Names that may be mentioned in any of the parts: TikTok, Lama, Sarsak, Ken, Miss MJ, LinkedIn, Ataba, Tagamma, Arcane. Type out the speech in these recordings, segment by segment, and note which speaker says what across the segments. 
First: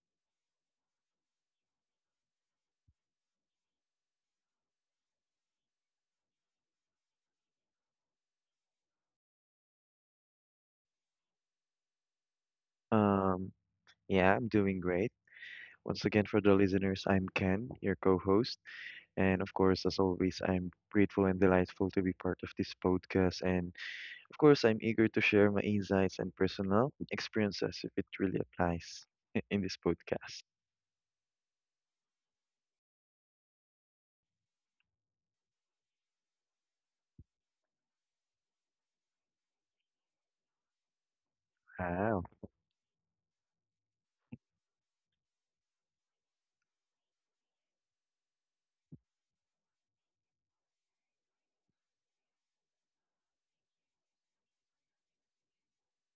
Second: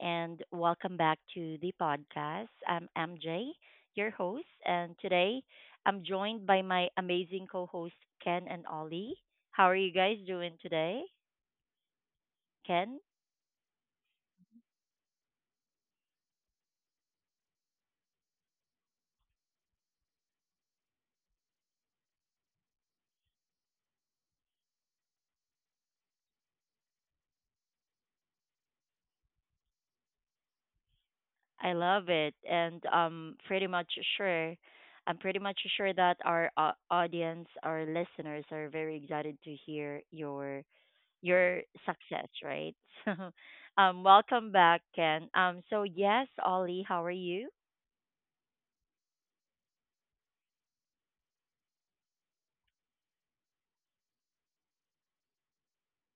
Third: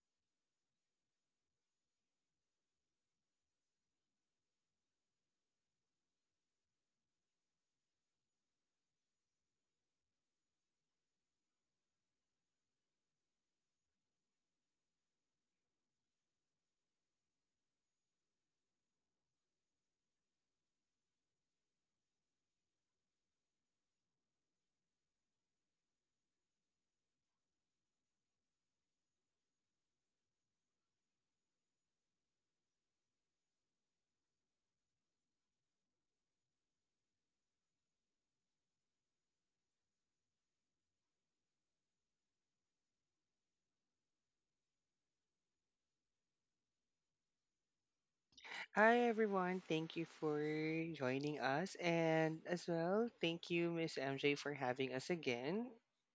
Speaker 1: and welcome back to the podcast. I'm MJ, your host, and today I'm joined by my amazing co host, Ken and Ollie. How are you guys doing today? Ken,
Speaker 2: Um, yeah, I'm doing great. Once again, for the listeners, I'm Ken, your co-host, and of course, as always, I'm grateful and delightful to be part of this podcast. And of course, I'm eager to share my insights and personal experiences if it really applies in this podcast.
Speaker 1: I love it, and I'm pretty much sure. I'm pretty much sure that our audience, our listeners, are very excited to hear your
Speaker 2: Wow.
Speaker 1: success, right? So, welcome back, Ken. So yes, Ollie, how are you?
Speaker 3: Hi everyone, thank you for joining us, and as well, thank you Miss MJ for having us again.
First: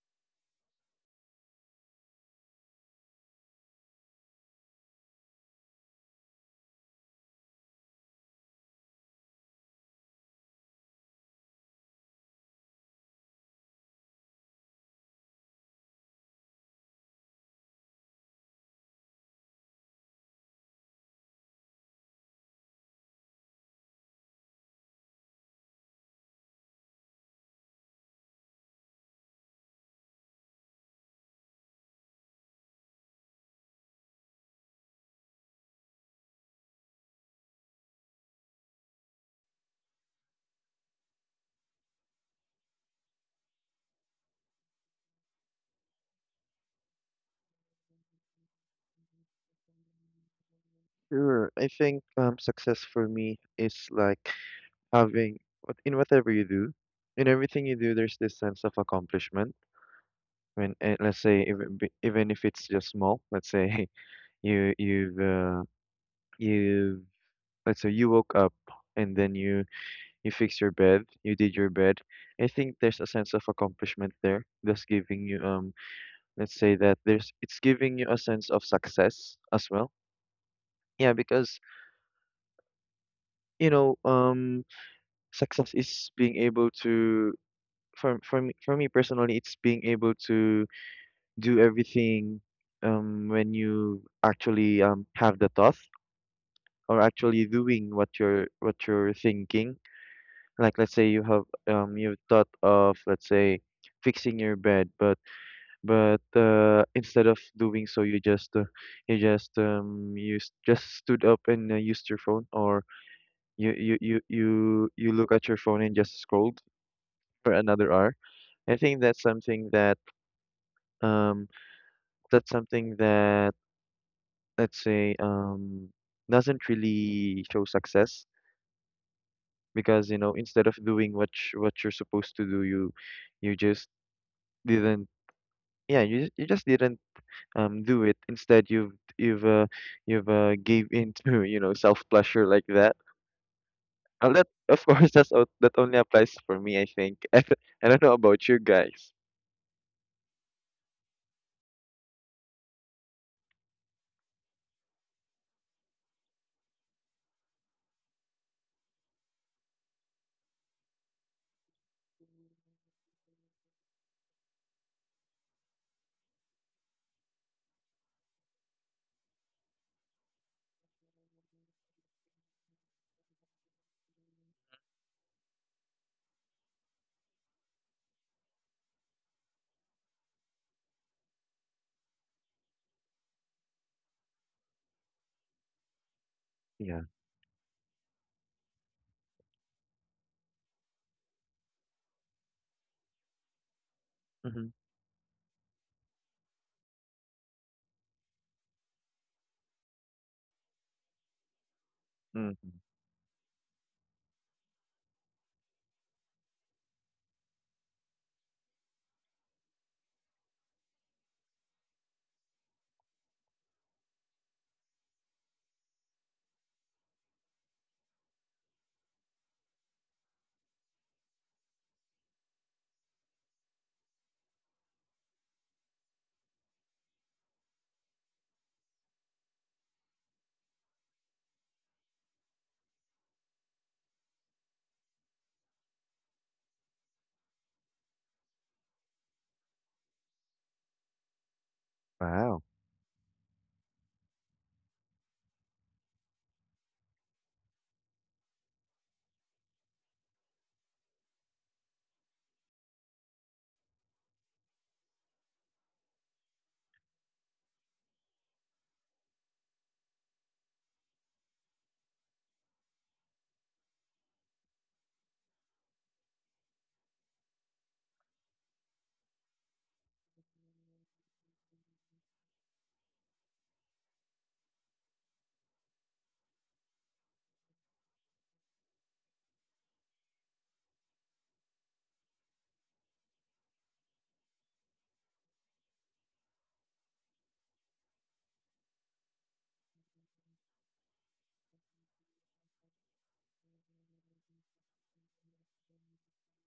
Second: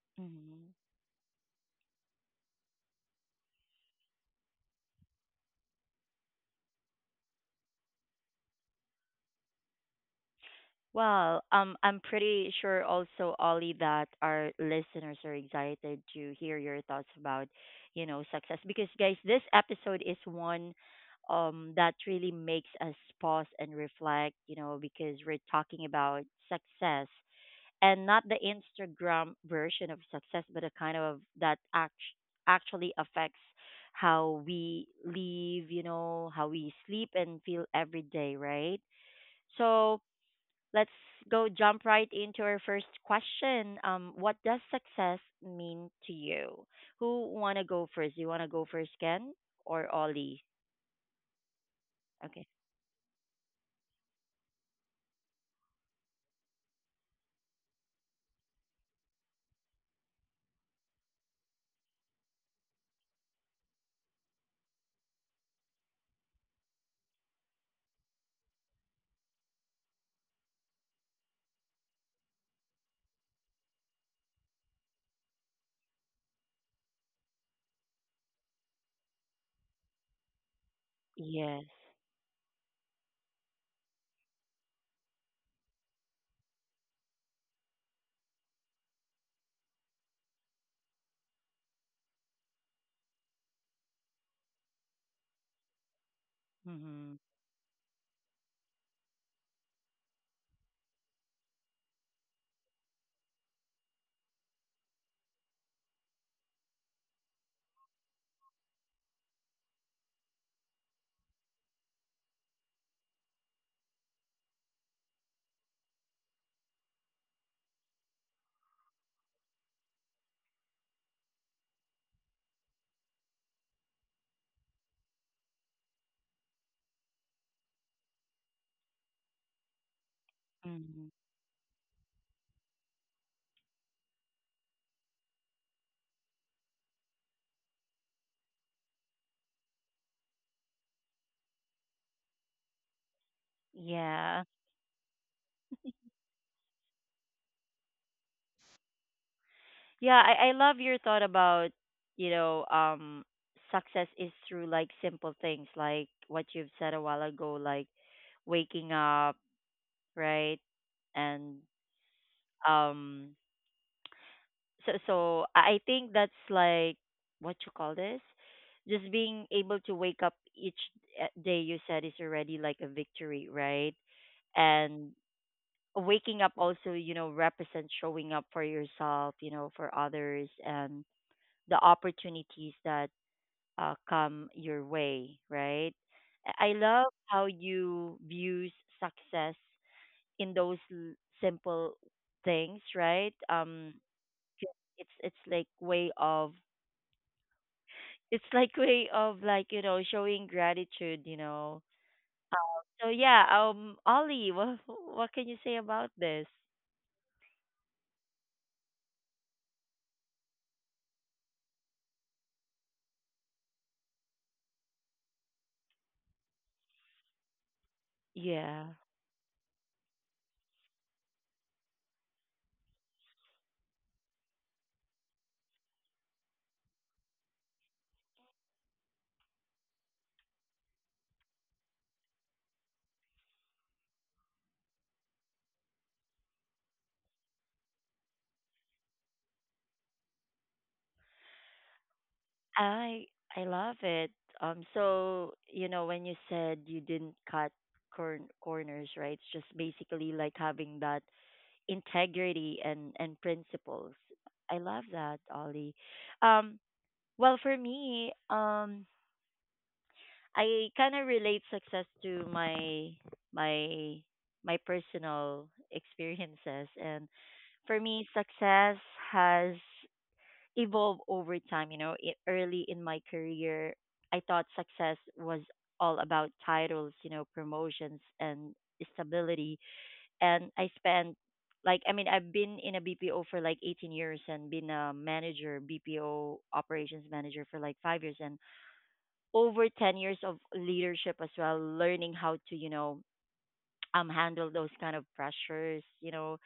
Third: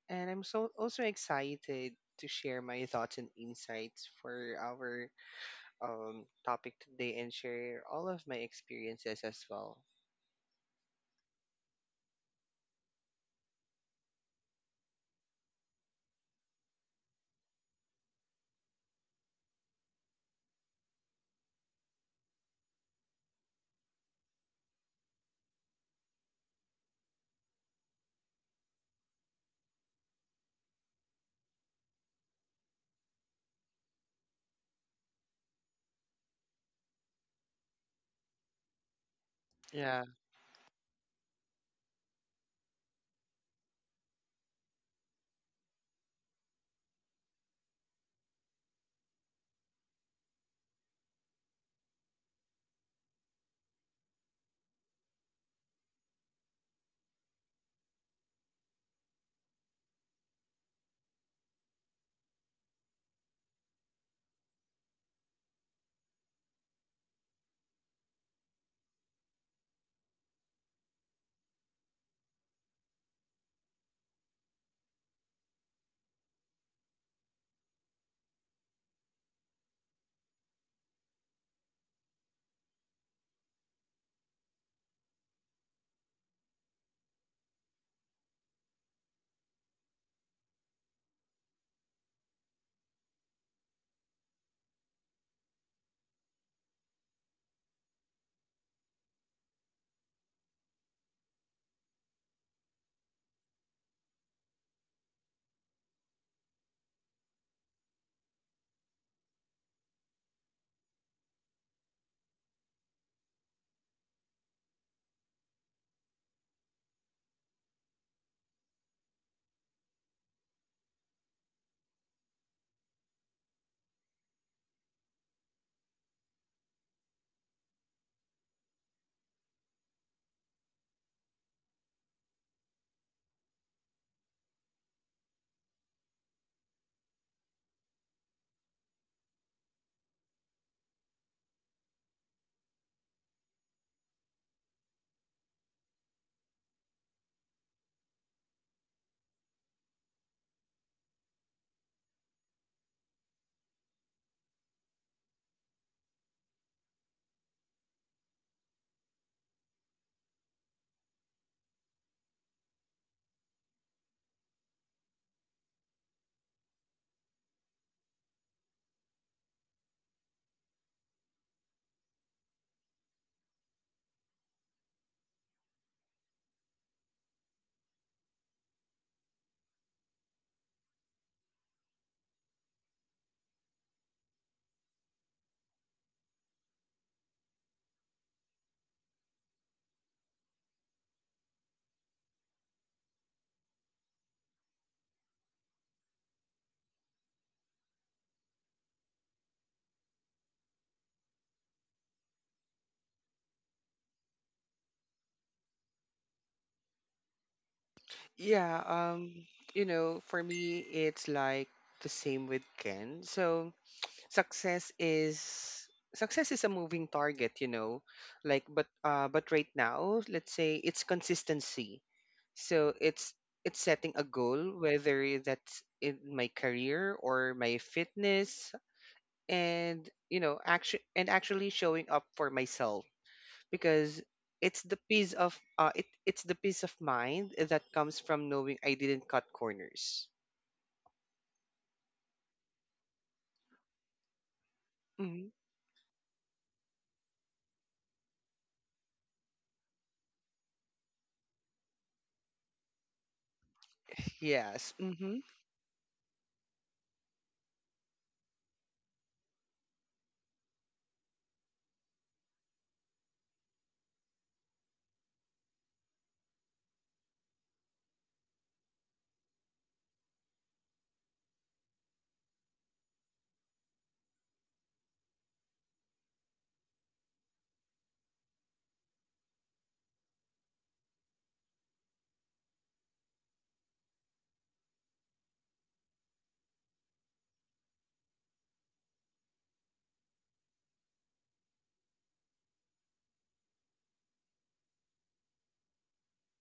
Speaker 3: And I'm so
Speaker 1: Mhm.
Speaker 3: also excited to share my thoughts and insights for our topic today and share all of my experiences as well.
Speaker 1: Well, I'm pretty sure also, Ollie, that our listeners are excited to hear your thoughts about success. Because, guys, this episode is one that really makes us pause and reflect, because we're talking about success, and not the Instagram version of success, but a kind of that actually affects how we live, how we sleep and feel every day, right? So,
Speaker 3: Yeah.
Speaker 1: let's go jump right into our first question. What does success mean to you? Who wanna go first? You wanna go first, Ken or Ollie?
Speaker 2: Sure. I think
Speaker 1: Okay.
Speaker 2: success for me is like having what in whatever you do, in everything you do, there's this sense of accomplishment. When, and let's say even if it's just small, let's say. You you've uh, you've let's say you woke up and then you fixed your bed, you did your bed. I think there's a sense of accomplishment there. That's giving you let's say that there's it's giving you a sense of success as well. Yeah, because
Speaker 1: Yes.
Speaker 2: you know, success is being able to for me personally it's being able to do everything when you actually have the thought or
Speaker 1: Mhm.
Speaker 2: actually doing what you're thinking. Like let's say you have you thought of let's say fixing your bed, but instead of doing so you just stood up and used your phone, or you look at your phone and just scrolled for another hour. I think that's something um that's something that let's say doesn't really show success, because you know, instead of
Speaker 1: Mhm.
Speaker 2: doing what you're supposed to do, you just didn't, yeah, you just didn't do it. Instead you've gave in to you know self pleasure like that, and
Speaker 1: Yeah.
Speaker 2: that, of course that only applies for me I think. I don't know about you guys.
Speaker 1: Yeah, I love your thought about, you know, um success is through like simple things like what you've said a while ago, like waking up, right? And um I think that's like what you call this, just being able to wake up each day, you said, is already like a victory, right? And waking up also, represents showing up for yourself, for others, and the opportunities that come your way, right? I
Speaker 2: Yeah.
Speaker 1: love how you views success in those simple things, right? Um,
Speaker 2: Mm-hmm.
Speaker 1: 'cause it's it's like way of it's like way of like, showing gratitude,
Speaker 2: Mm-hmm.
Speaker 1: so yeah, Ollie, what can you say about this?
Speaker 3: Yeah, you know, for me it's like the same with Ken. So success is success is a moving target, you know, like
Speaker 1: Yeah,
Speaker 3: but right now let's say it's consistency. So it's setting a goal, whether that's in my career or my fitness, and you know action and actually showing up for myself, because it, it's the peace of mind that comes from knowing I didn't cut corners.
Speaker 2: Wow.
Speaker 1: i I love it. um so
Speaker 3: Hmm.
Speaker 1: you know when you said you didn't cut corners, right, it's just basically like having that integrity and principles. I
Speaker 3: Yes,
Speaker 1: love that,
Speaker 3: mm-hmm.
Speaker 1: Ollie. Um well for me, I kind of relate success to my my personal experiences, and for me success has evolved over time, early in my career, I thought success was all about titles, promotions and stability. And I spent, like, I mean, I've been in a BPO for like 18 years, and been a manager, BPO operations manager, for like 5 years, and over 10 years of leadership as well, learning how to, handle those kind of pressures,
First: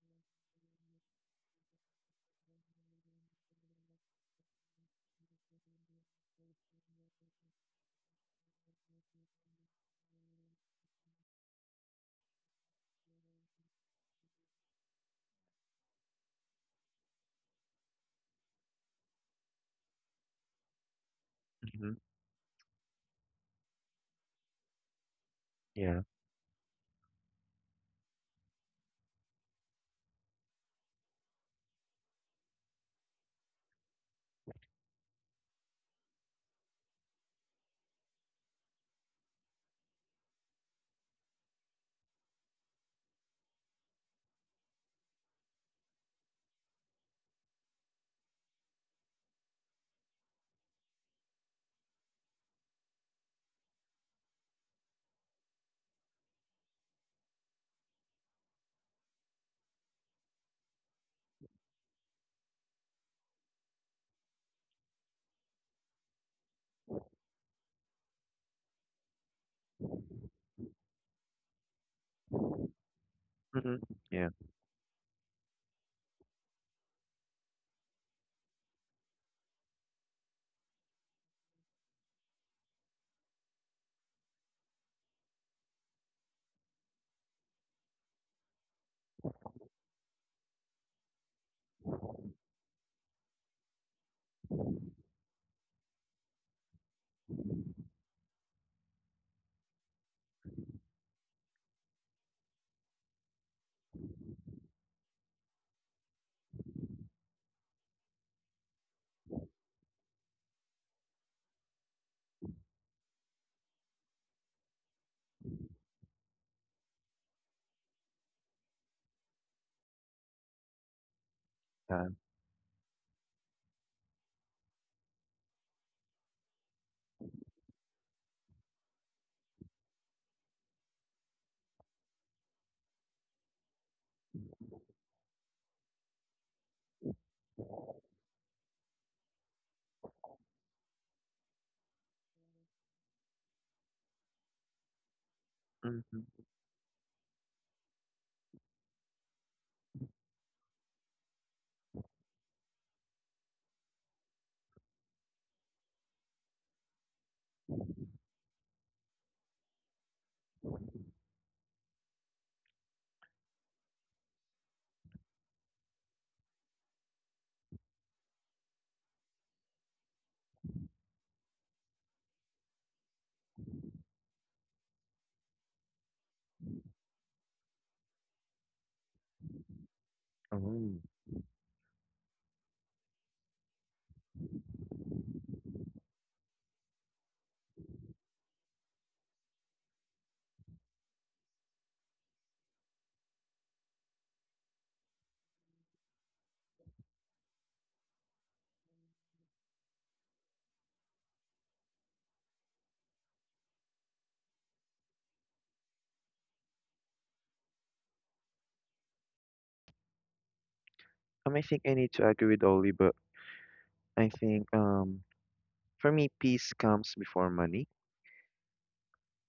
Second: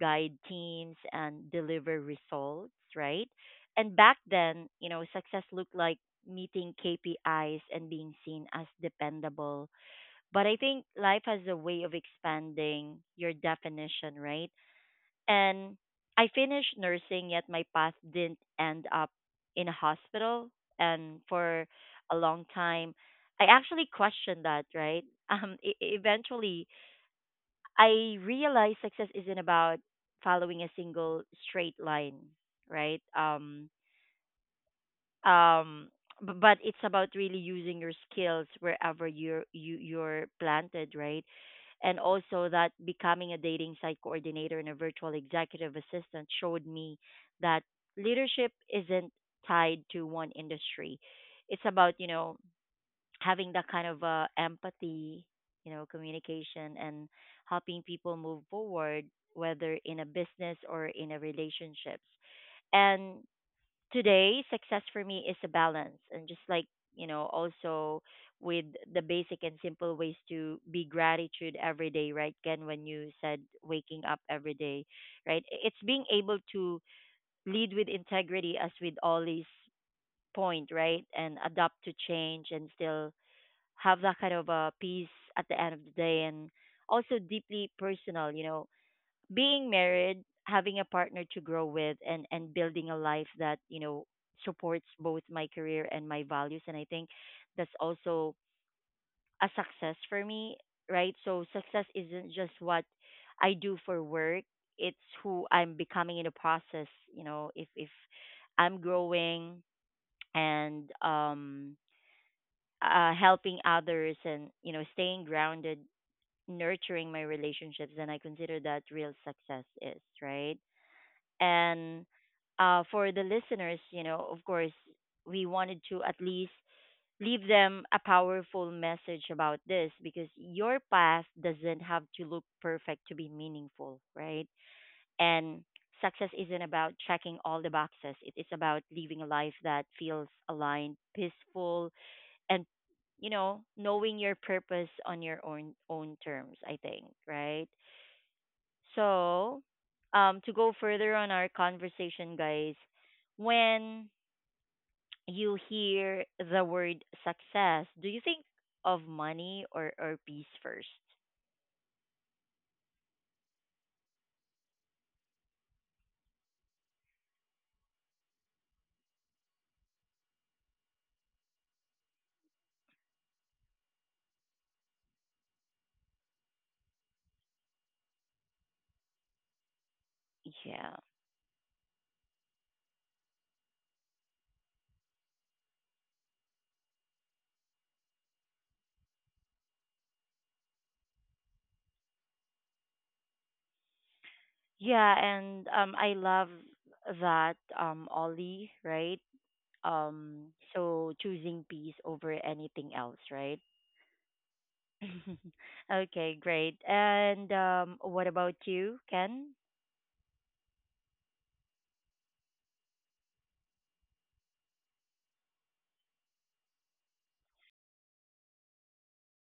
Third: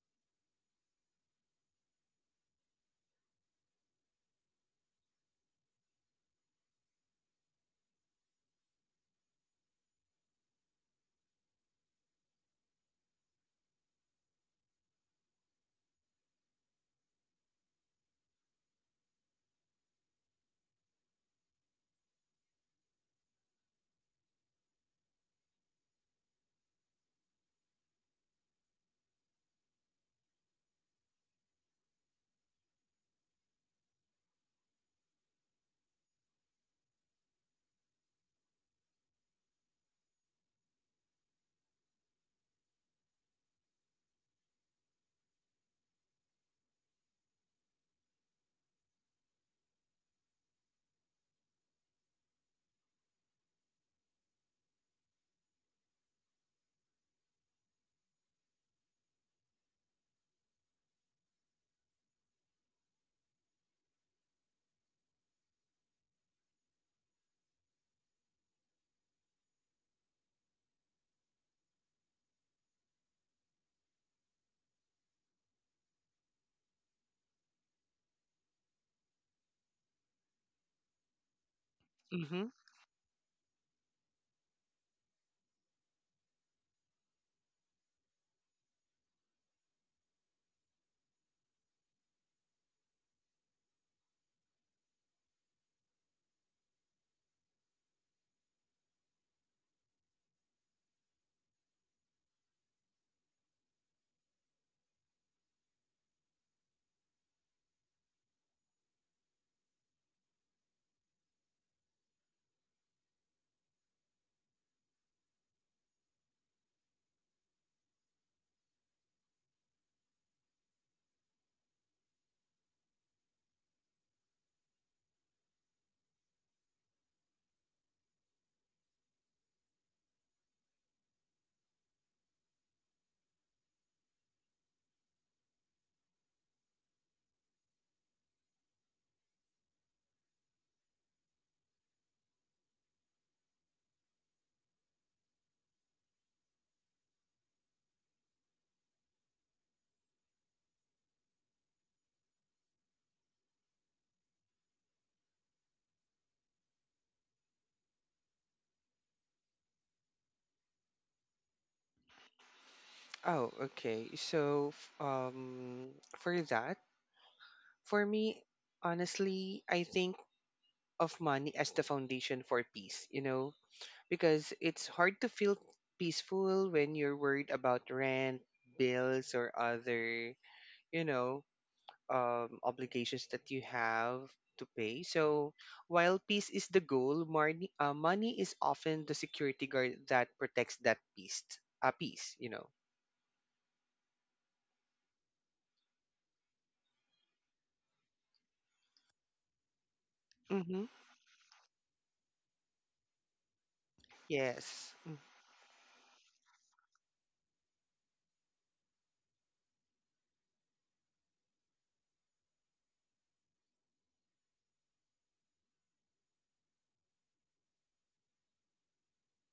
Speaker 1: guide teams and deliver results, right? And back then, success looked like meeting KPIs and being seen as dependable, but I think life has a way of expanding your definition, right? And I finished nursing, yet my path didn't end up in a hospital. And for
Speaker 2: Mm-hmm.
Speaker 1: a long time, I actually questioned that, right? Um, e- e-
Speaker 2: Yeah.
Speaker 1: eventually, I realized success isn't about following a single straight line, right? Um but it's about really using your skills wherever you're planted, right. And also, that becoming a dating site coordinator and a virtual executive assistant showed me that leadership isn't tied to one industry. It's about having that kind of empathy, communication, and helping people move forward, whether in a business or in a relationships. And today success for me is a balance, and just like, also with the basic and simple ways to be gratitude every day. Right, Ken? When you said
Speaker 2: Mm-hmm.
Speaker 1: waking up
Speaker 2: Yeah.
Speaker 1: every day, right, it's being able to lead with integrity, as with Ollie's point, right? And adapt to
Speaker 3: Mm-hmm.
Speaker 1: change and still have that kind of a peace at the end of the day, and also deeply personal, being married, having a partner to grow with, and building a life that supports both my career and my values. And I think that's also a success for me, right? So success isn't just what I do for work; it's who I'm becoming in the process. If I'm growing, and helping others, and staying grounded, nurturing my relationships, then I consider that real success is, right? And,
Speaker 2: Uh,
Speaker 1: for the listeners, of course, we wanted to at least leave them a powerful message about this, because your path doesn't have to look perfect to be meaningful, right? And success isn't about checking all the boxes; it is about living a life that feels aligned, peaceful, and, knowing your purpose on your own
Speaker 2: mm-hmm.
Speaker 1: terms, I think, right? So, to go further on our conversation, guys, when you hear the word success, do you think of money or peace first?
Speaker 3: Oh, okay. So, for that, for me, honestly, I think of money as the foundation for peace, you know, because it's hard to feel peaceful when you're worried about rent, bills, or other,
Speaker 2: Oh.
Speaker 1: Yeah.
Speaker 3: you know, obligations that you have to pay. So, while peace is the goal, money is often the security guard that protects that peace, peace, you know.
Speaker 1: Yeah, and I love that, Ollie, right? Um
Speaker 3: Mm-hmm.
Speaker 1: so choosing peace over anything else, right?
Speaker 3: Yes.
Speaker 1: Okay, great. And what about you, Ken?
Speaker 2: I think I need to agree with Oli, but I think for me peace comes before money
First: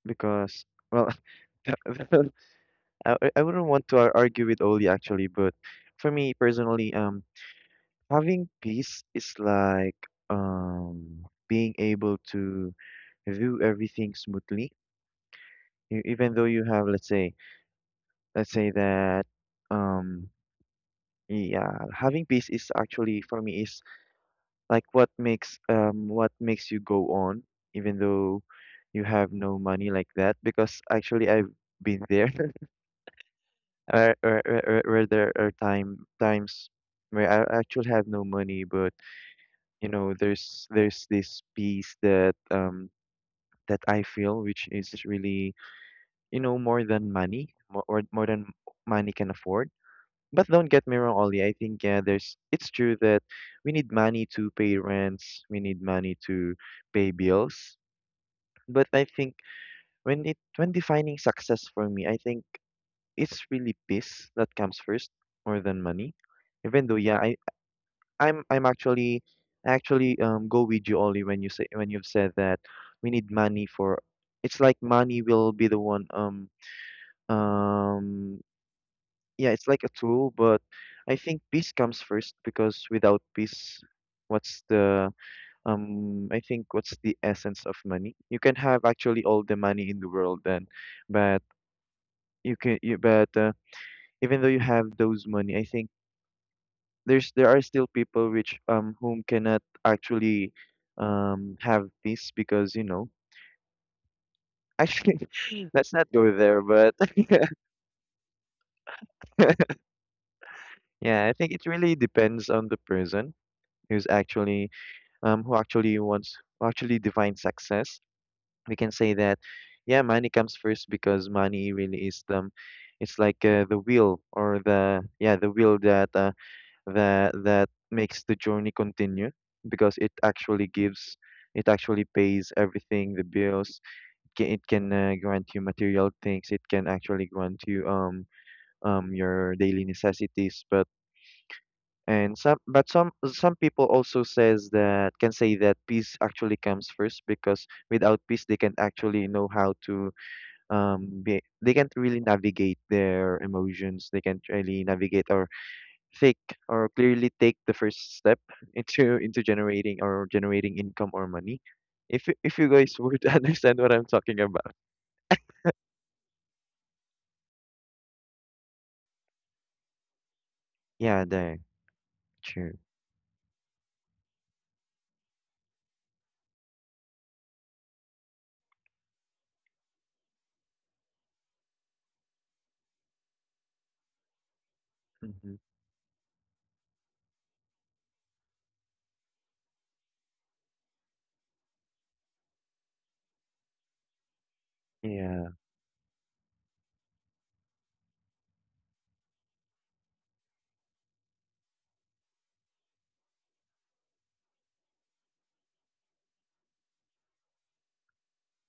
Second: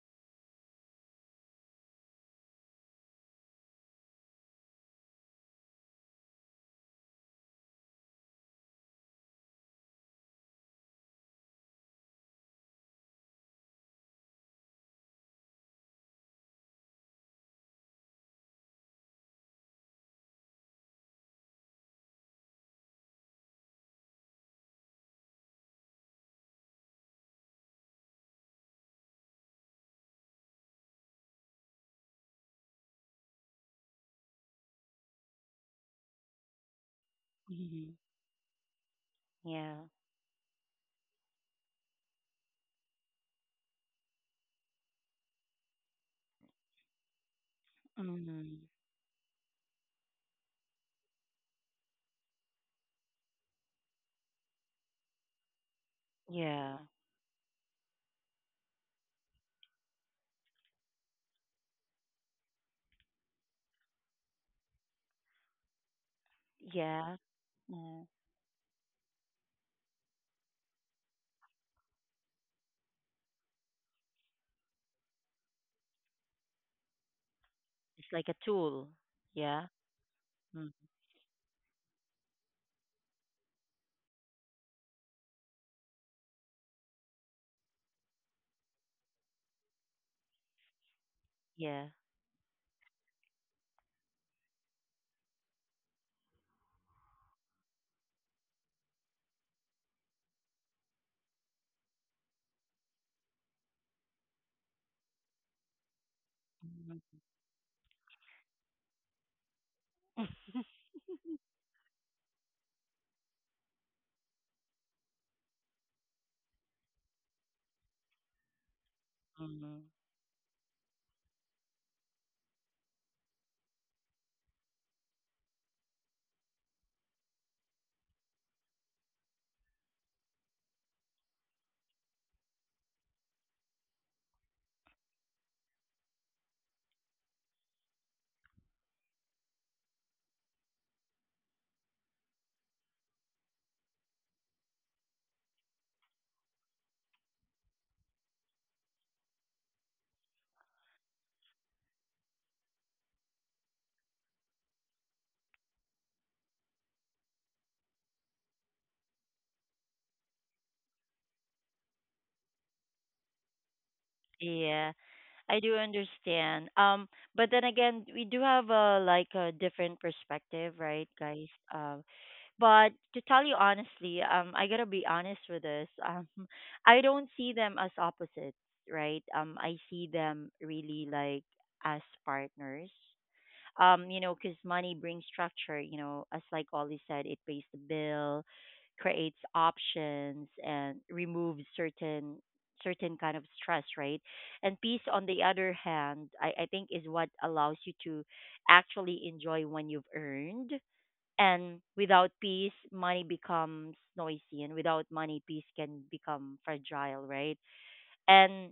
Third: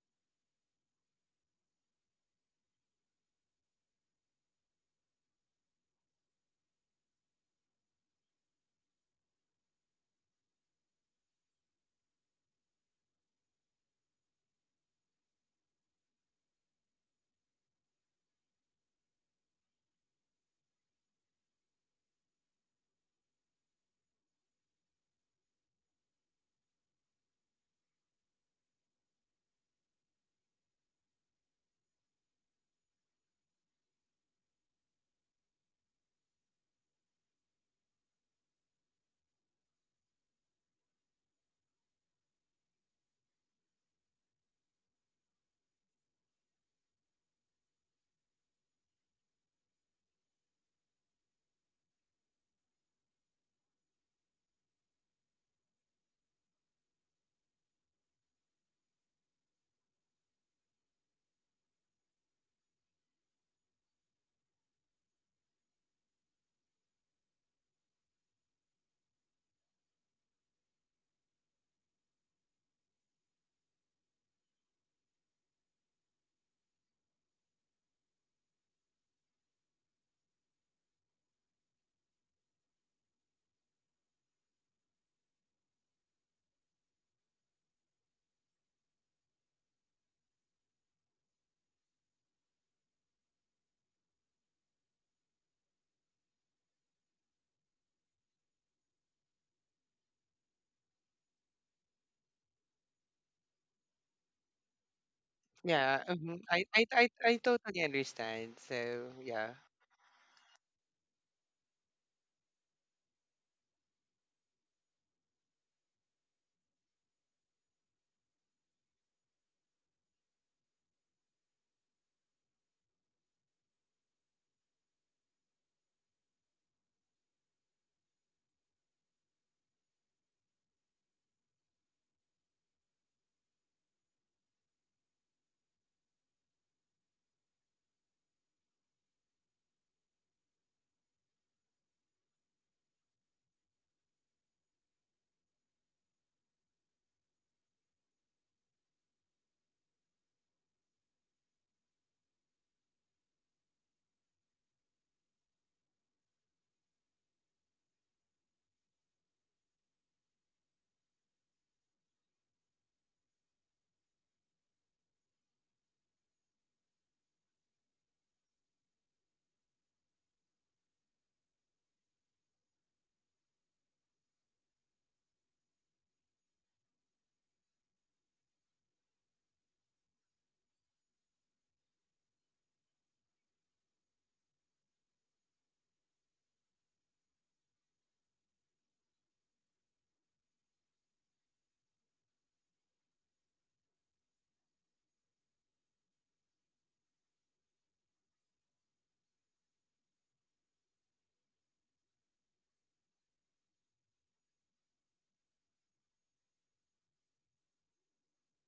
Speaker 2: because, well, I wouldn't want to argue with Oli actually, but for me personally, having peace is like being able to view everything smoothly. Even though you have, let's say that, um, yeah, having peace is actually for me is like what makes you go on, even though you have no money like that, because actually I've been there. Where there are times where I actually
Speaker 1: Mhm.
Speaker 2: have no money, but
Speaker 1: Yeah.
Speaker 2: you know, there's this peace that I feel, which is really you know more than money, more than
Speaker 1: Mhm.
Speaker 2: money can afford. But don't get me wrong, Ollie. I think yeah, there's it's true that we need money to pay rents, we need money to
Speaker 1: Yeah.
Speaker 2: pay bills. But I think when it when defining success for me, I think it's really peace that comes first more than money. Even though,
Speaker 1: Yeah.
Speaker 2: yeah,
Speaker 1: Mm.
Speaker 2: I'm actually go with you, Ollie, when you say when you've said that we need money for. It's like money will be the one,
Speaker 1: It's like a
Speaker 2: um
Speaker 1: tool.
Speaker 2: yeah,
Speaker 1: Yeah.
Speaker 2: it's like a tool, but
Speaker 1: Mm.
Speaker 2: I think peace comes first because without peace, what's the I think what's the essence of money? You can have actually all the money in the world then, but
Speaker 1: Yeah.
Speaker 2: you can you but even though you have those money, I think there are still people which whom cannot actually have this, because you know, actually, let's
Speaker 3: Yeah,
Speaker 2: not go
Speaker 3: mhm.
Speaker 2: there.
Speaker 3: I, I
Speaker 2: But
Speaker 3: I
Speaker 1: Mhm.
Speaker 3: I totally understand. So yeah,
Speaker 2: yeah, I think it really depends on the person who's actually who actually defines success. We can say that
Speaker 1: Mhm.
Speaker 2: yeah, money comes first because money really is the, it's like, the wheel, or the, yeah, the wheel that makes the journey continue, because it actually gives, it actually pays everything, the bills, it can grant you material things, it can actually grant you your daily necessities. But and some, but some people also says that can say that peace actually comes first because without peace they can't actually know how to be, they can't really navigate their emotions, they can't really navigate or think or clearly take the first step into generating, or generating income or money. If if you guys would understand what I'm talking about.
Speaker 1: Yeah. I do understand. But then again, we do have a like a different perspective, right,
Speaker 2: Yeah,
Speaker 1: guys?
Speaker 2: there.
Speaker 1: Um,
Speaker 2: True.
Speaker 1: but to tell you honestly, I gotta be honest with this. I don't see them as opposites, right? I see them really like as partners, because money brings
Speaker 2: Mm-hmm.
Speaker 1: structure, as like Ollie said, it pays the bill, creates options, and removes certain kind of stress, right? And peace on the
Speaker 2: Yeah.
Speaker 1: other hand, I think, is what allows you to actually enjoy when you've earned. And without peace money becomes noisy, and without money peace can become fragile, right? And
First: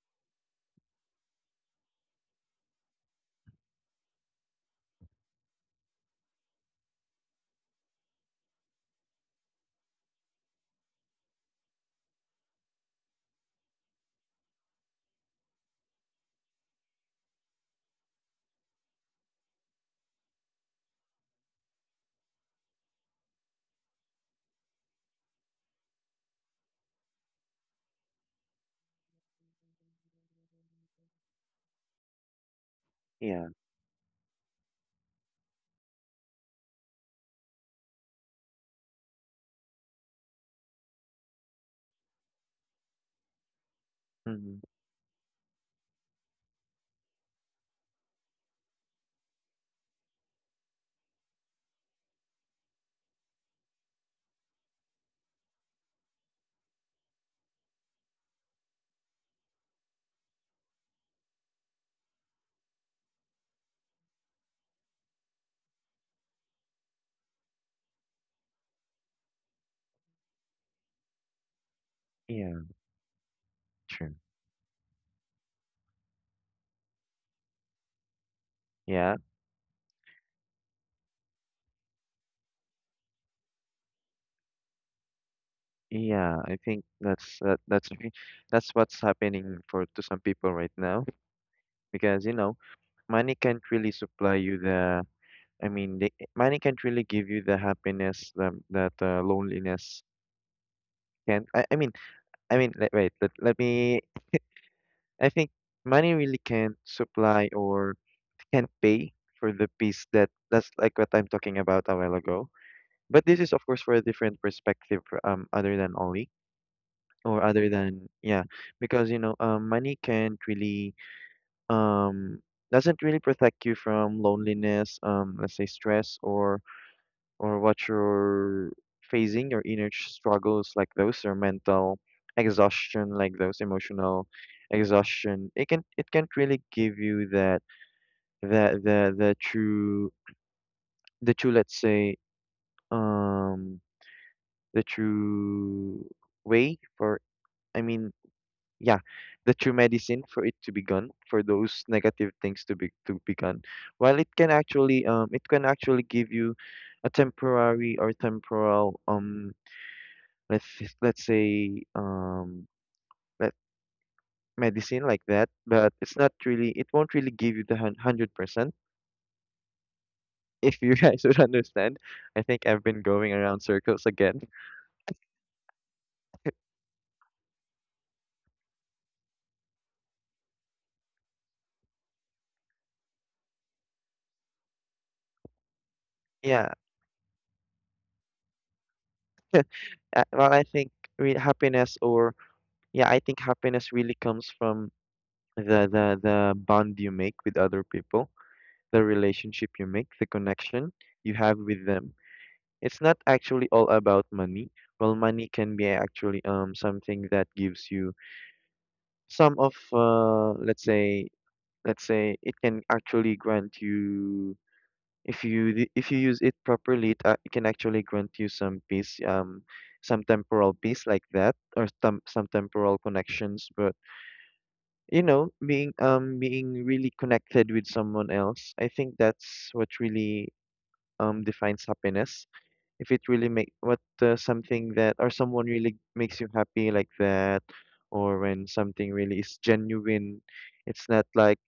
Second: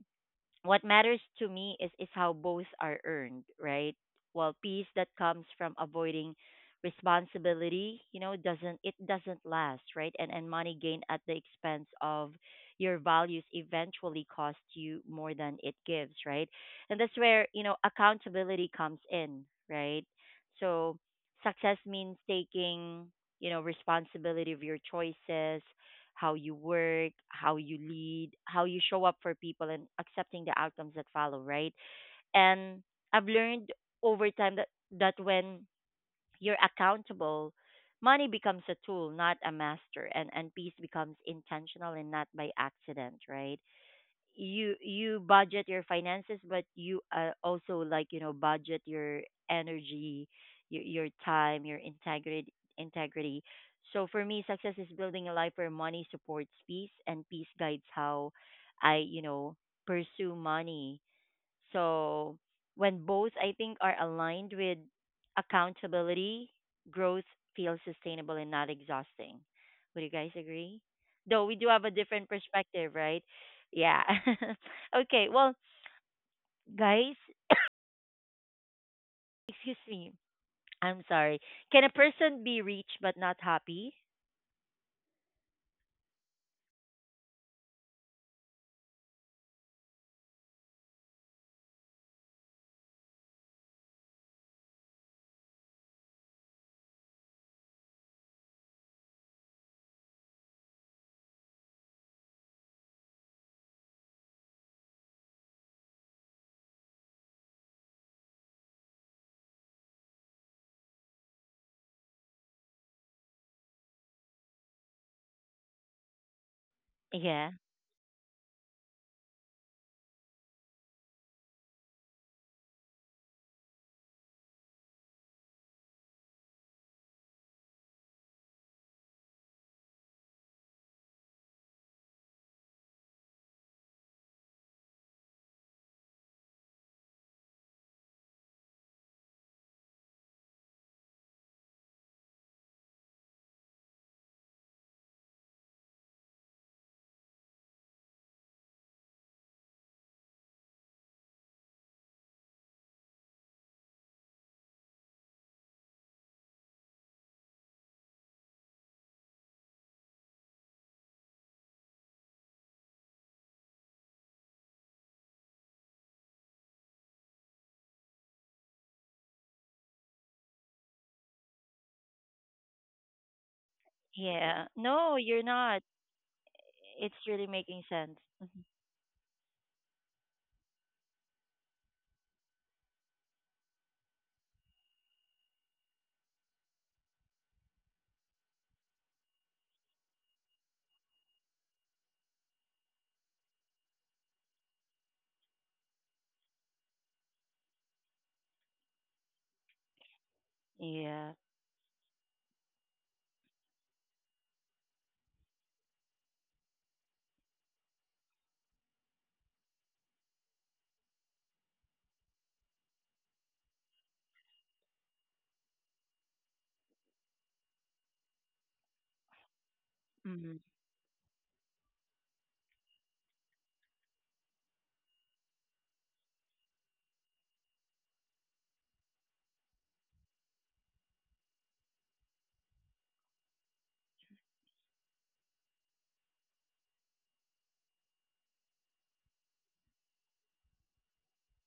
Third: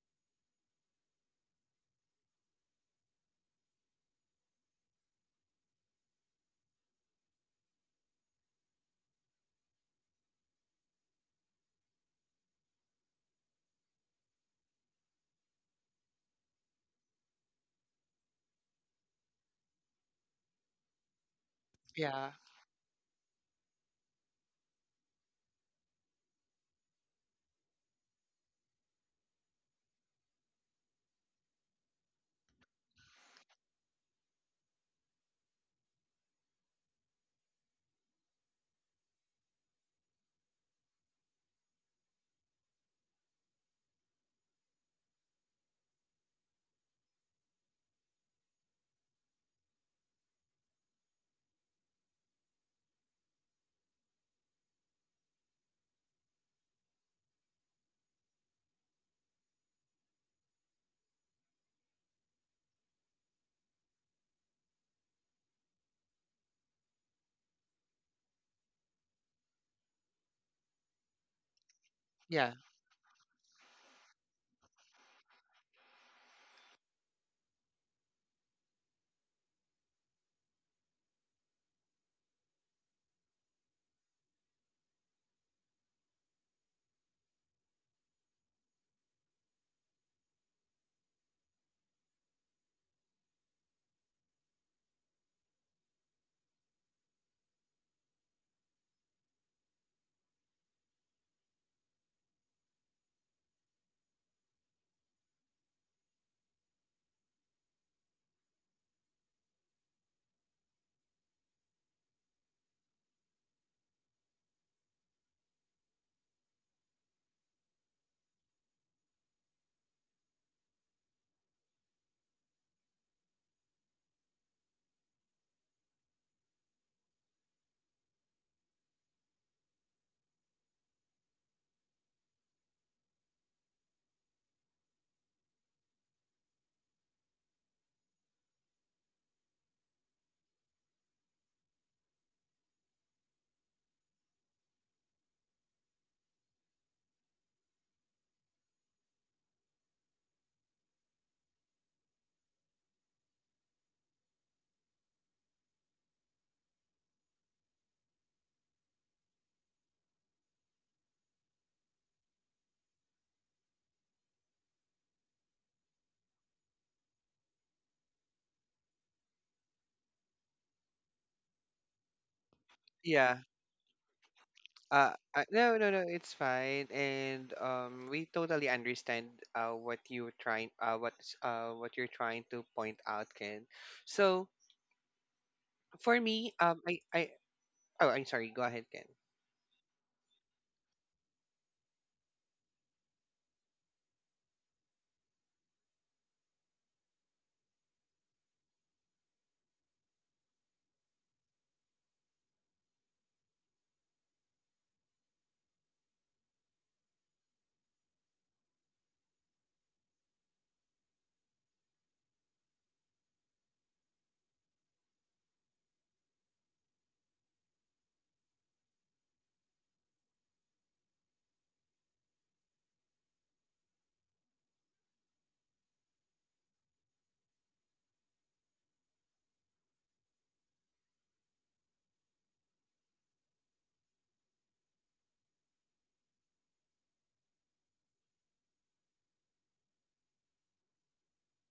Speaker 1: what matters to me is how both are earned, right? Well, peace that comes from avoiding responsibility, doesn't last, right? And money gained at the expense of your values eventually cost you more than it gives, right? And that's where, accountability comes in, right? So success means
Speaker 3: yeah,
Speaker 1: taking responsibility of your choices, how you work, how you lead, how you show up for people, and accepting the outcomes that follow, right? And I've
Speaker 2: Yeah.
Speaker 1: learned over time that when you're accountable, money becomes a tool, not a master, and peace becomes intentional and not by accident, right?
Speaker 2: Mm-hmm.
Speaker 1: You budget your finances, but you, also, like, budget your energy, your time, your integrity. So for me, success is building a life where money supports peace, and peace guides how I pursue money. So when both, I think, are aligned with accountability, growth feels sustainable and not exhausting. Would you guys agree? Though we do have a different
Speaker 3: yeah,
Speaker 2: Yeah.
Speaker 1: perspective, right? Yeah.
Speaker 2: True.
Speaker 1: Okay. Well, guys,
Speaker 2: Yeah.
Speaker 1: excuse me. I'm sorry. Can a person be rich but not happy?
Speaker 2: Yeah. I think that's okay. That's what's happening for to some people right now, because you know money can't really supply you the, I mean money can't really give you the happiness that loneliness can. I mean, let, wait, let, let me. I think money really can't supply or can't pay for the peace that's like what I'm talking about a while ago. But this is, of course, for a different perspective, other than Ollie or
Speaker 1: Yeah.
Speaker 2: other than, yeah, because, you know, money can't really, um, doesn't really protect you from loneliness, let's say stress or what you're facing, your inner struggles like those, or mental exhaustion like those, emotional exhaustion. It can, it can't really give you that, that the the true the true, let's say, um the true way for, I mean, yeah, the true medicine for it to be gone, for those negative things to be gone. While it can actually give you a temporary or temporal, let's let's say let medicine like that, but it's not really, it won't really give you the 100%. If you guys would understand. I think I've been going
Speaker 3: yeah.
Speaker 2: around circles again.
Speaker 1: Yeah. No, you're
Speaker 3: No,
Speaker 1: not.
Speaker 3: no, no, it's fine.
Speaker 1: It's really
Speaker 3: And
Speaker 1: making sense.
Speaker 3: we
Speaker 1: Mhm.
Speaker 3: totally understand what you're trying to point out, Ken. So for me,
Speaker 2: Yeah.
Speaker 3: I oh, I'm sorry. Go ahead, Ken.
Speaker 2: Uh, well, I think re- happiness or yeah, I think happiness really comes from the bond you make with other people, the relationship you make, the connection
Speaker 1: Yeah.
Speaker 2: you have with them. It's not actually all about money. Well, money can be actually something that gives you some of let's say, let's say it can actually grant you, if if you use it properly, it can actually grant you some peace, some
Speaker 1: Mm-hmm.
Speaker 2: temporal peace like that, or some temporal connections. But you know, being really connected with someone else, I think that's what really defines happiness. If it really make what something that, or someone really makes you happy like that, or when something really is genuine. It's not like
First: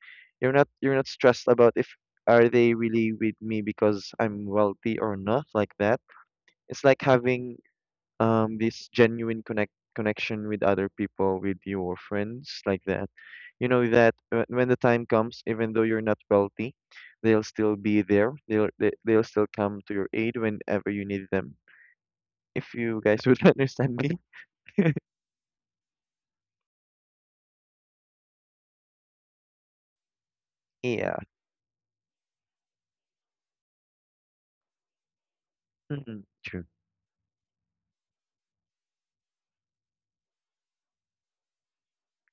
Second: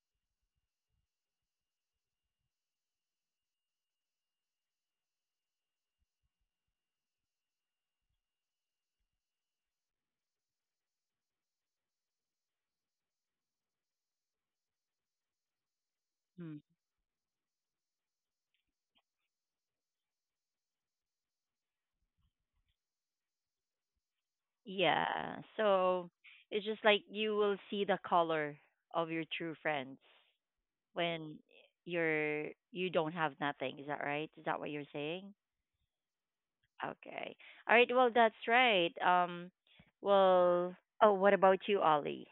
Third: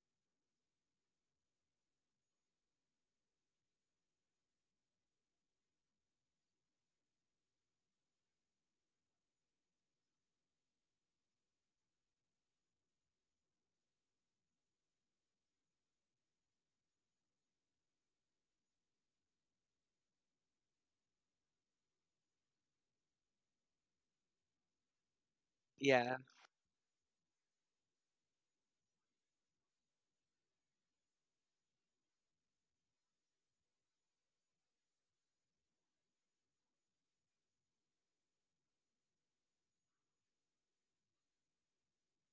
Speaker 2: you're not stressed about if are they really with me because I'm wealthy or not like that. It's like having this genuine connection with other people, with your friends like that, you know that, when the time comes, even though you're not
Speaker 1: Mm-hmm.
Speaker 2: wealthy, they'll still be there they'll they, they'll still come to your aid whenever you need them. If you guys would understand me.
Speaker 1: Yeah. So
Speaker 3: Yeah,
Speaker 1: it's just like you will see the color of your true friends
Speaker 2: Yeah.
Speaker 1: when you're you don't have nothing. Is that right? Is that what you're saying?
Speaker 2: Hmm. True.
Speaker 1: Okay. All right. Well, that's right. Well. Oh, what about you, Ollie?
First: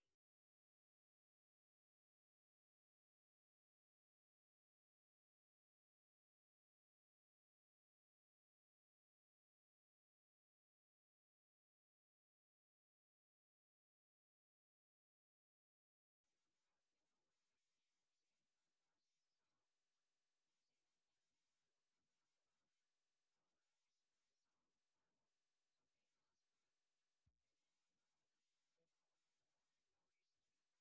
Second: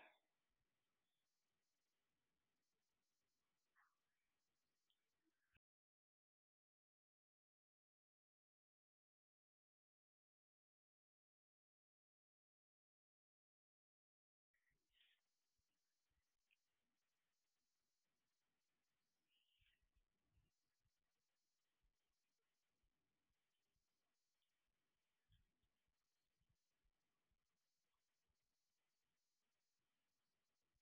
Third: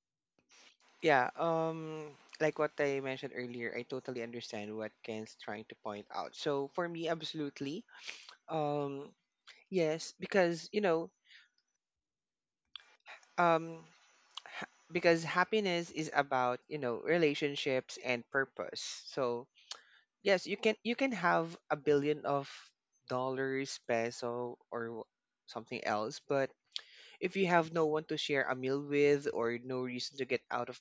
Speaker 3: yeah. Like what I mentioned earlier, I totally understand what Ken's trying to point out. So for me, absolutely. Um, yes, because you know, um, because happiness is about you know relationships and purpose. So yes, you can, you can have a billion of dollars, peso, or something else, but if you have no one to share a meal with or no reason to get out of,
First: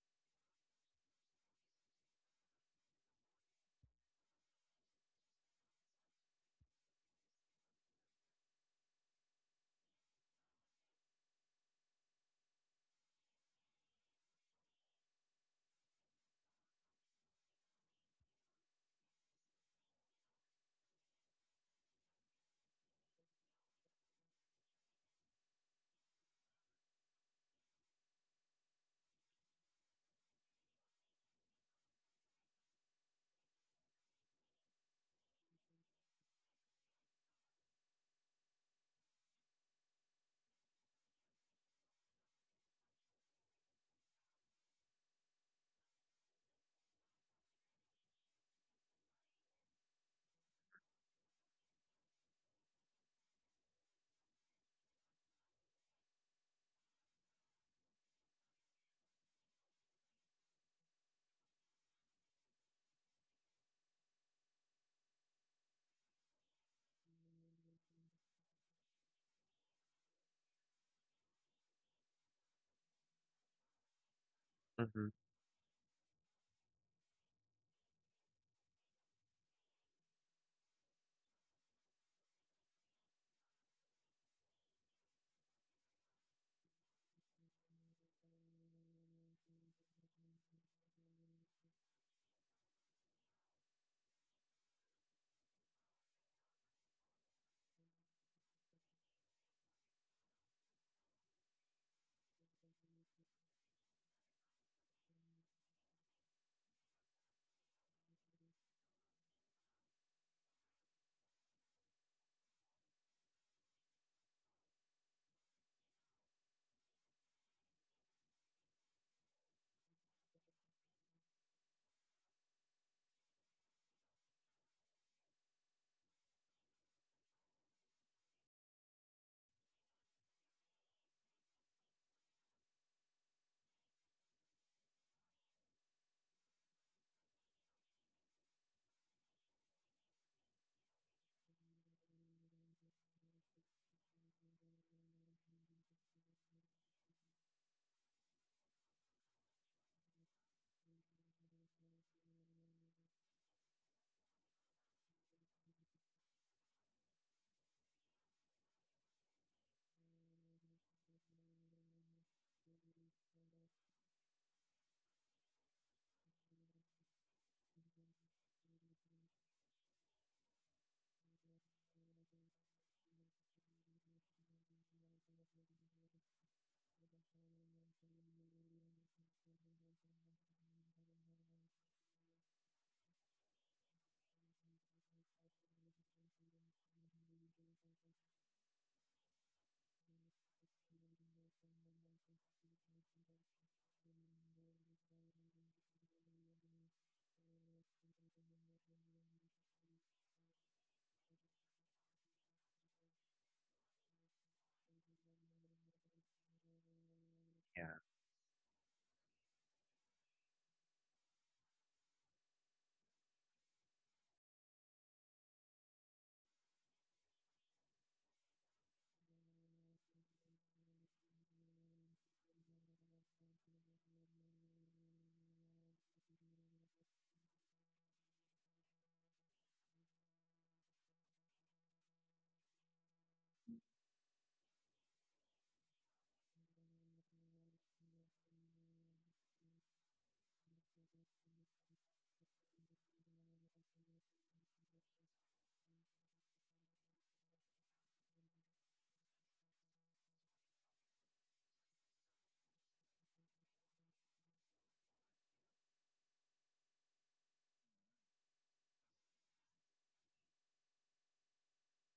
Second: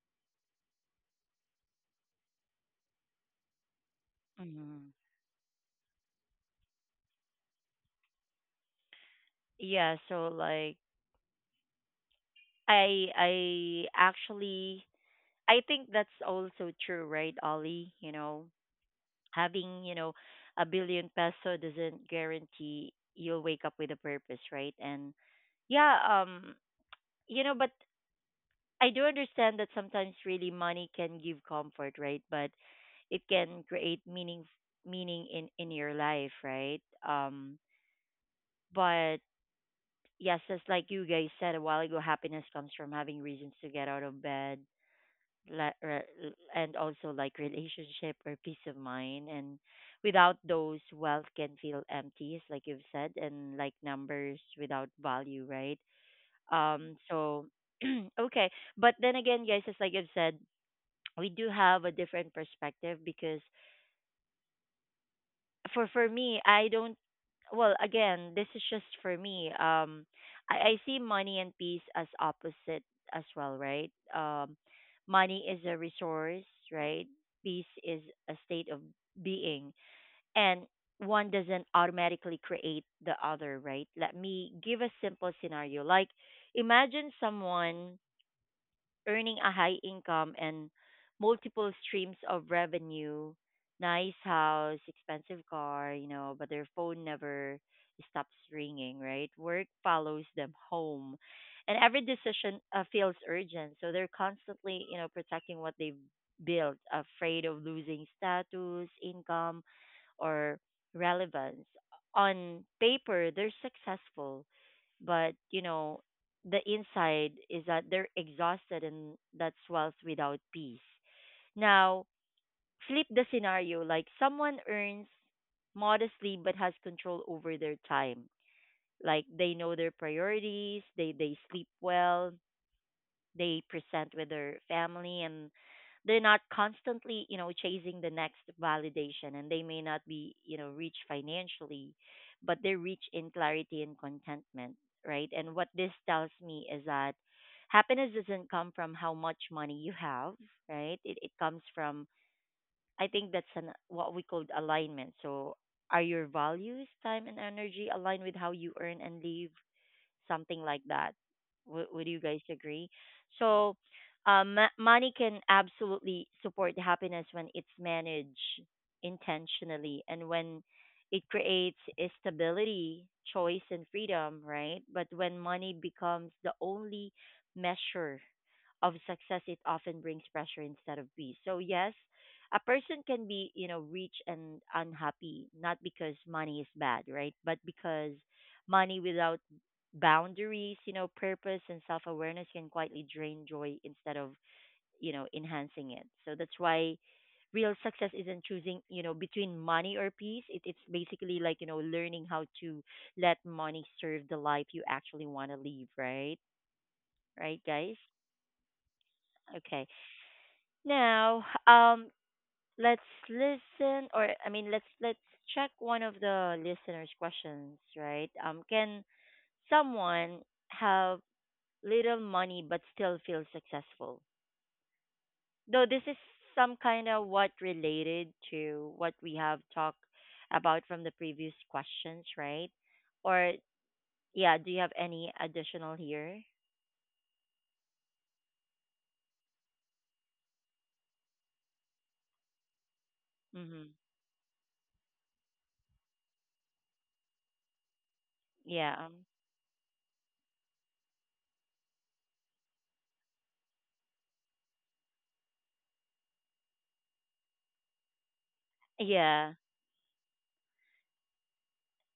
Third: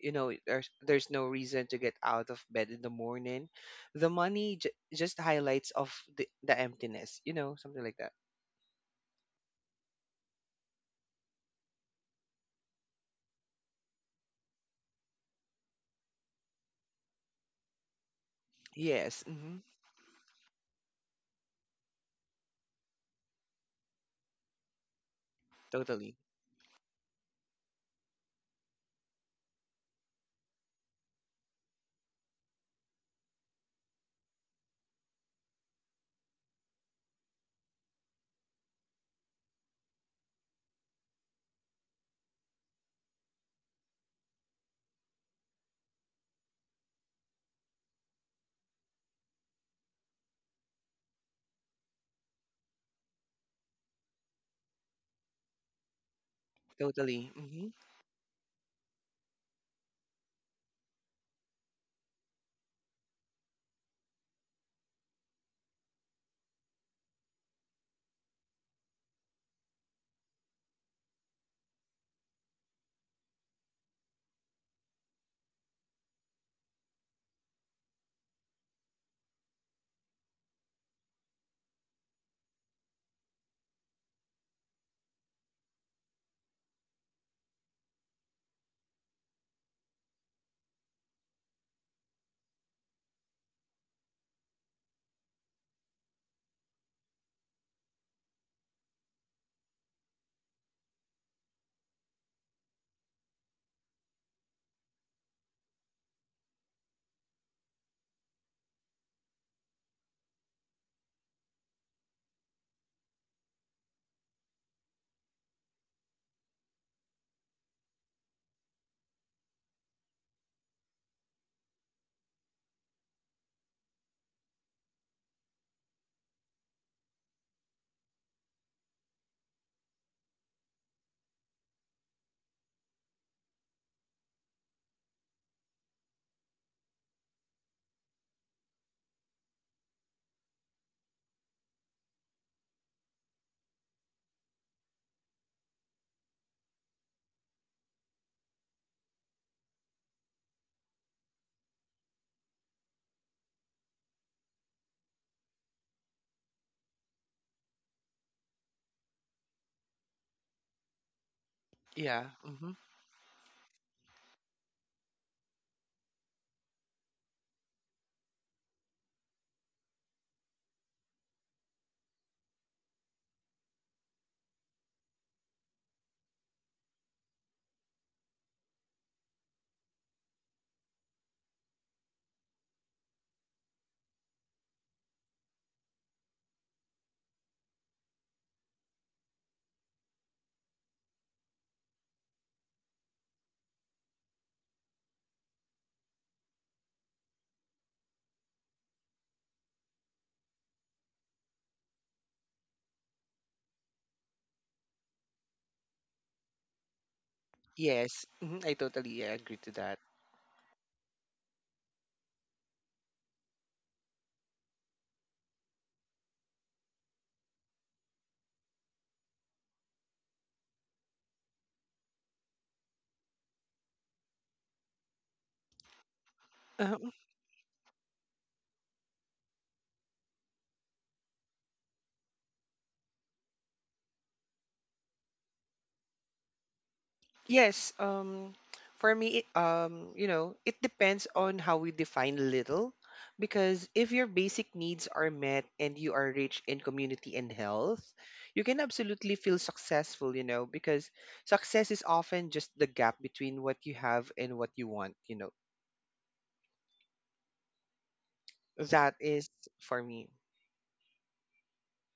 Speaker 3: you know, there's no reason to get out of bed in the morning, the
Speaker 1: Mm-hmm.
Speaker 3: just highlights of the emptiness, you know, something like that.
Speaker 1: Yeah. So like, I actually, I think that's also true, right, Ollie? You know,
Speaker 3: Yes, hmm.
Speaker 1: having a billion peso doesn't guarantee you'll wake up with a purpose, right? And yeah,
Speaker 3: Totally.
Speaker 1: but I do understand that sometimes really money can give comfort, right, but it can create meaning in your life, right? um but yes, just like you guys said a while ago, happiness comes from having reasons to get out of bed, le- re- and also like relationship or peace of mind, and without those wealth can feel empty, as like you've said, and like numbers without value, right? um
Speaker 3: Totally,
Speaker 1: so
Speaker 3: hmm.
Speaker 1: okay, but then again, guys, as like I've said, we do have a different perspective, because for me, I don't. Well, again, this is just for me. I see money and peace as opposite as well, right? Um,
Speaker 2: Hmm.
Speaker 1: money is a resource, right? Peace is a state of being, and one doesn't automatically create the other, right? Let me give a simple scenario. Like, imagine someone earning a high income and multiple streams of revenue, nice house, expensive car, but their phone never stops ringing, right? Work follows them home. And every decision feels urgent. So they're constantly protecting what they've built, afraid of losing status, income, or relevance. On paper, they're successful, but the inside is that they're exhausted, and that's wealth without peace. Now, flip the scenario, like someone earns modestly but has control over their time. Like they know their priorities, they sleep well, they present with their family, and they're not constantly chasing the next validation, and they may not be rich financially, but they rich in clarity and contentment, right? And what this tells me is that happiness doesn't come from how much money you have, right? It comes from, I think, that's an what we called alignment. So are your values, time, and energy aligned with how you earn and live? Something like that. Would you
Speaker 3: Yeah,
Speaker 1: guys
Speaker 3: mm-hmm.
Speaker 1: agree? So, money can absolutely support happiness when it's managed intentionally, and when it creates a stability, choice, and freedom, right? But when money becomes the only measure of success, it often brings pressure instead of peace. So yes, a person can be, rich and unhappy, not because money is bad, right? But because money without boundaries, purpose, and self awareness can quietly drain joy instead of, enhancing it. So that's why real success isn't choosing, between money or peace. It's basically like, learning how to let money serve the life you actually want to live, right? Right, guys?
Speaker 3: Yes, mhm, I totally agree to
Speaker 1: Okay.
Speaker 3: that.
Speaker 1: Now, let's listen, or I mean, let's check one of the listeners' questions, right? Can someone have little money but still feel successful? Though this is some kind
Speaker 3: Um,
Speaker 1: of what related to what we have talked about from the previous questions, right? Or yeah, do you have any additional here?
Speaker 3: yes, for me, you know, it depends on how we define little,
Speaker 1: Mm-hmm.
Speaker 3: because if your basic needs are met and you are rich in community and health, you can
Speaker 1: Yeah.
Speaker 3: absolutely feel successful, you know, because success is often just the gap between what you have and what you want, you know. That is
Speaker 1: Yeah.
Speaker 3: for me.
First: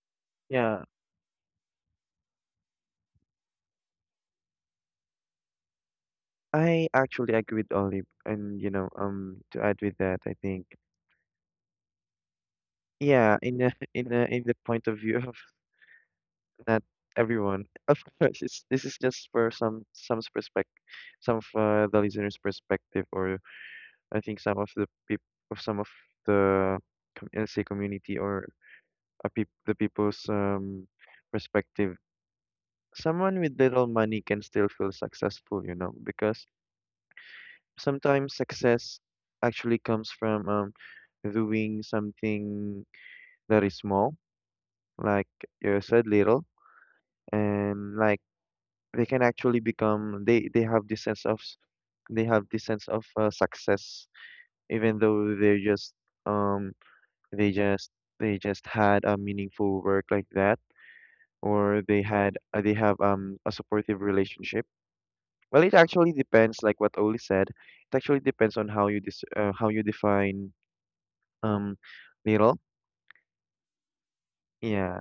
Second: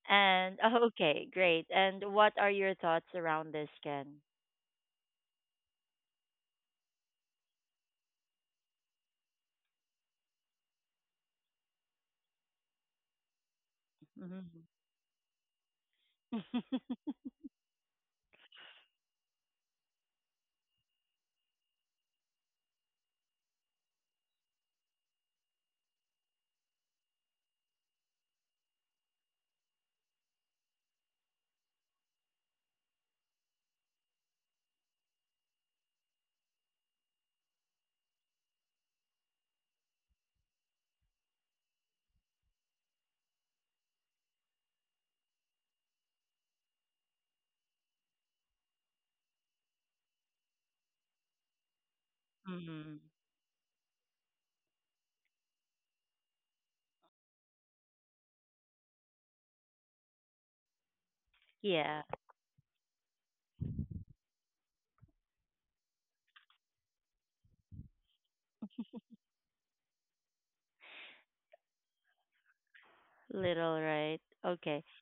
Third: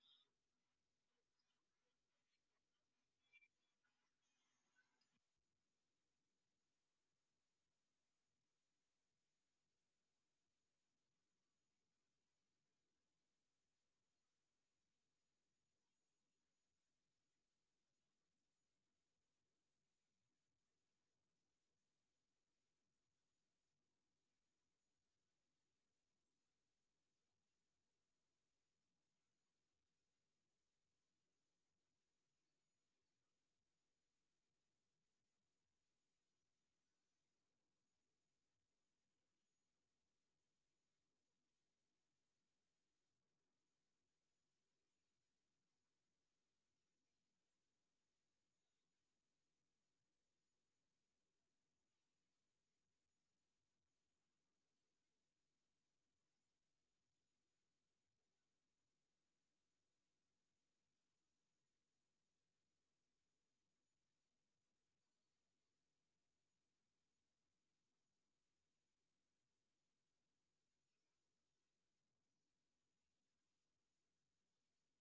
Speaker 1: And
Speaker 2: Yeah,
Speaker 1: okay, great. And what are your thoughts around this, Ken?
Speaker 2: I actually agree with Olive, and you know, to add with that I think, yeah, in the
Speaker 1: Mm-hmm.
Speaker 2: point of view of not everyone. Of course, it's, this is just for some's perspective, some of the listeners' perspective, or I think some of the peop of some of the let's say community, or a peop the people's perspective. Someone with little money can still feel successful, you know, because sometimes success actually comes from doing something that is small, like you said, little, and like they can actually become, they have this sense of
Speaker 1: Mm.
Speaker 2: success, even though they're just um they just they just had a meaningful work like that, or
Speaker 1: Yeah,
Speaker 2: they had they have a supportive relationship. Well, it actually depends, like what Oli said, it actually depends on how you how you define um little.
Speaker 1: little, right? Okay.
Speaker 2: Yeah.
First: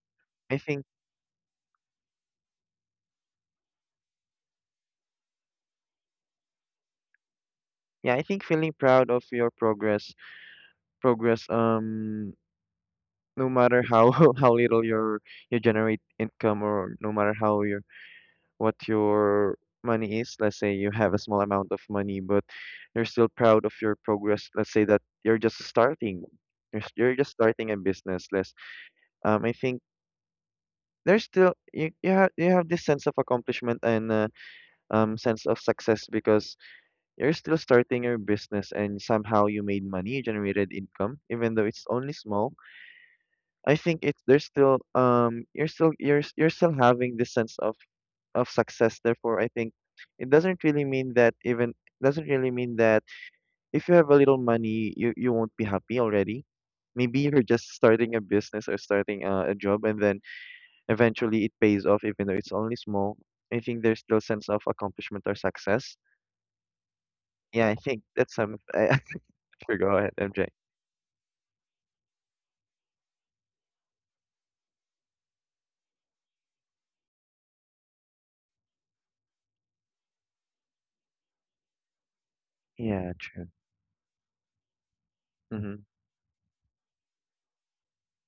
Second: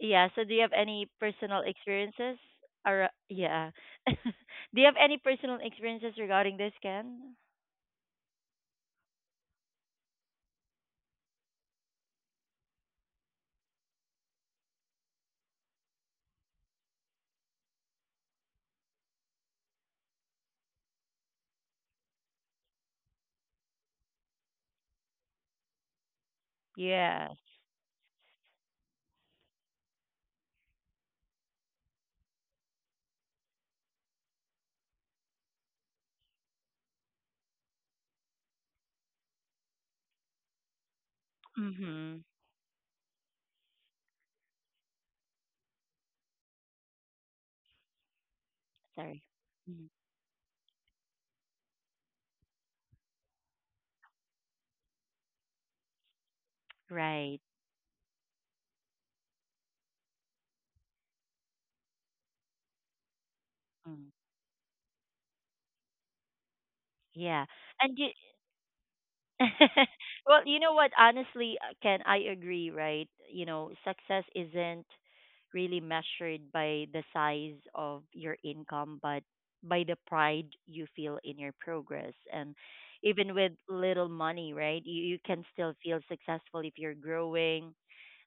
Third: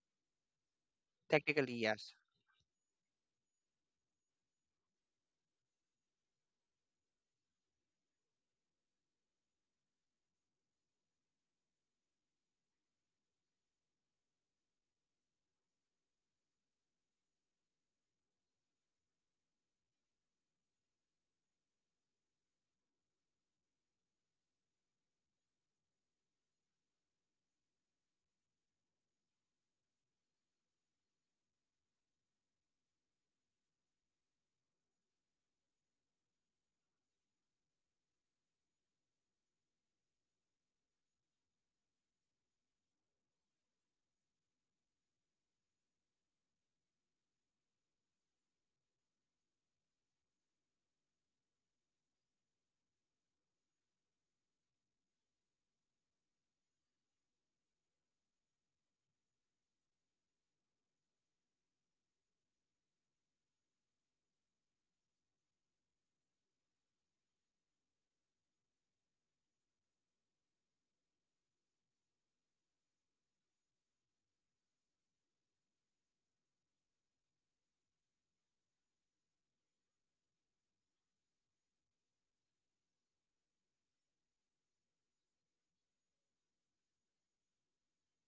Speaker 1: Yeah, so do
Speaker 2: I
Speaker 1: you have
Speaker 2: think,
Speaker 1: any personal
Speaker 3: Technically, yes.
Speaker 1: experiences? Or, yeah. Do you have any personal experiences regarding this, Ken?
Speaker 2: yeah, I think feeling proud of your progress, no matter how how little you generate income, or no matter how your money is. Let's say you have a small amount of money, but you're still proud of your progress. Let's say that you're just starting, you're just
Speaker 1: Yes.
Speaker 2: starting a business less, I think there's still, you have this sense of accomplishment and sense of success, because you're still starting your business and somehow you made money, you generated income even though it's only
Speaker 1: Mm-hmm.
Speaker 2: small. I think it's there's still you're still, you're still having this sense of success.
Speaker 1: Sorry.
Speaker 2: Therefore, I think
Speaker 1: Mm.
Speaker 2: it doesn't really mean that, doesn't really mean that if you have a little money, you won't be happy already. Maybe
Speaker 1: Right.
Speaker 2: you're just starting a business or starting a job, and then eventually it pays off, even though it's only small. I think there's
Speaker 1: Mm.
Speaker 2: still sense of accomplishment or success.
Speaker 1: Yeah.
Speaker 2: Yeah, I
Speaker 1: And
Speaker 2: think
Speaker 1: you
Speaker 2: that's some. Sure, go ahead,
Speaker 1: well,
Speaker 2: MJ.
Speaker 1: you know what? Honestly, Ken, I agree, right? You know, success isn't really measured by the size of your income, but by the pride you feel in your progress. And
Speaker 2: Yeah,
Speaker 1: even
Speaker 2: true.
Speaker 1: with little money, right? You can still
Speaker 2: Mm-hmm.
Speaker 1: feel successful if you're growing,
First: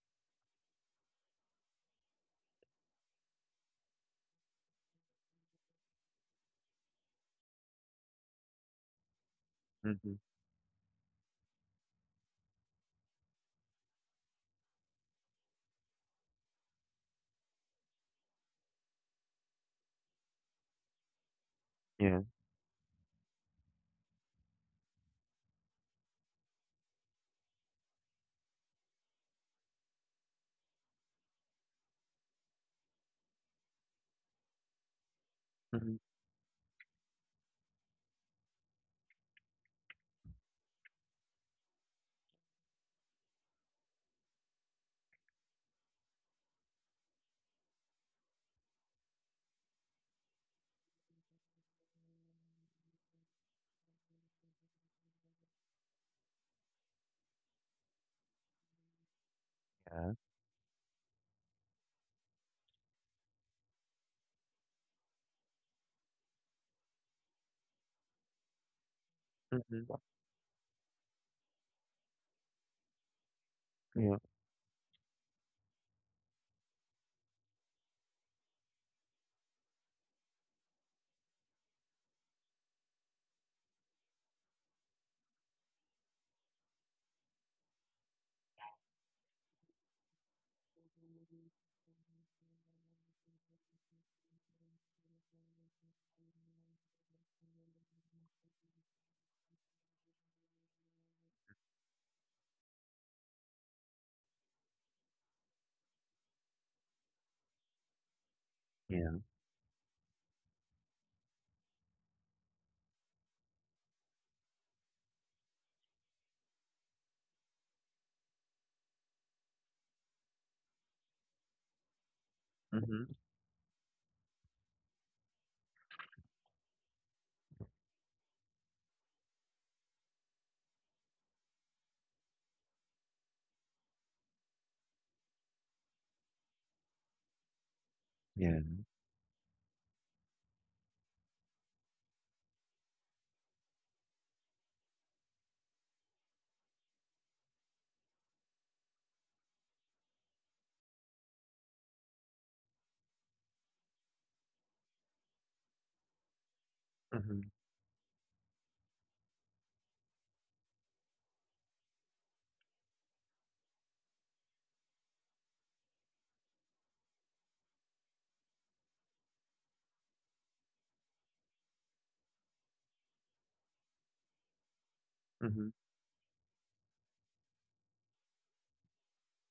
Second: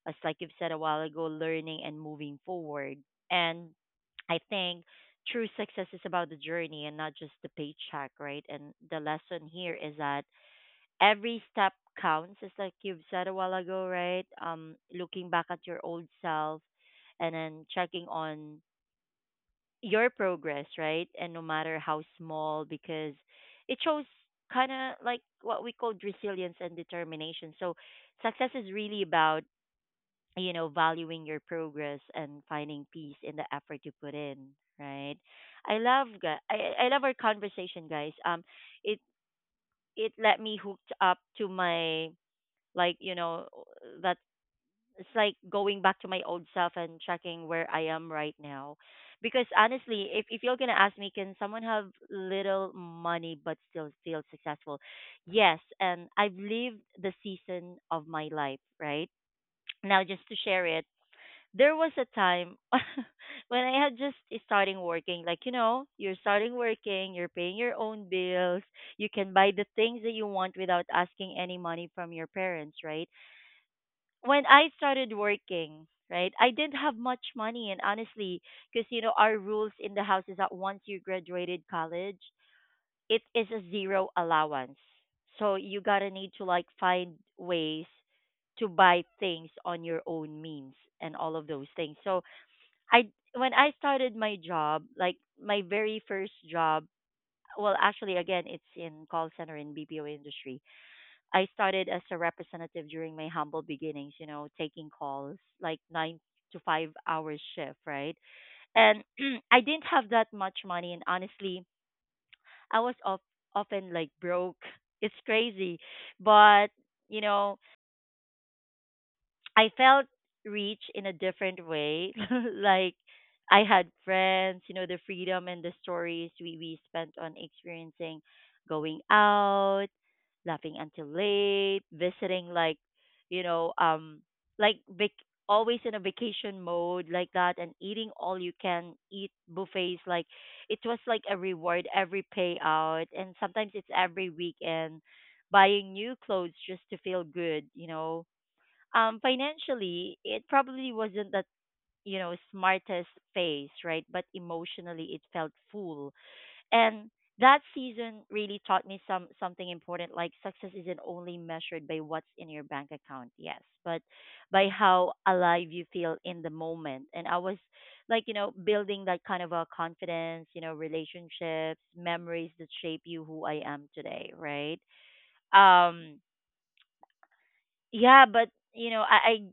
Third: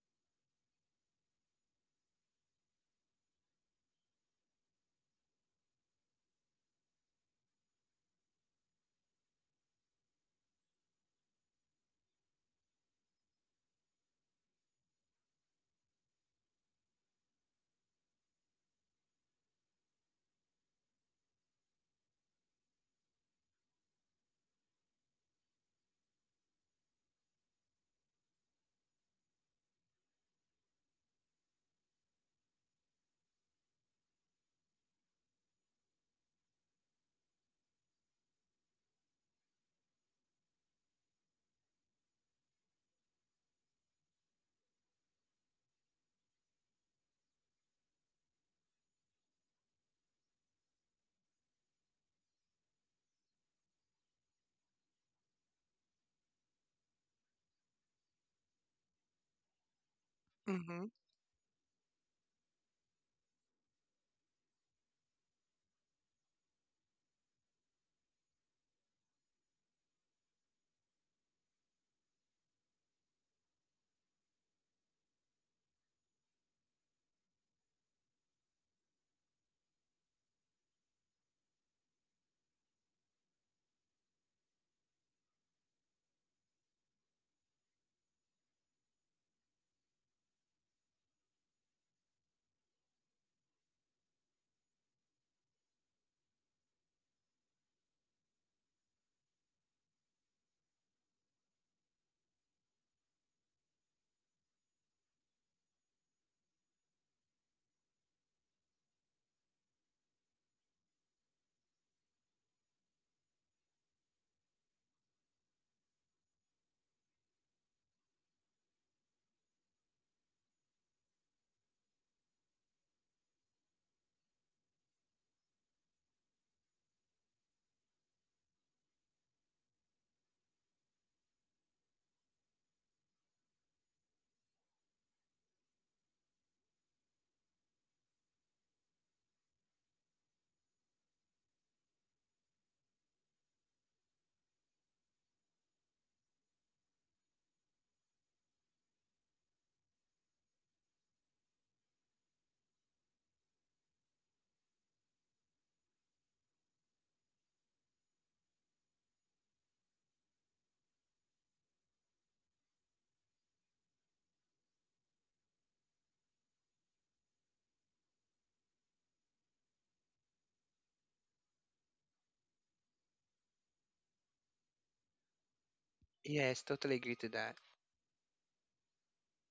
Speaker 1: as like you've said a while ago, learning and moving forward. And I think true success is about the journey and not just the paycheck, right? And the lesson here is
Speaker 2: Mm-hmm.
Speaker 1: that every step counts, just like you've said a while ago, right? Looking back at your old self and then checking on your progress, right? And no matter how
Speaker 2: Yeah.
Speaker 1: small, because it shows kind of like what we called resilience and determination. So success is really about, valuing your progress and finding peace in the effort you put in, right? I
Speaker 2: Mm-hmm.
Speaker 1: love gu- I love our conversation, guys. It it let me hooked up to my, like, you know, that it's like going back to my old self and checking where I am right now. Because honestly, if you're gonna ask me, can someone have little money but still feel successful? Yes, and I've lived the season of my life, right? Now
Speaker 2: Yeah.
Speaker 1: just to share it,
Speaker 3: Hmm.
Speaker 1: there was a time when I had just starting working. Like, you're starting working, you're paying your own bills, you can buy the
Speaker 2: Mm-hmm.
Speaker 1: things that you want without asking any money from your parents, right?
Speaker 2: Yeah.
Speaker 1: When I started working, right, I didn't have much money. And honestly, because, our rules in the house is that once you graduated college, it is a zero allowance. So you got to need to like find ways to buy things on your own means and all of those things. So I, when I started my job, like my very first job, well, actually, again, it's in call center in BPO industry. I started as a representative during my humble beginnings, taking calls like 9 to 5 hours shift, right? And
Speaker 2: Yeah.
Speaker 1: I didn't have that much money, and honestly, I was of, often like broke. It's crazy, but you know, I felt rich in a different way. Like
Speaker 2: Mm-hmm.
Speaker 1: I had friends, the freedom and the stories we spent on experiencing going out, laughing until late, visiting you know, um like always in a vacation mode like that, and eating all you
Speaker 2: Yeah.
Speaker 1: can eat buffets. Like it was like a reward every payout, and sometimes it's every weekend buying new clothes just to feel good. Financially it probably wasn't that, smartest phase, right? But emotionally it felt full. And
Speaker 2: Mm-hmm.
Speaker 1: that season really taught me something important. Like success isn't only measured by what's in your bank account, yes, but by how alive you feel in the moment. And I was, building that kind of a confidence, relationships, memories that shape you who I am today, right?
Speaker 2: Mm-hmm.
Speaker 1: um
Speaker 3: Yes, totally agree to that.
Speaker 1: yeah, but I,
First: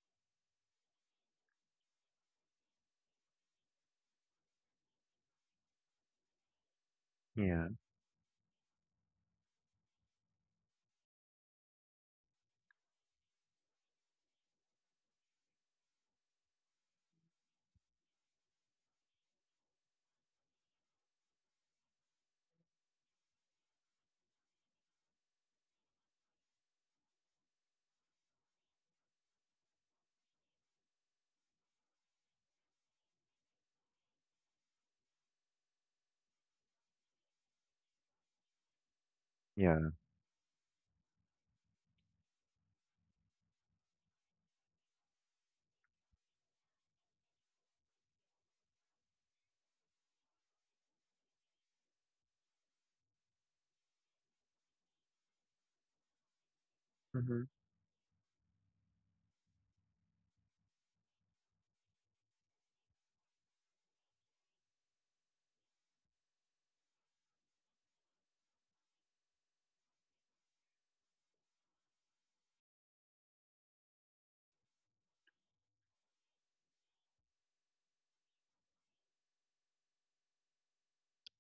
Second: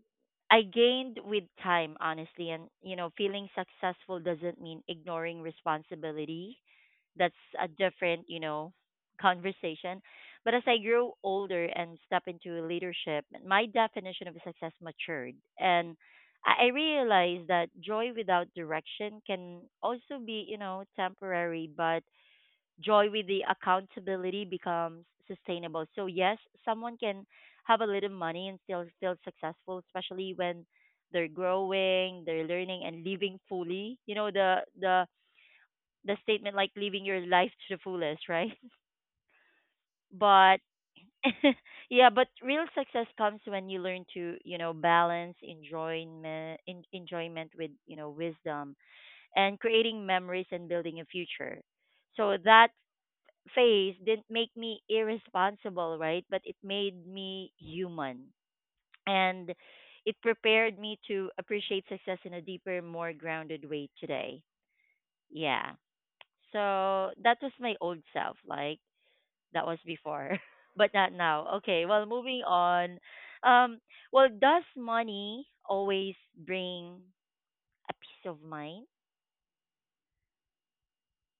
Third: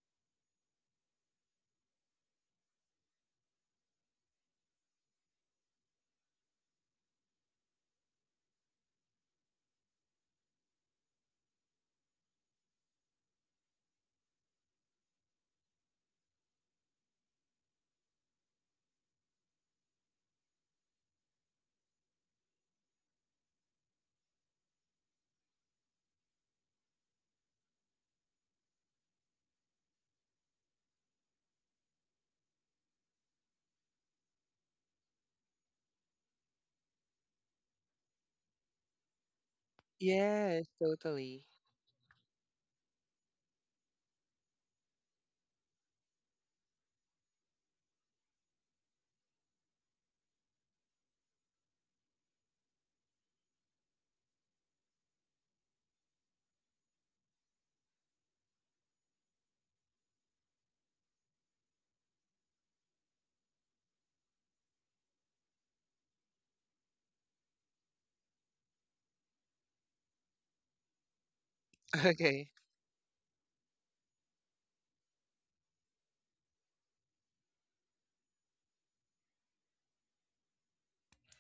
Speaker 1: I gained with time, honestly, and feeling successful doesn't mean ignoring responsibility. That's a
Speaker 2: Yeah.
Speaker 1: different, conversation. But as I grew older and step into leadership, my definition of success matured, and I realized that joy without direction can also be, temporary, but joy with the accountability becomes sustainable. So yes, someone can have a little money and still feel successful, especially when they're growing, they're learning and living fully. You know the statement like living your life to the fullest, right?
Speaker 2: Yeah.
Speaker 1: But
Speaker 3: Yes, totally.
Speaker 1: yeah, but real success comes when you learn to, balance enjoyment with, wisdom and creating memories and building a future. So that phase didn't make me irresponsible, right? But it made
Speaker 2: Mm-hmm.
Speaker 1: me human. And it prepared me to appreciate success in a deeper, more grounded way today. Yeah. So that was my old self, like that was before, but not now. Okay, well, moving
Speaker 3: Okay.
Speaker 1: on. Um, well, does money always bring a peace of mind?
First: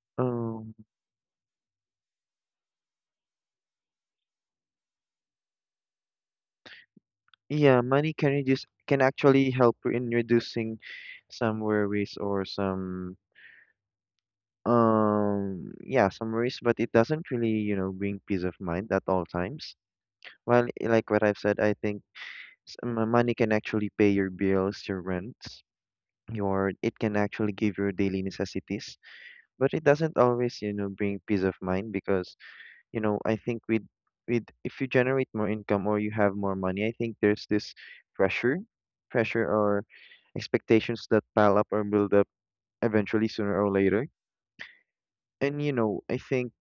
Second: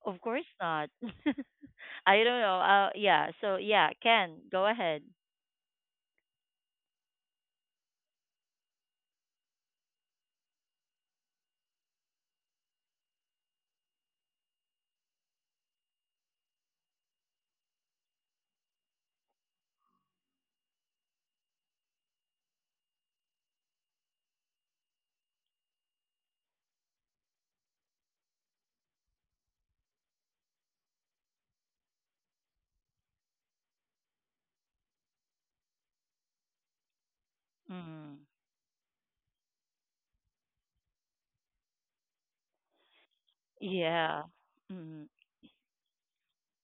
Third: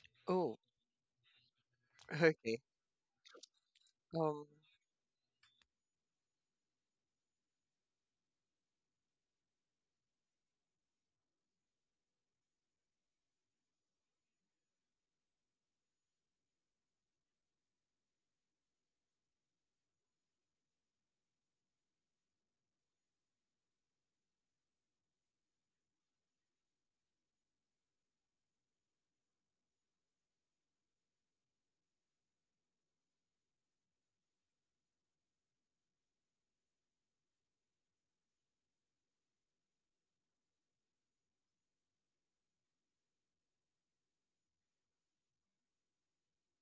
Speaker 1: Of course
Speaker 3: Oh.
Speaker 2: Um,
Speaker 1: not. I don't know.
Speaker 3: Okay.
Speaker 1: Yeah. So yeah, Ken,
Speaker 3: Um.
Speaker 1: go ahead.
Speaker 2: yeah, money can reduce can actually help in reducing some worries or some worries, but it doesn't really, you know, bring peace of mind at all times. Well, like what I've said, I think money can actually pay your bills, your rents, your it can actually give your daily necessities, but it doesn't always, you know, bring peace of mind because you know, I think with if you generate more income or you have more money, I think there's this
Speaker 1: Mm.
Speaker 2: pressure, pressure or expectations that pile up or build up eventually sooner or later.
Speaker 1: Yeah. Mm,
Speaker 2: And you know, I think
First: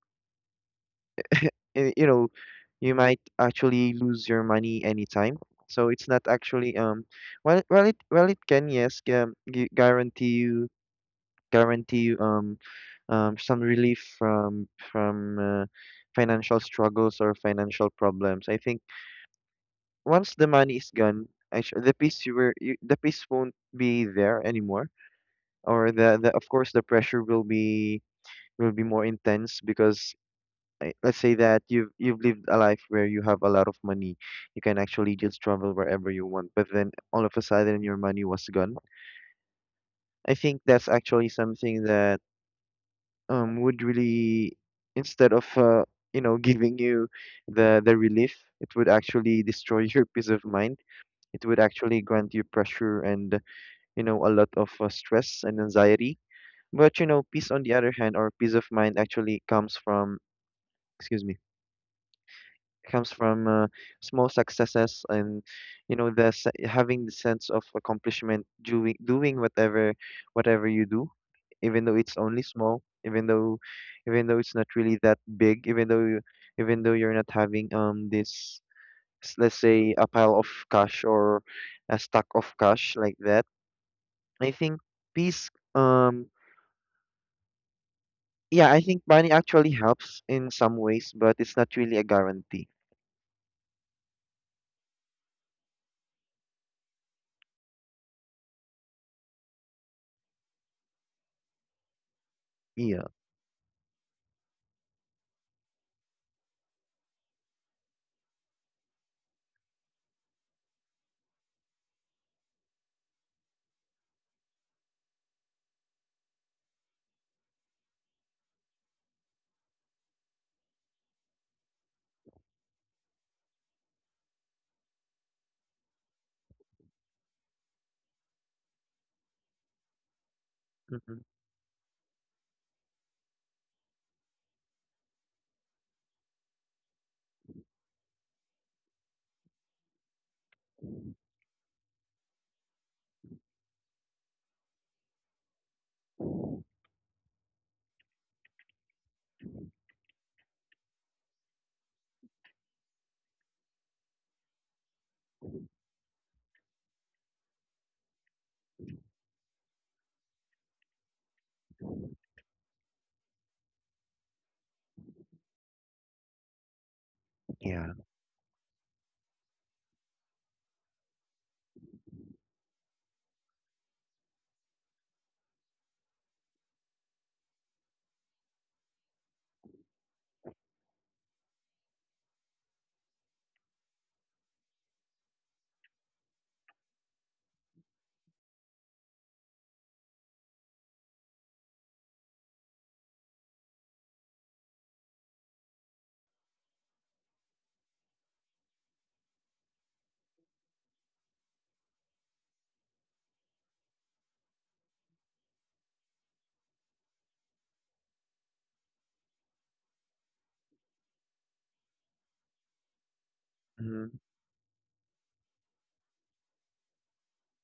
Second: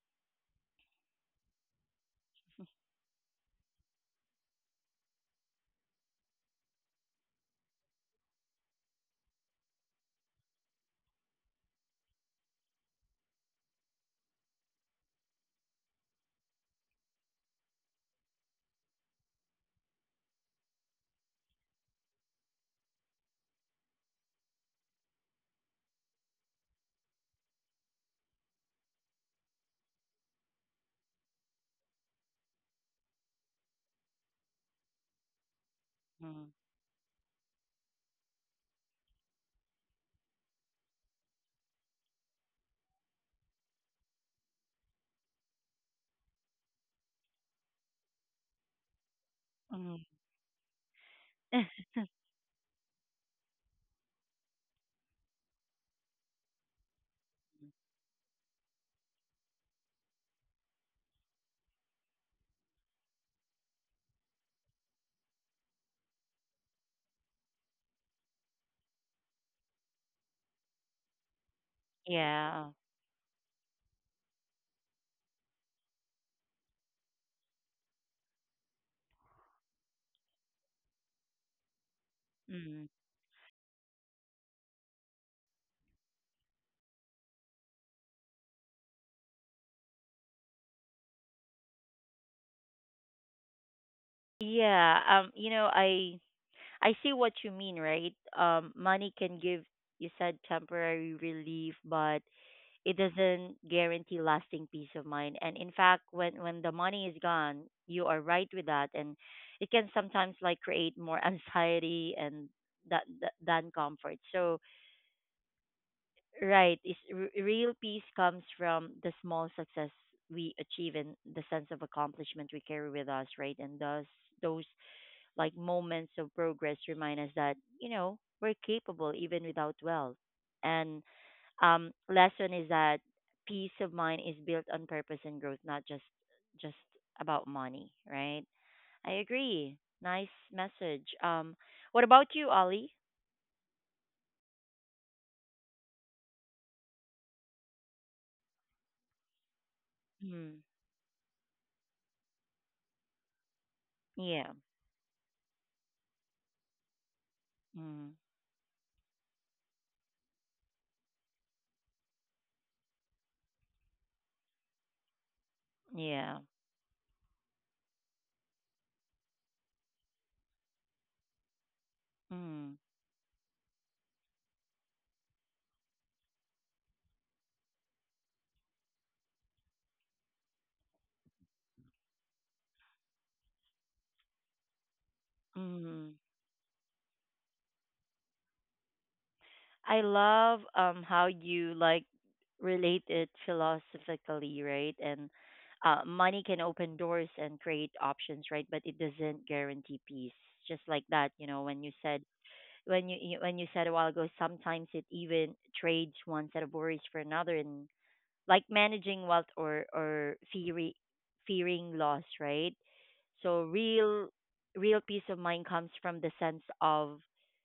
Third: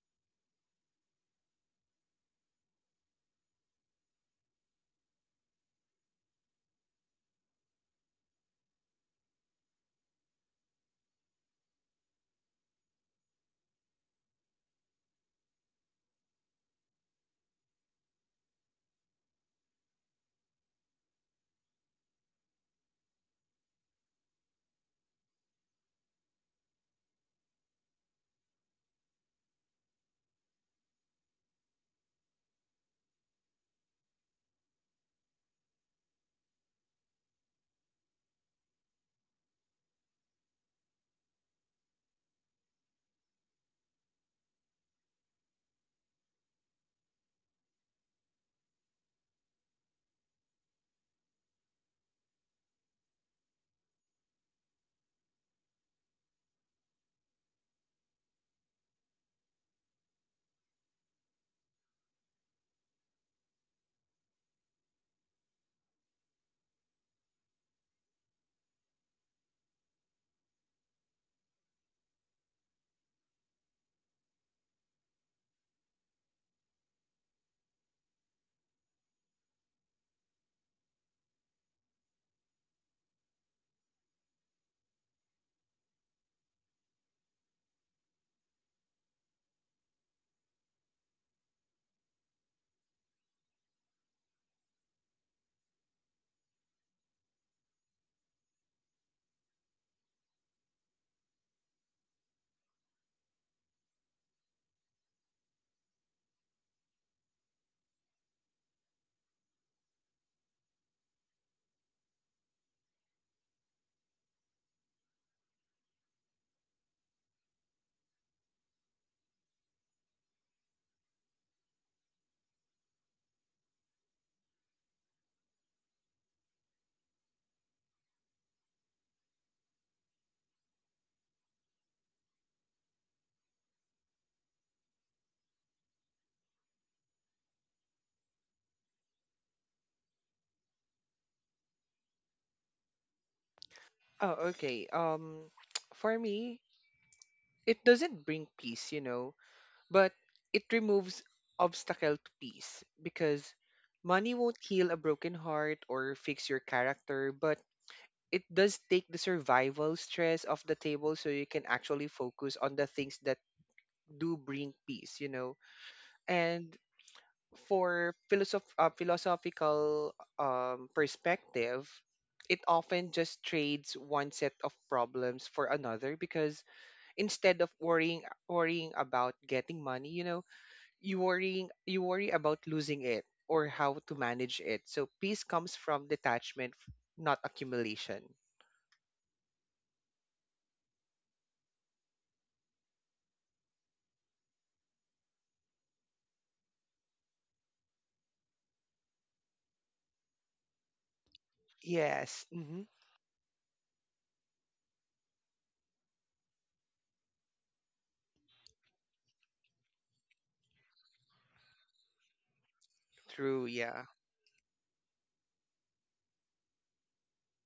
Speaker 2: you know, you might actually lose your money anytime. So it's not actually it well it can, yes, guarantee you some relief from financial struggles or financial problems. I think once the money is gone, actually, the peace you were you, the peace won't be there anymore, or the of course the pressure will be more intense because let's say that you've lived a life where you have a lot of money, you can actually just travel wherever you
Speaker 1: mm,
Speaker 2: want, but then all of a sudden your money was gone. I think that's actually something that would really instead of you know, giving you the relief, it would actually destroy your
Speaker 1: mm.
Speaker 2: peace of mind. It would actually grant you pressure and, you know, a lot of stress and anxiety. But you know, peace on the other hand, or peace of mind, actually comes from, excuse me, comes from small successes and, you know, having the sense of accomplishment doing whatever whatever you do, even though it's only
Speaker 1: Yeah.
Speaker 2: small, even though it's not really that big, even though even though you're not having this let's say a pile of cash or a stack of
Speaker 1: Mm.
Speaker 2: cash like that. I think peace um yeah, I think money actually helps in some ways, but it's not really a guarantee.
Speaker 1: Yeah. You know, I see what you mean, right? Money can give, you said, temporary relief, but it
Speaker 2: Yeah.
Speaker 1: doesn't guarantee lasting peace of mind. And in fact, when the money is gone, you are right with that, and it can sometimes like create more anxiety and that than comfort. So, right. Real peace comes from the small success we achieve and the sense of accomplishment we carry with us, right? And thus, those like moments of progress remind us that we're capable even without wealth. And
Speaker 2: Hmm.
Speaker 1: lesson is that peace of mind is built on purpose and growth, not just about money, right? I agree. Nice message. What about you, Ali?
Speaker 3: Oh, okay. For me, it doesn't bring peace, you know, but
Speaker 1: Hmm.
Speaker 3: it removes obstacle to peace because money
Speaker 1: Yeah.
Speaker 3: won't heal a broken heart or fix your character, but
Speaker 1: Mm.
Speaker 3: it does take the survival stress off the table so you can actually focus on the things that do bring peace, you know.
Speaker 1: Yeah.
Speaker 3: And
Speaker 2: Yeah.
Speaker 3: for philosophical perspective, it
Speaker 1: Mm.
Speaker 3: often just trades one set of problems for another because instead of worrying worrying about getting money, you know, you worry about losing it or how to manage it. So peace comes from
Speaker 1: Mm.
Speaker 3: detachment, not accumulation.
Speaker 1: I love how you like relate it philosophically, right? And money can open doors and create options, right? But it doesn't guarantee peace. Just like that, you know, when you said
Speaker 3: Yes. Mm-hmm.
Speaker 1: when you said a while ago, sometimes it even trades one set of worries for another, and like managing wealth or fearing loss, right? So
Speaker 3: True. Yeah.
Speaker 2: Hmm.
Speaker 1: real peace of mind comes from the sense of,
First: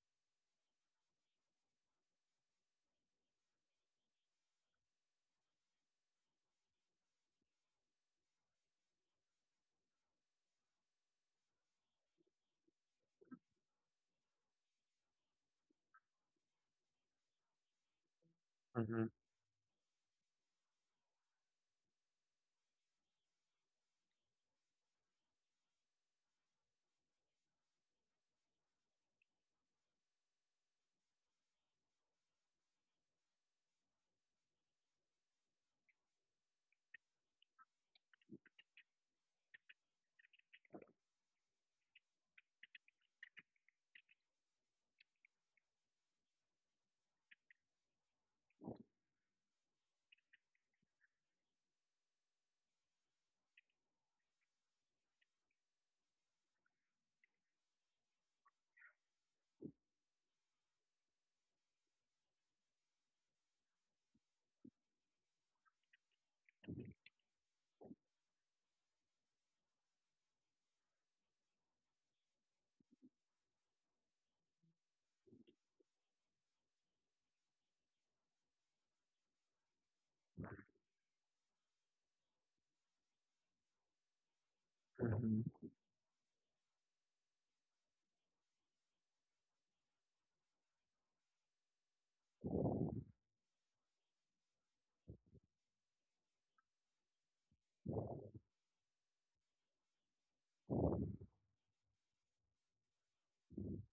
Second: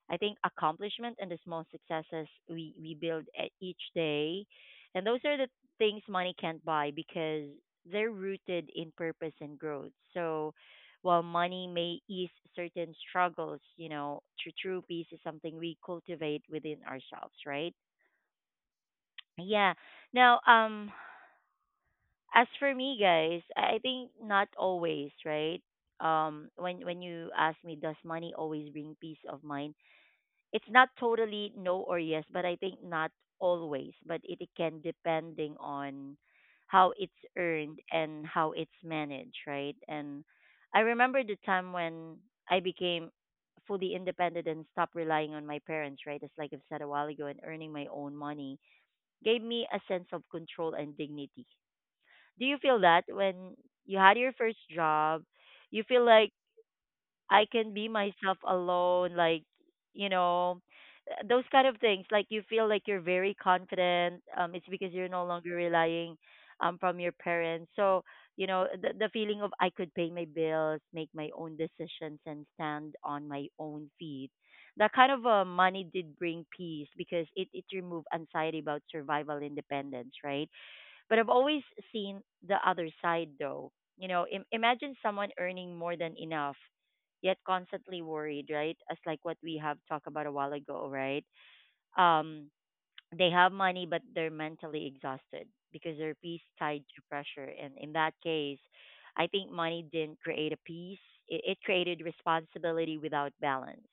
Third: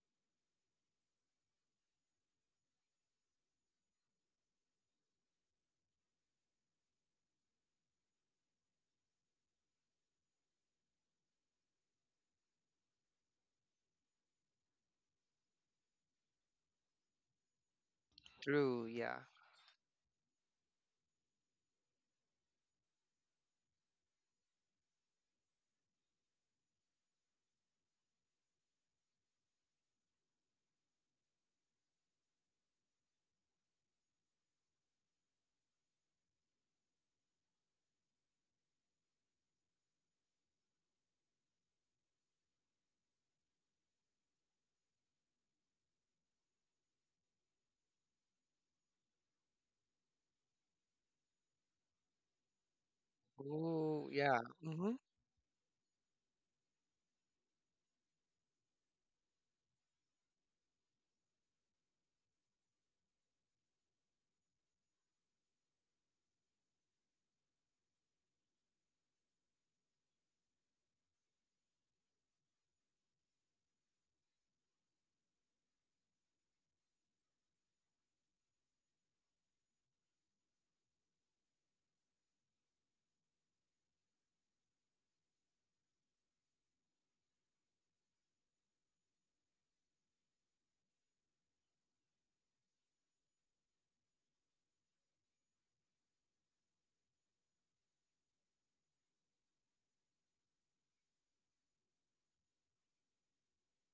Speaker 1: I think, accomplishment and the small successes we build each day, and those are the things money can't buy because they're rooted in purpose and growth. So while money may ease certain struggles, true peace is something we cultivate within ourselves, right?
Speaker 3: True.
Speaker 2: Hmm.
Speaker 3: Yeah.
Speaker 1: Yeah. Now, as for me, guys, I think not always, right? When you ask me, does money always bring peace of mind? It's not totally no or yes, but I think not always. But it can, depending on how it's earned and how it's managed, right? And I remember the time when I became fully independent and stopped relying on my parents, right? As like I've said a while ago, and earning my own money gave me a sense of control and dignity. Do you feel that when you
Speaker 3: Ooh.
Speaker 1: had your
Speaker 3: Yeah.
Speaker 1: first
Speaker 3: Mm-hmm.
Speaker 1: job, you feel like I can be myself alone, like, you know, those kind of things. Like you feel like you're very confident. It's because you're no longer relying from your parents. So, the feeling of I could pay my bills, make my own decisions, and stand on my own feet. That kind of money did bring peace because it removed anxiety about survival independence, right? But I've always seen the other side though. Imagine someone
Speaker 2: Hmm.
Speaker 1: earning more than enough yet constantly worried, right? As like what we have talked about a while ago, right? Um they have money but they're mentally exhausted because their peace tied to pressure, and in that case, I think money didn't create a peace. It created responsibility without balance.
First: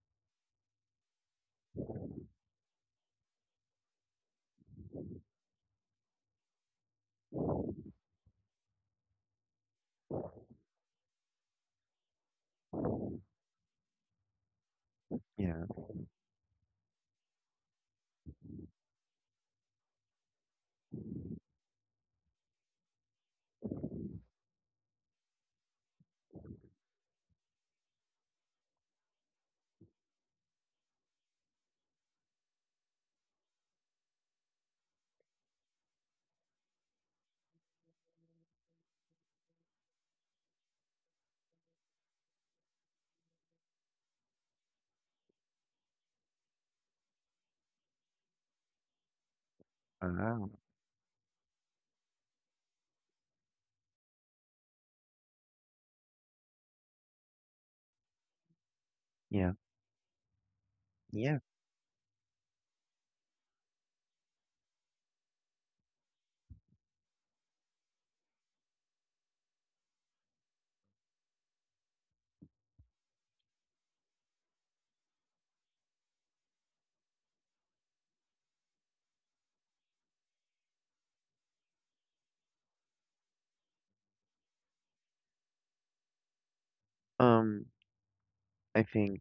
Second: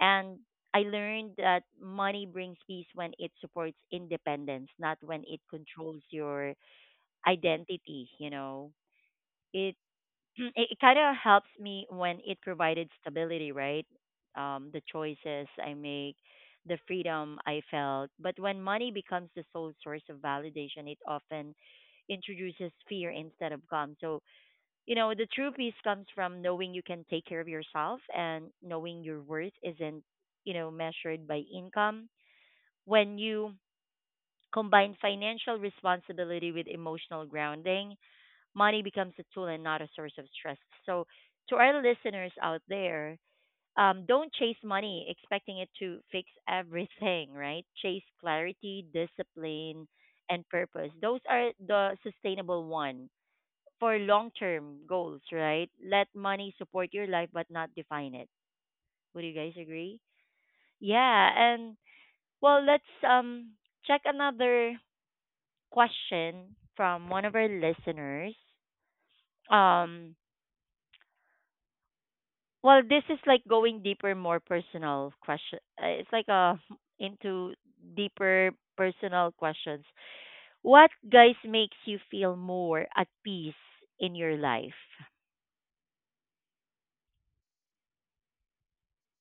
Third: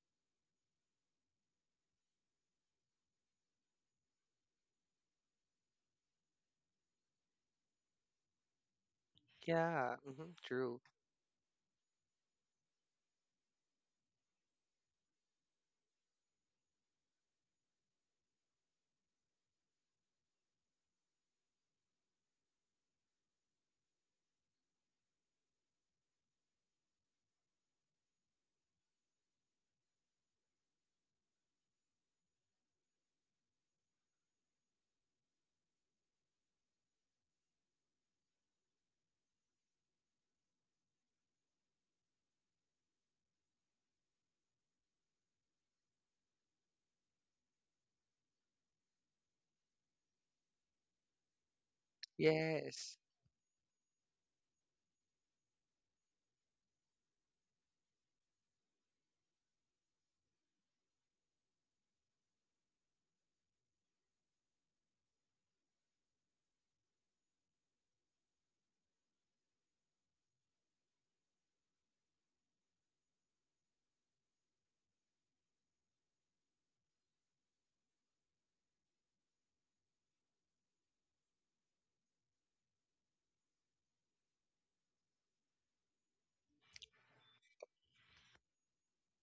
Speaker 1: And I learned that money brings peace when it supports independence, not when it controls your identity. It
Speaker 3: Yeah. Mm-hmm.
Speaker 1: it
Speaker 3: True.
Speaker 1: kind of helps me when it provided stability, right? The choices
Speaker 2: Yeah.
Speaker 1: I make, the freedom I felt. But when money becomes the sole source of validation, it often introduces fear instead of calm. So, you know, the true peace comes from knowing you can take care of yourself and knowing your worth isn't, measured by income. When you combine financial responsibility with emotional grounding, money becomes a tool and not a source of stress. So, to our listeners out there, don't chase money expecting it to fix everything, right? Chase clarity, discipline, and
Speaker 2: Wow.
Speaker 1: purpose. Those are the sustainable
Speaker 3: Yes.
Speaker 1: one for long term goals, right? Let money support your life but not define it. Would you
Speaker 2: Yeah.
Speaker 1: guys agree? Yeah,
Speaker 2: Yeah.
Speaker 1: and well, let's check another question from one of our listeners. Um, Well, this is like going deeper, more personal question. It's like a into deeper personal questions. What guys makes you feel more at peace in your life?
Speaker 2: Um, I think,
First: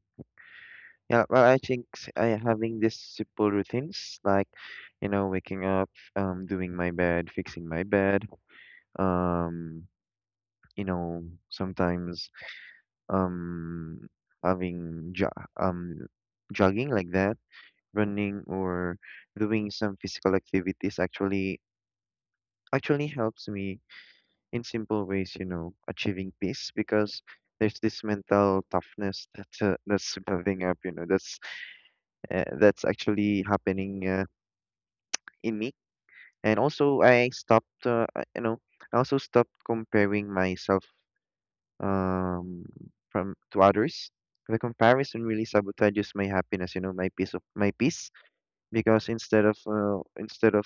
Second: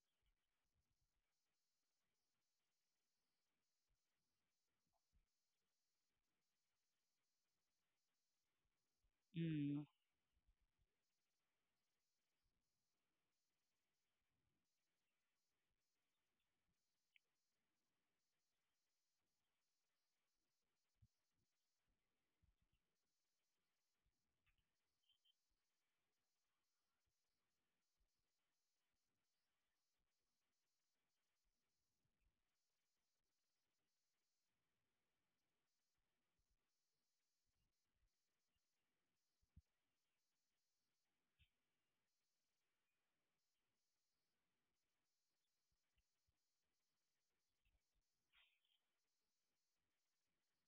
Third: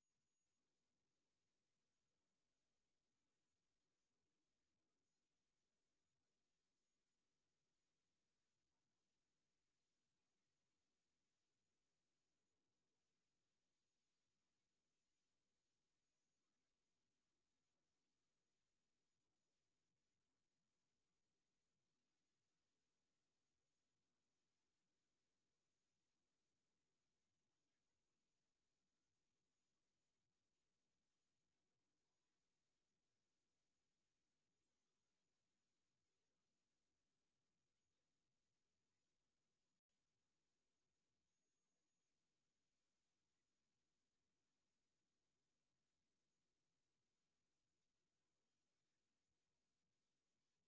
Speaker 2: yeah, well, I think I having these simple routines like, you know, waking up, doing my bed, fixing my bed,
Speaker 1: Mm.
Speaker 2: um, you know, sometimes, um, having jo um, jogging like that, running or doing some physical activities actually actually helps me in simple ways, you know, achieving peace because there's this mental toughness that that's building up, you know, that's actually happening in me. And also, I also stopped comparing myself, um, from to others. The comparison really sabotages my happiness, you know, my peace because instead of uh, instead of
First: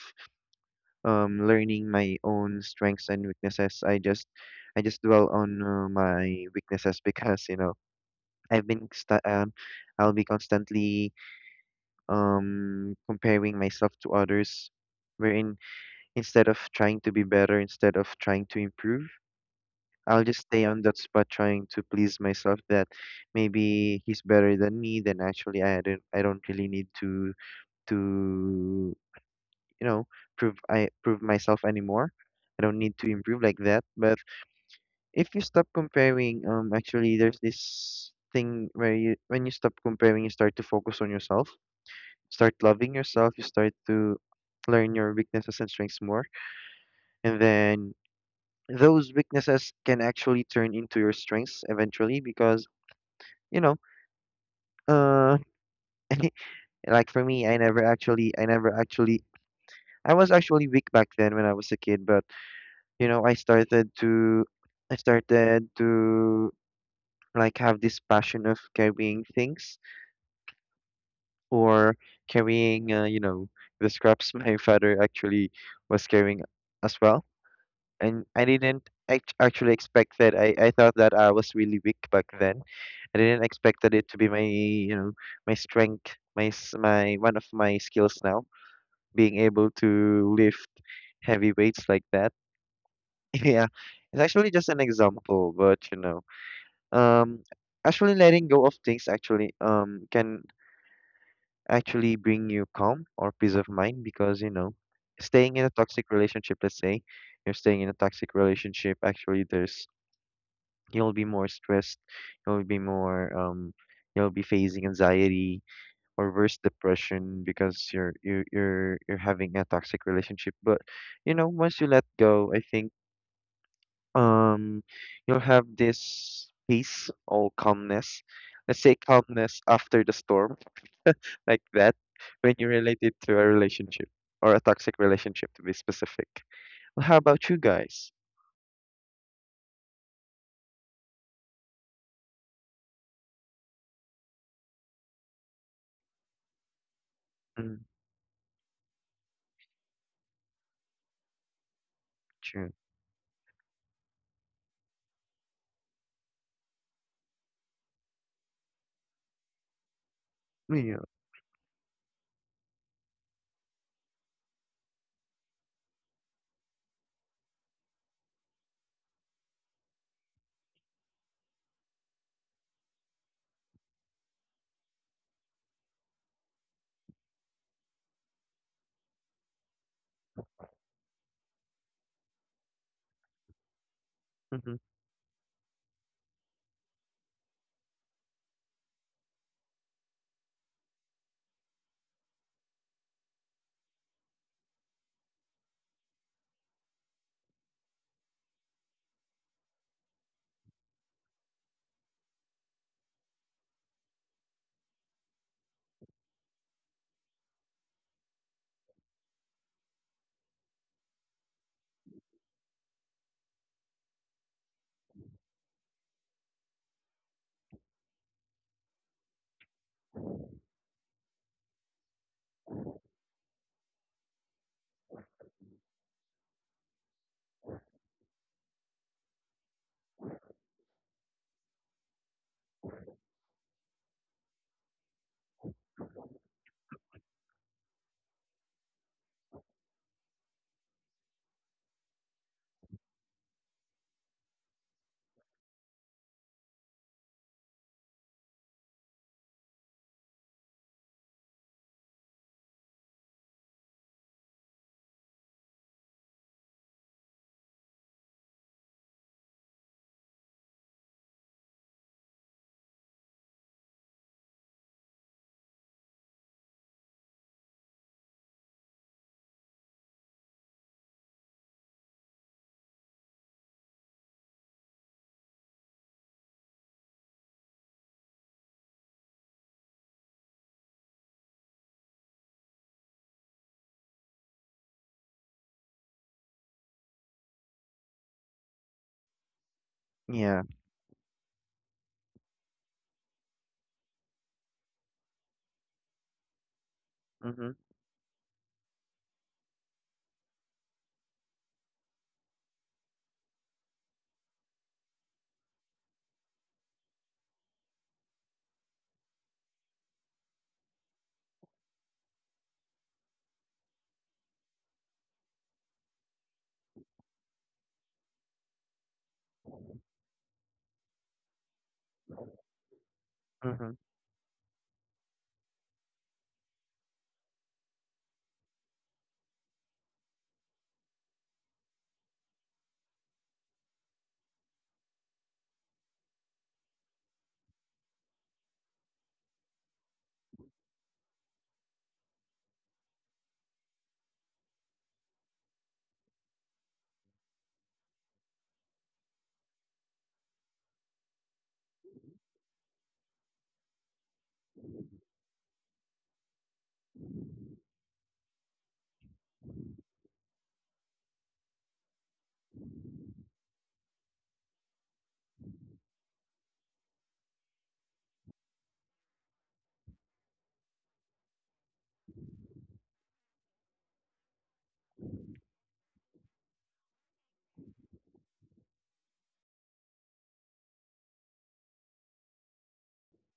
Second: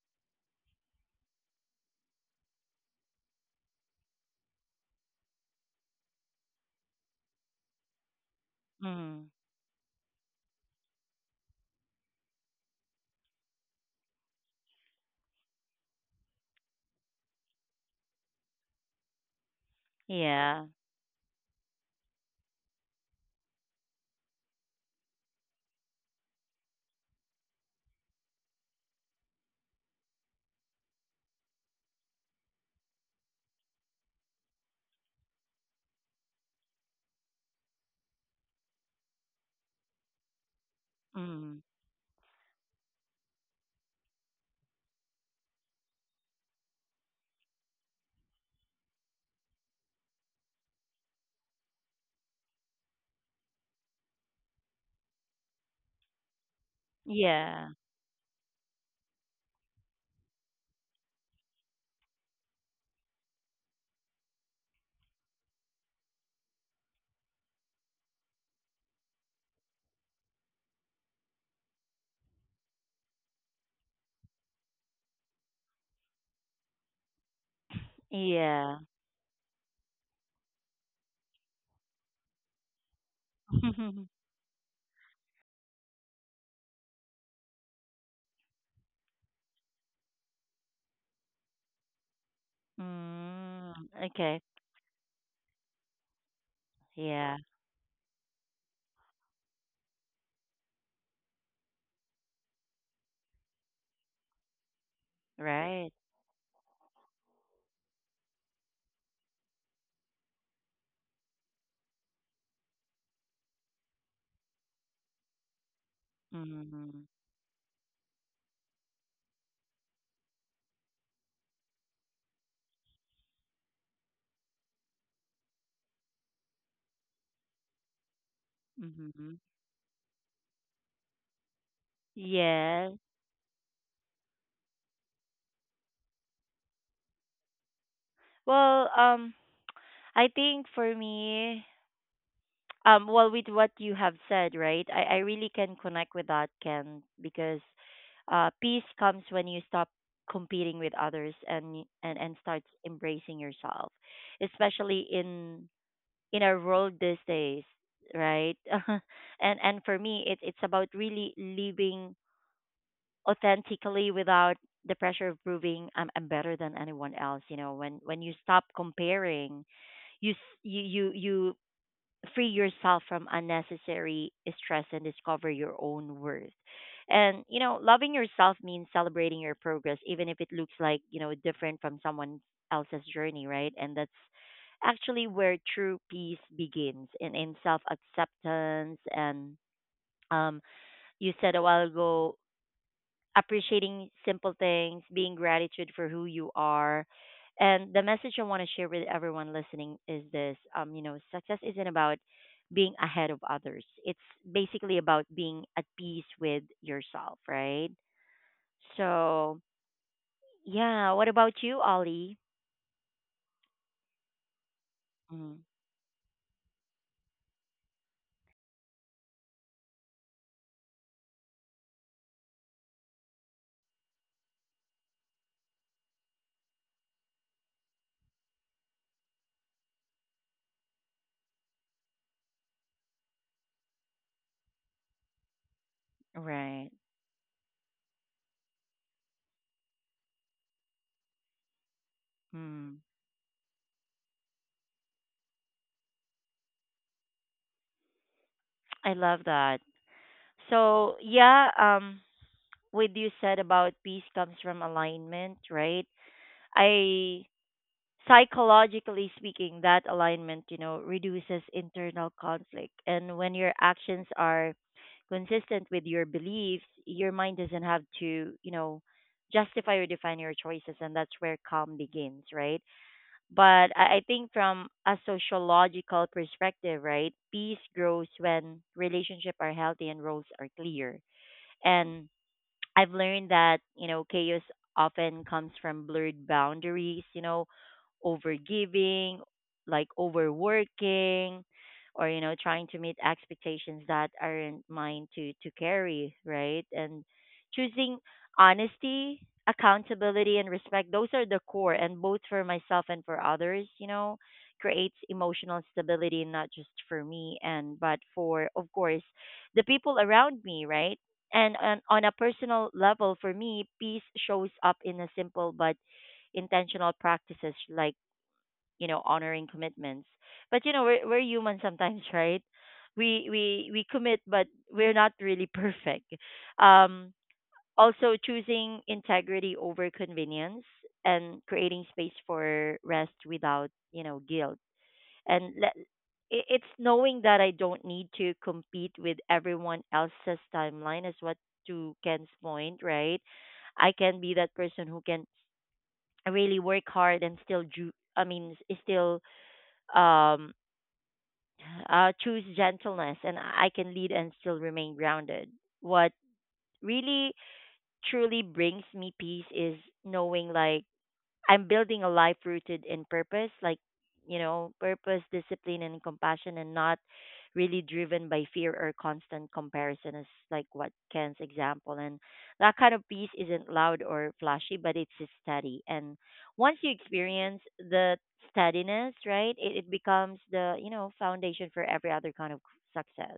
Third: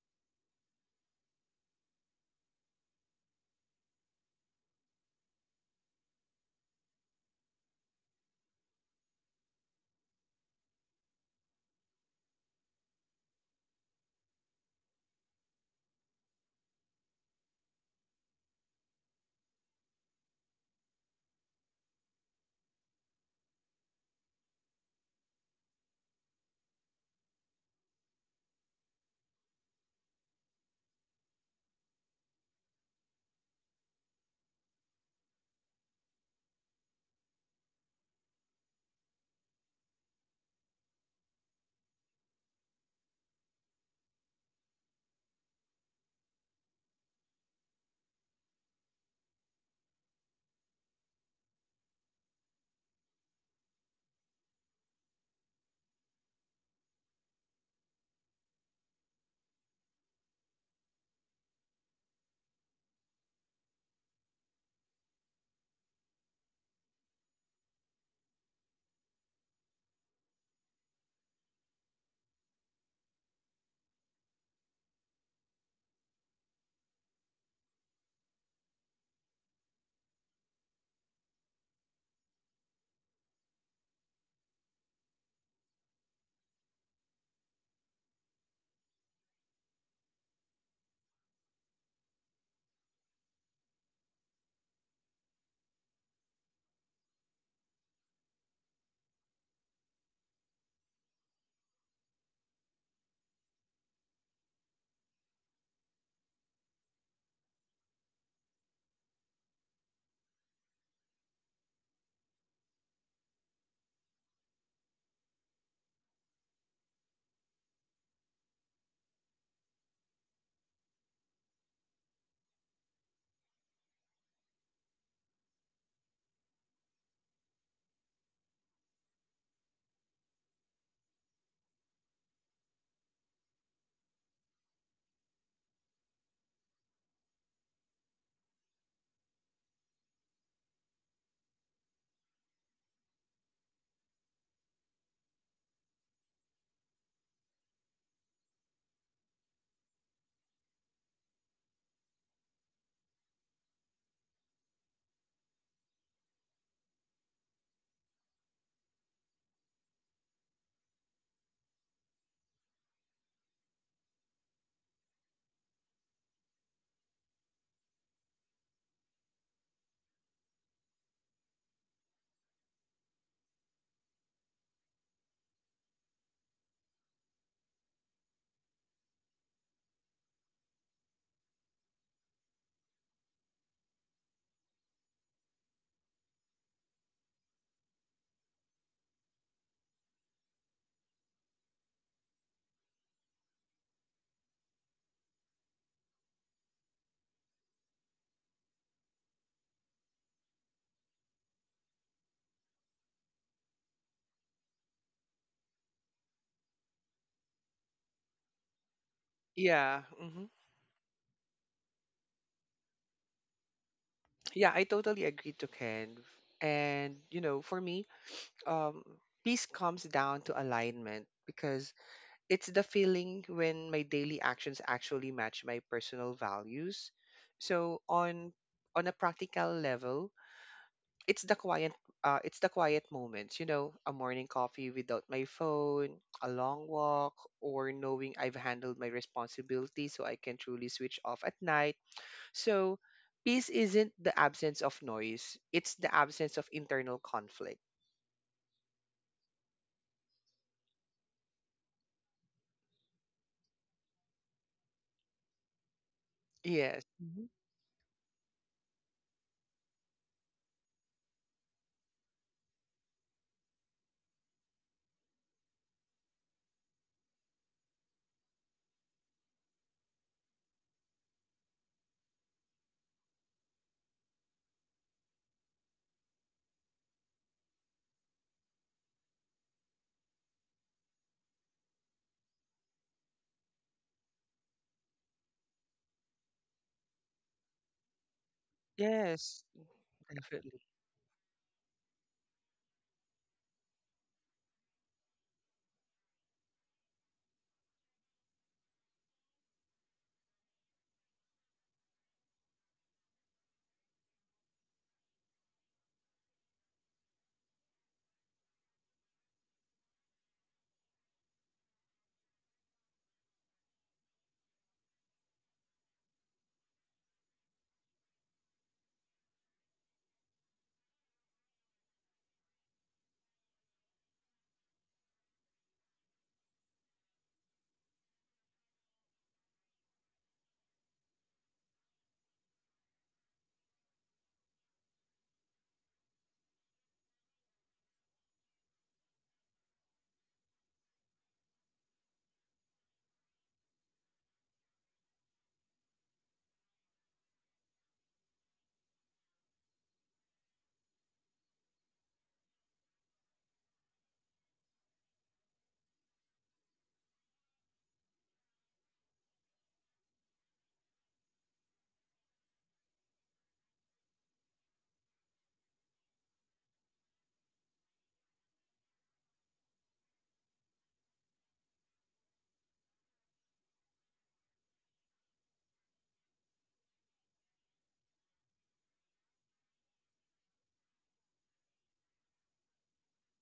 Speaker 2: um, learning my own strengths and weaknesses, I just dwell on my weaknesses because you know I've been sta-
Speaker 1: Mm.
Speaker 2: um, I'll be constantly comparing myself to others, wherein instead of trying to be better, instead of trying to improve, I'll just stay
Speaker 1: Yeah.
Speaker 2: on that spot trying to please myself that maybe he's better than me. Then actually I don't really need to, you know, prove I prove myself anymore. I don't need to improve like that. But if you stop comparing, actually, there's this thing where you when you stop comparing, you start to focus on yourself,
Speaker 1: Mm.
Speaker 2: start loving yourself, you start to learn your weaknesses and strengths more, and then those weaknesses can actually turn into your strengths eventually because, you know, uh like for me,
Speaker 1: Yeah.
Speaker 2: I never actually I was actually weak back then when I was a kid, but you know, I started to like have this passion of carrying things or carrying, you know, the scraps my father actually was carrying as well. And I
Speaker 1: Yeah.
Speaker 2: didn't actually expect that. I thought that I was really weak back then. I didn't expect that it to be my, you know, my strength, my one of my skills now, being able to lift heavy weights like that. Yeah,
Speaker 1: mm.
Speaker 2: it's
Speaker 1: Okay.
Speaker 2: actually just an example, but you know.
Speaker 1: Yeah.
Speaker 2: Um, actually, letting go of things actually can actually bring you calm or peace of mind because, you know, staying in a
Speaker 1: Right.
Speaker 2: toxic relationship, let's say you're staying in a toxic relationship, actually there's you'll be more stressed, you'll be more you'll be facing anxiety or worse
Speaker 1: Mm.
Speaker 2: depression because you're having a toxic relationship. But you know, once you let go, I think um you'll have this peace or calmness, let's say
Speaker 1: Mm-hmm.
Speaker 2: calmness after the storm like that, when you
Speaker 1: Yeah.
Speaker 2: relate it to a relationship or a toxic relationship to be specific. Well, how about you guys?
Speaker 1: Well, I think for me, well, with what you have said, right? I really can connect with that, Ken, because
Speaker 2: Mm,
Speaker 1: peace comes when you stop competing with others and and starts
Speaker 2: true.
Speaker 1: embracing yourself, especially in our world these days, right? And for me, it's about
Speaker 2: Yeah.
Speaker 1: really living authentically without the pressure of proving I'm better than anyone else. You know, when you stop comparing you free yourself from unnecessary stress and discover your own worth. And you know, loving yourself means celebrating your progress, even if it looks like you know different from someone else's journey, right? And that's
Speaker 2: Mm-hmm.
Speaker 1: actually where true peace begins in self acceptance and um you said a while ago appreciating simple things, being gratitude for who you are. And the message I want to share with everyone listening is this you know, success isn't about being ahead of others. It's basically about being at peace with yourself, right? So,
Speaker 3: Yeah. Mm-hmm.
Speaker 1: yeah, what about you, Ollie?
Speaker 3: Yeah, I totally agree
Speaker 1: Mm,
Speaker 3: to Ken. And, you know, for me, um, peace comes down to alignment because it's the feeling when my daily actions actually match my personal values. So on a practical level, it's the quiet it's the quiet moments, you know, a morning coffee without my phone, a long
Speaker 1: right.
Speaker 3: walk, or knowing I've handled my responsibilities so I can truly switch off at night. So,
Speaker 1: Mm,
Speaker 3: peace isn't the absence of noise, it's the absence of internal conflict.
Speaker 1: I love that. So, yeah, what you said about peace comes from alignment, right?
Speaker 3: Yes.
Speaker 1: I
Speaker 3: Mhm.
Speaker 1: psychologically speaking, that alignment, you know, reduces internal conflict. And when your actions are consistent with your beliefs, your mind doesn't have to, you know, justify or define your choices. And that's where calm begins, right? But I think from a sociological perspective, right, peace grows when relationships are healthy and roles are clear. And I've learned that, you know, chaos often comes from blurred boundaries, you know, overgiving,
Speaker 3: Yes,
Speaker 1: like
Speaker 2: Yeah.
Speaker 3: definitely.
Speaker 1: overworking, or, you know, trying to meet expectations that aren't mine to carry, right? And
Speaker 2: Mm-hmm.
Speaker 1: choosing honesty, accountability, and respect, those are the core, and both for myself and for others, you know, creates emotional stability, not just for me, but for, of course, the people around me, right? And on a personal level, for me, peace shows up in a simple but intentional practices like you know honoring commitments. But you know we're human sometimes, right? We we
Speaker 2: Mm-hmm.
Speaker 1: we commit, but we're not really perfect. Um, Also choosing integrity over convenience and creating space for rest without you know guilt and it's knowing that I don't need to compete with everyone else's timeline is what to Ken's point, right? I can be that person who can really work hard and still I mean still um choose gentleness and I can lead and still remain grounded. What really truly brings me peace is knowing like I'm building a life rooted in purpose, like, you know, purpose, discipline, and compassion, and not really driven by fear or constant comparison, is like what Ken's example. And that kind of peace isn't loud or flashy, but it's just steady. And once you experience the steadiness, right, it becomes the, you know, foundation for every other kind of success,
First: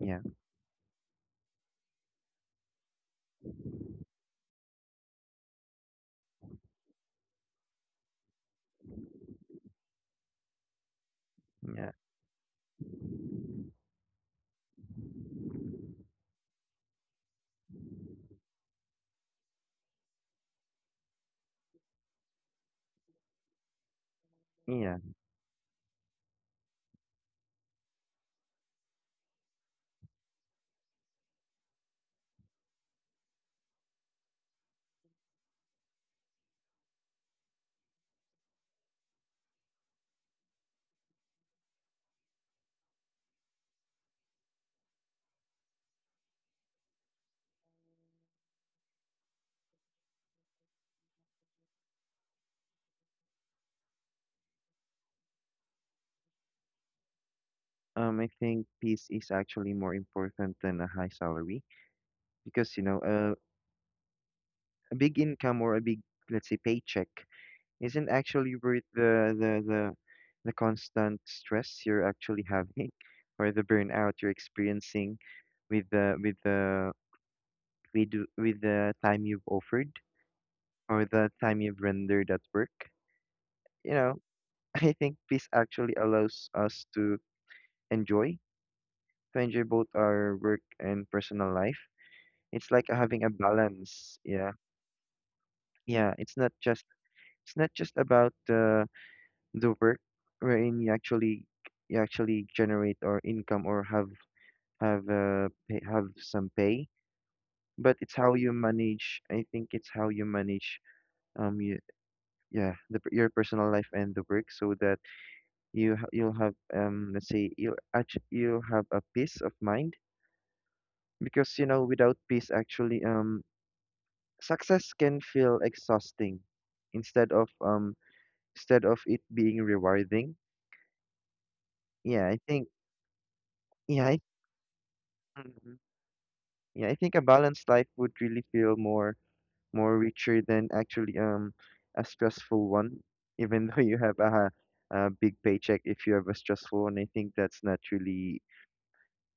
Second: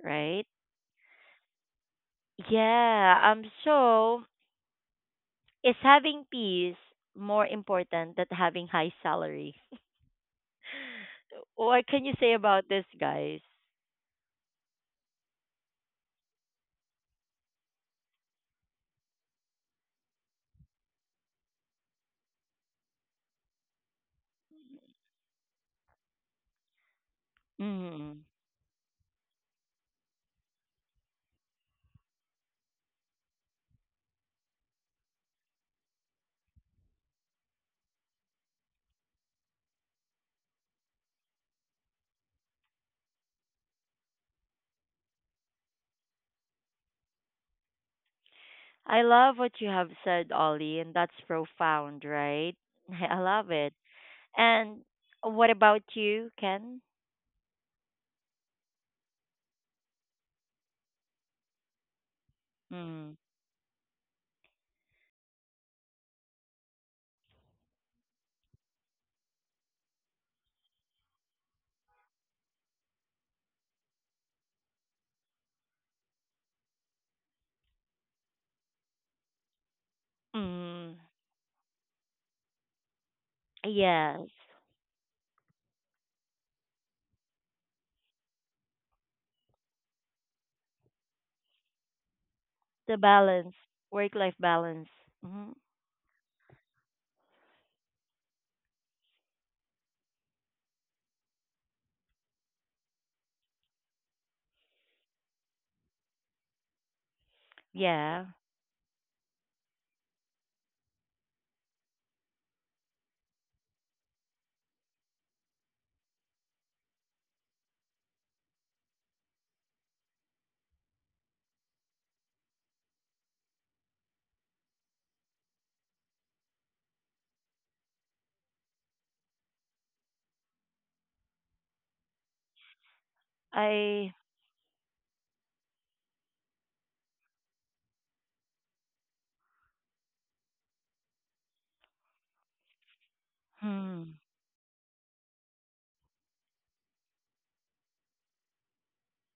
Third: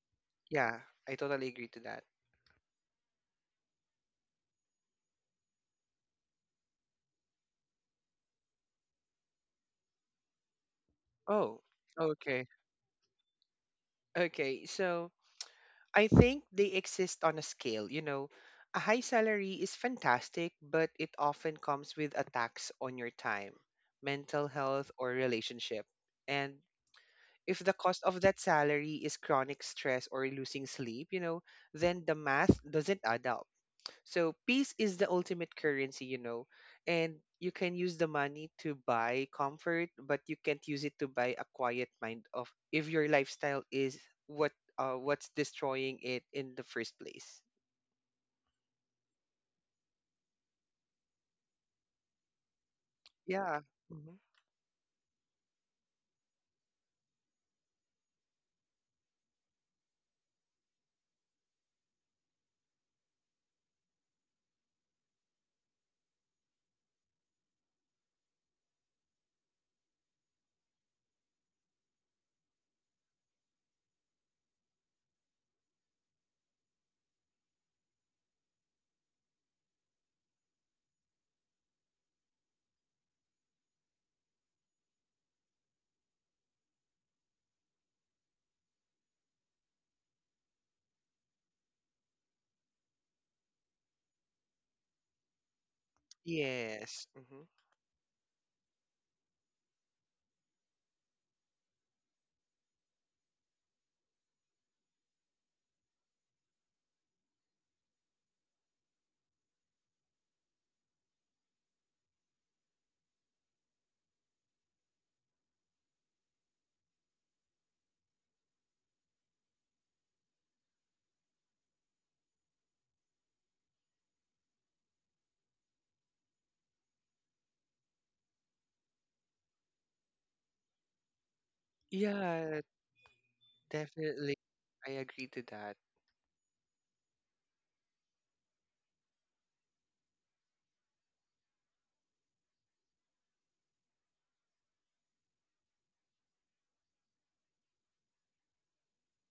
Speaker 2: Yeah.
Speaker 1: right?
Speaker 3: Yeah, I totally agree to that.
Speaker 1: Yeah. So, is having peace more important than having high salary?
Speaker 3: Oh,
Speaker 1: What
Speaker 2: Yeah.
Speaker 1: can you say
Speaker 3: okay.
Speaker 1: about this, guys?
Speaker 3: Okay, so I think they exist on a scale. You know, a high salary is fantastic, but it often comes with attacks on your time, mental health,
Speaker 2: Yeah.
Speaker 3: or relationship. And if the cost of
Speaker 1: Mm.
Speaker 3: that salary is chronic stress or losing sleep, you know, then the math doesn't add up. So peace is the ultimate currency, you know, and you can use the money to buy comfort, but you can't use it to buy a quiet mind of if your lifestyle is what what's destroying it in the first place.
Speaker 1: I love what you have said, Ollie, and that's profound, right? I love
Speaker 3: Yeah.
Speaker 1: it.
Speaker 3: Mhm.
Speaker 1: And what about you, Ken?
Speaker 2: I think peace is actually more important than a high salary because you know,
Speaker 1: Mm.
Speaker 2: a big income or a big, let's say paycheck, isn't actually worth the constant stress you're actually having or the burnout you're experiencing with with the time you've offered
Speaker 1: Mm.
Speaker 2: or the time you've rendered at work, you know.
Speaker 1: Yes,
Speaker 2: I think peace actually allows us enjoy to enjoy both our work and personal life. It's like
Speaker 1: the
Speaker 2: having a
Speaker 1: balance,
Speaker 2: balance,
Speaker 1: work-life
Speaker 2: yeah.
Speaker 1: balance. Hmm.
Speaker 2: Yeah it's not just
Speaker 3: Yes, hmm.
Speaker 2: it's not just about, the work wherein you actually generate or income or have pay, have some pay, but it's
Speaker 1: Yeah,
Speaker 2: how you manage, I think it's how you manage um you, yeah, your personal life and the work so that you'll have, let's say, you actually you have a peace of mind, because you know without peace actually success can feel exhausting instead of um instead of it being rewarding. Yeah, I
Speaker 3: Yeah,
Speaker 2: think yeah.
Speaker 1: I.
Speaker 3: definitely. I agree to
Speaker 2: Mm-hmm.
Speaker 3: that.
Speaker 2: Yeah, I think a balanced life would really feel more richer than actually, a stressful one, even though you
Speaker 1: Hmm.
Speaker 2: have a big paycheck if you have a stressful one. I think that's not really,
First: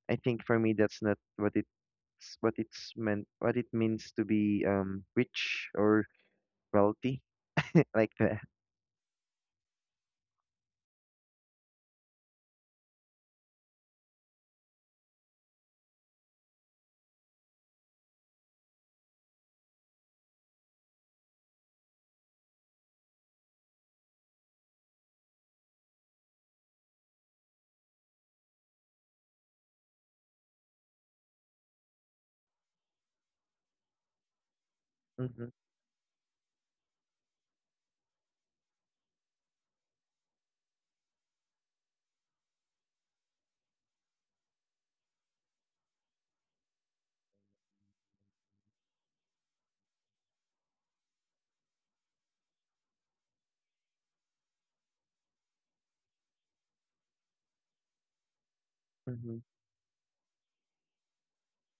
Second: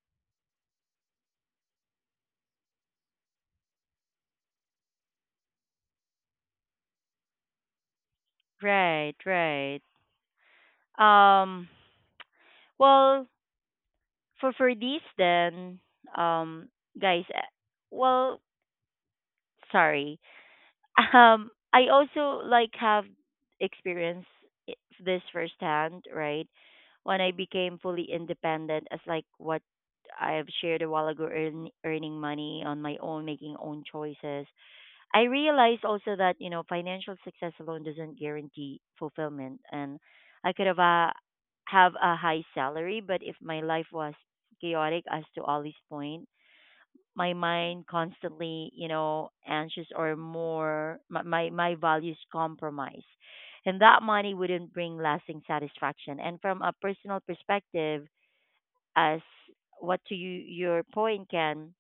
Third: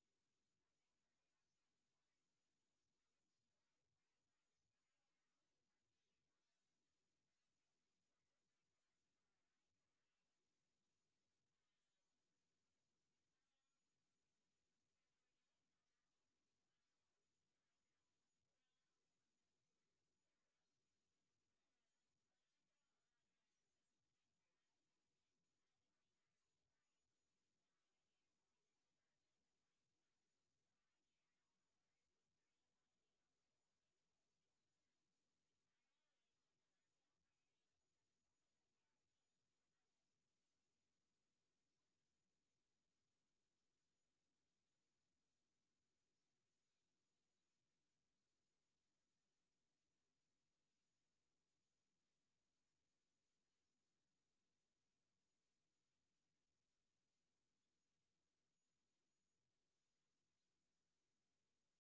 Speaker 2: I think for me that's not what it's meant, what it means to be rich or wealthy like that.
Speaker 1: Right, right. Um. Well, for these then, um, guys. Well, sorry. I also like have experienced this firsthand, right? When I became fully independent, as like what I've shared a while ago, earning money on my own, making own choices. I
Speaker 2: Mm-hmm.
Speaker 1: realized also that you know financial success alone doesn't guarantee fulfillment, and I could have a high salary, but if my life was chaotic, as to Ollie's point, my mind constantly, you know, anxious or more my values compromise. And that money wouldn't bring lasting satisfaction. And from a personal perspective, as
Speaker 2: Mm-hmm.
Speaker 1: what to you your point can,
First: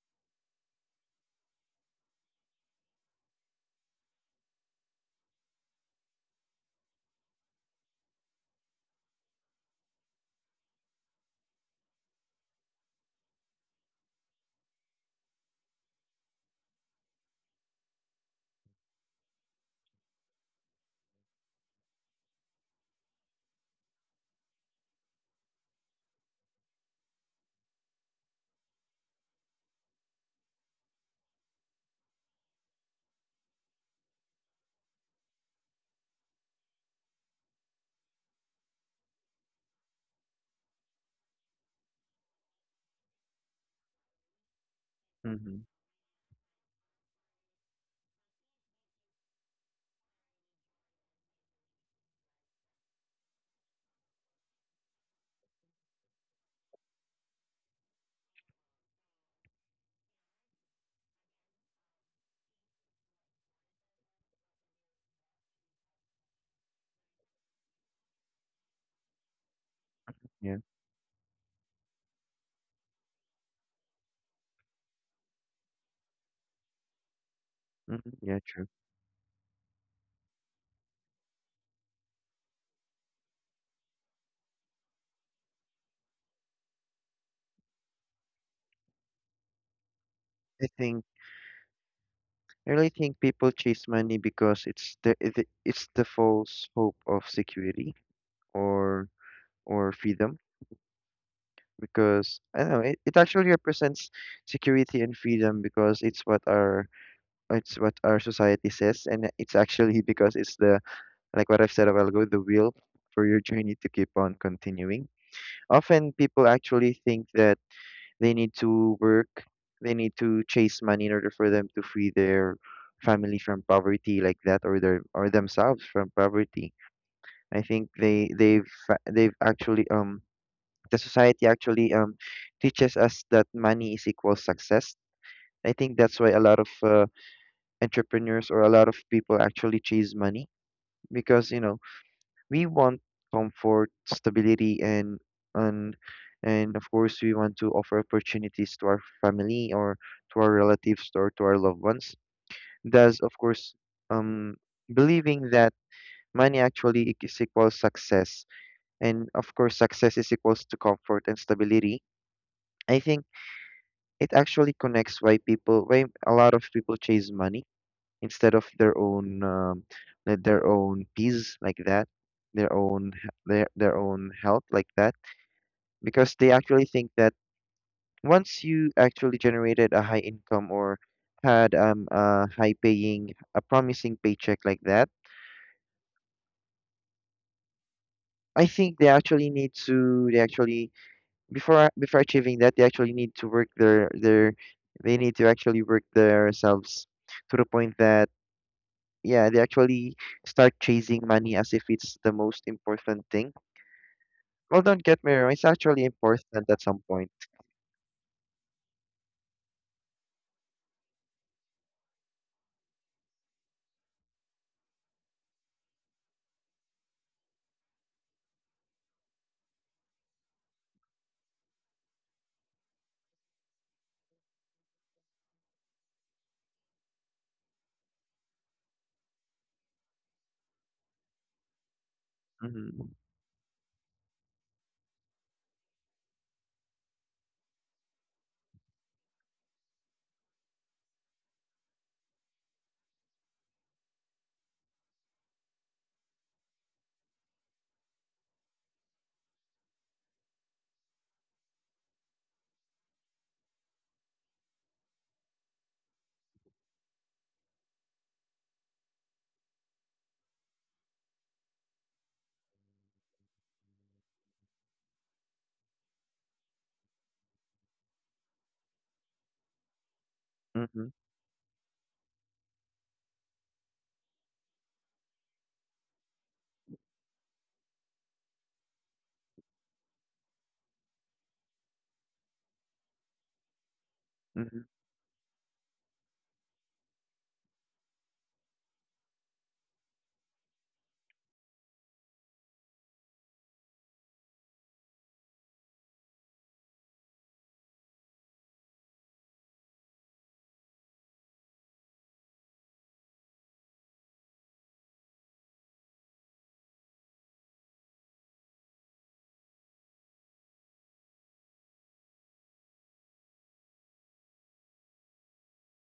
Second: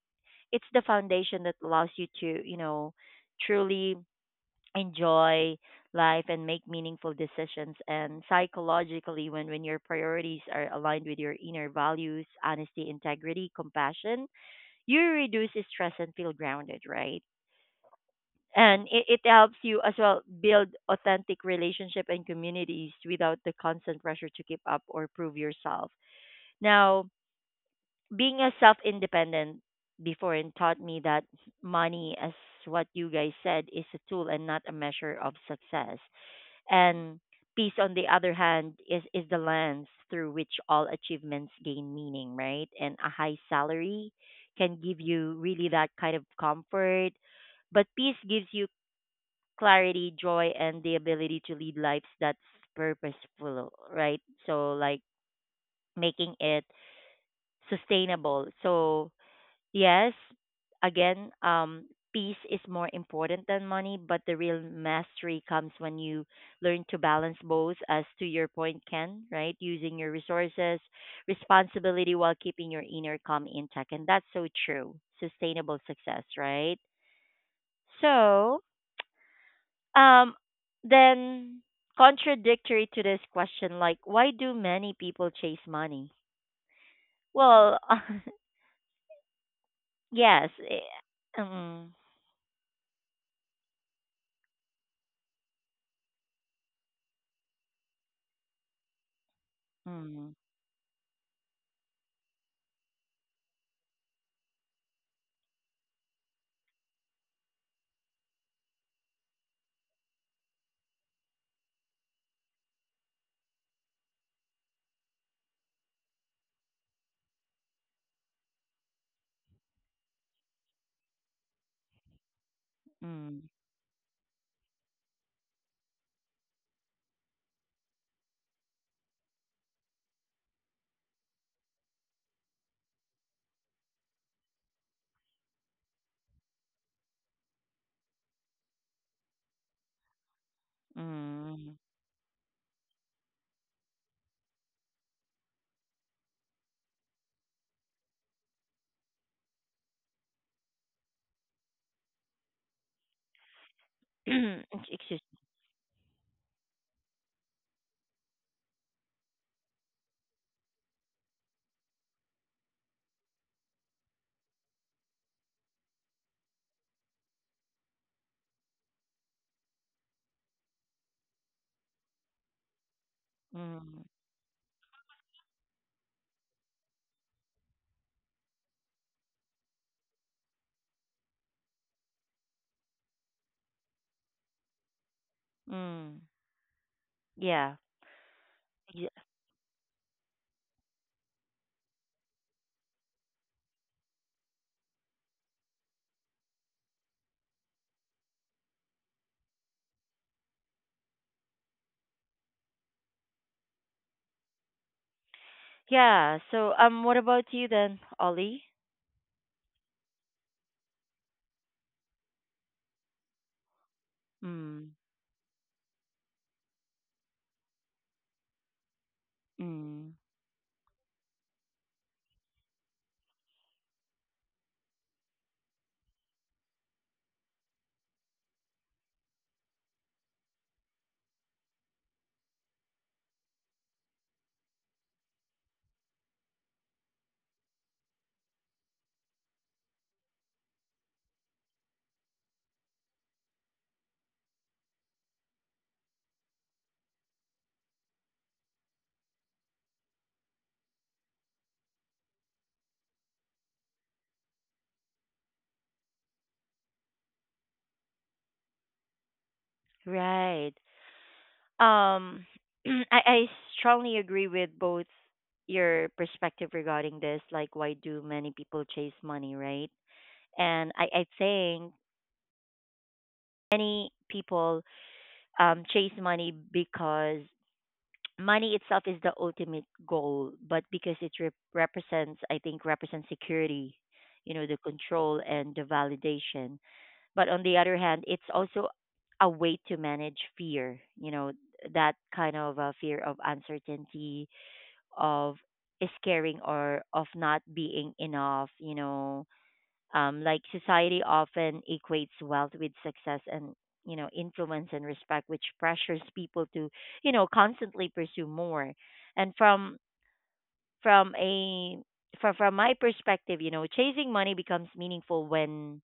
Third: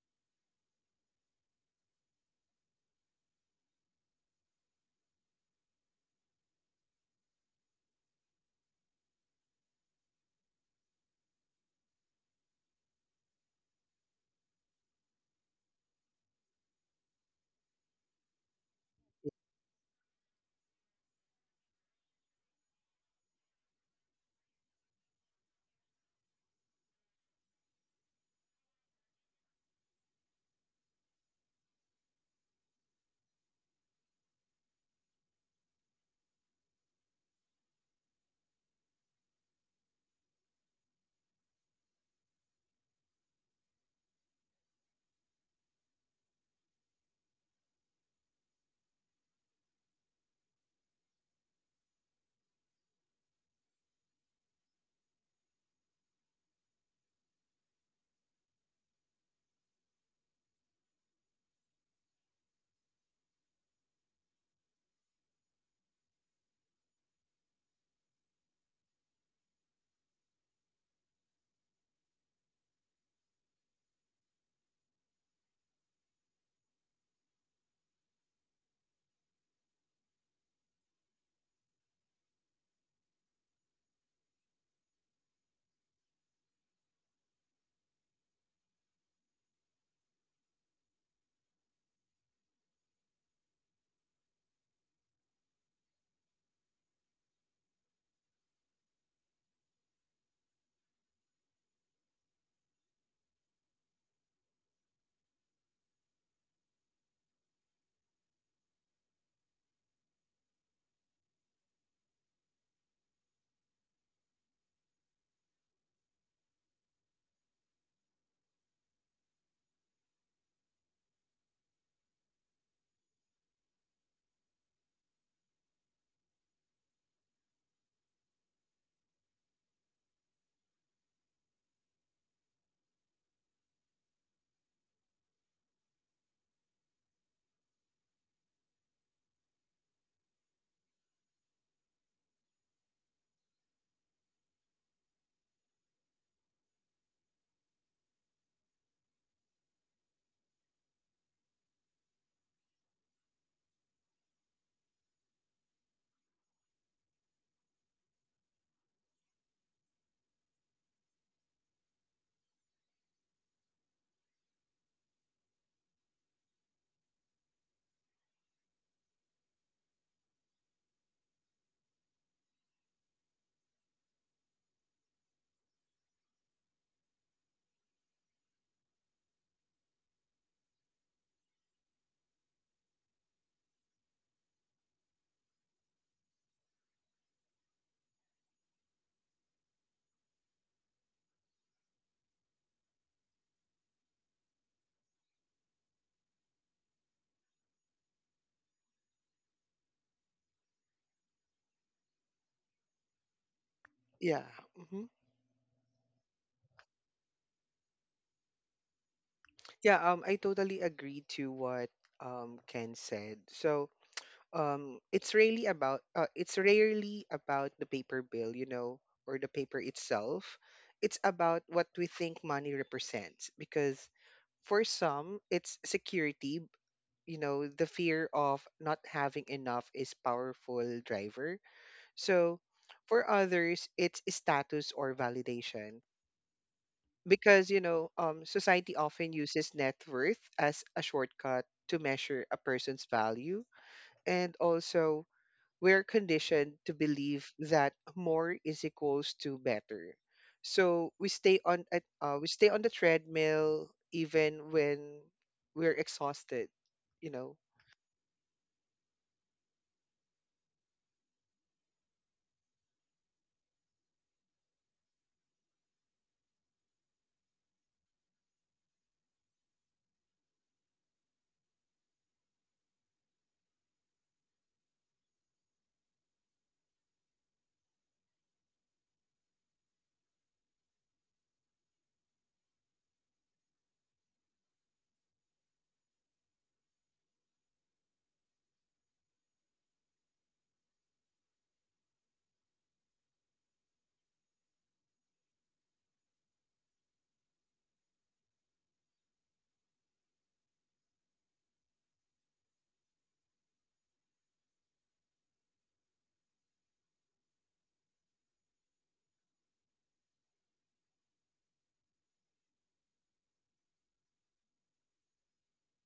Speaker 1: it's the foundation that allows you to, you know, truly enjoy life and make meaningful decisions and psychologically when your priorities are aligned with your inner values honesty integrity compassion you reduce stress and feel grounded, right? And it helps you as well build authentic relationship and communities without the constant pressure to keep up or prove yourself. Now, being a self independent before and taught me that money as what you guys said is a tool and not a measure of success. And peace, on the other hand, is the lens through which all achievements gain meaning, right? And a high salary can give you
Speaker 2: Mm-hmm.
Speaker 1: really that kind of comfort. But peace gives you clarity, joy, and the ability to lead lives that's purposeful, right? So, like making it sustainable. So, yes, again, peace is more important than money, but the real mastery comes when you learn to balance both, as to your point, Ken, right? Using your
Speaker 2: Yeah.
Speaker 1: resources, responsibility while keeping your inner calm intact. And that's so true. Sustainable success, right?
Speaker 2: Mm-hmm, yeah,
Speaker 1: So,
Speaker 2: true.
Speaker 1: um, then contradictory to this question, like, why do many people chase money? Well, yes.
Speaker 2: I think
Speaker 1: Um,
Speaker 2: I really think people chase money because it's it's the false hope of security or or
Speaker 1: mm,
Speaker 2: freedom, because I don't know it, it actually represents security and freedom because it's what our society says, and it's actually because it's the, like what I've said a while ago, the will for your journey to keep on continuing. Often people actually think that they need to work, they need to chase money in order for them to free their family
Speaker 1: mm.
Speaker 2: from poverty like that, or their or themselves from poverty. I think they've they've actually, the society actually teaches us that money is equal success. I think that's why a lot of, entrepreneurs or a lot of people actually chase money, because you know
Speaker 1: Mm.
Speaker 2: we want comfort, stability, and and and of course we want to offer opportunities to our family or to our relatives or to our loved ones. Thus, of course, um,
Speaker 1: Excuse
Speaker 2: believing that money actually is equal success, and of course success is equals to comfort and stability. I think it actually connects why people, why a lot of people chase money instead of their own, like their own peace like that,
Speaker 1: me.
Speaker 2: their
Speaker 1: Mm.
Speaker 2: own health like that, because they actually think that once you actually generated a high income or had, a high paying, a promising paycheck like that,
Speaker 1: Mm. Yeah.
Speaker 2: I think they
Speaker 1: Ye-
Speaker 2: actually need to, they actually before before achieving that, they actually need to work their they need to actually work themselves to the point that yeah, they actually start chasing money as if it's the most important thing.
Speaker 3: Yeah,
Speaker 2: Well,
Speaker 3: hmm.
Speaker 2: don't get me wrong, it's actually
Speaker 1: Yeah.
Speaker 2: important
Speaker 1: So,
Speaker 2: at some
Speaker 1: what
Speaker 2: point.
Speaker 1: about you then, Ollie?
Speaker 3: Yeah, I totally agree to what Ken said. So,
Speaker 1: Mm.
Speaker 3: it's really about it's rarely about the paper bill, you know, or the paper
Speaker 1: Mm.
Speaker 3: itself. It's about what we think money represents because for some, it's security. You know, the fear of not having enough is powerful driver. So,
Speaker 2: Mm-hmm.
Speaker 3: for others, it's status or validation, because you know society often uses net worth as a shortcut to measure a person's value, and also we're conditioned to believe that more is equals to better. So we stay on the treadmill even when we're exhausted, you know.
Speaker 1: Right. Um, I strongly agree with both your perspective regarding this. Like, why do many people chase money, right? And I,
Speaker 2: Mm-hmm.
Speaker 1: I think many people chase money because money itself is the ultimate goal, but because it represents, I think, represents security, you know, the
Speaker 2: Mm-hmm.
Speaker 1: control and the validation. But on the other hand, it's also a way to manage fear, you know, that kind of fear of uncertainty, of scaring or of not being enough, you know, like society often equates wealth with success and you know influence and respect, which pressures people to you know constantly pursue more. And from a from my perspective, you know, chasing money becomes meaningful when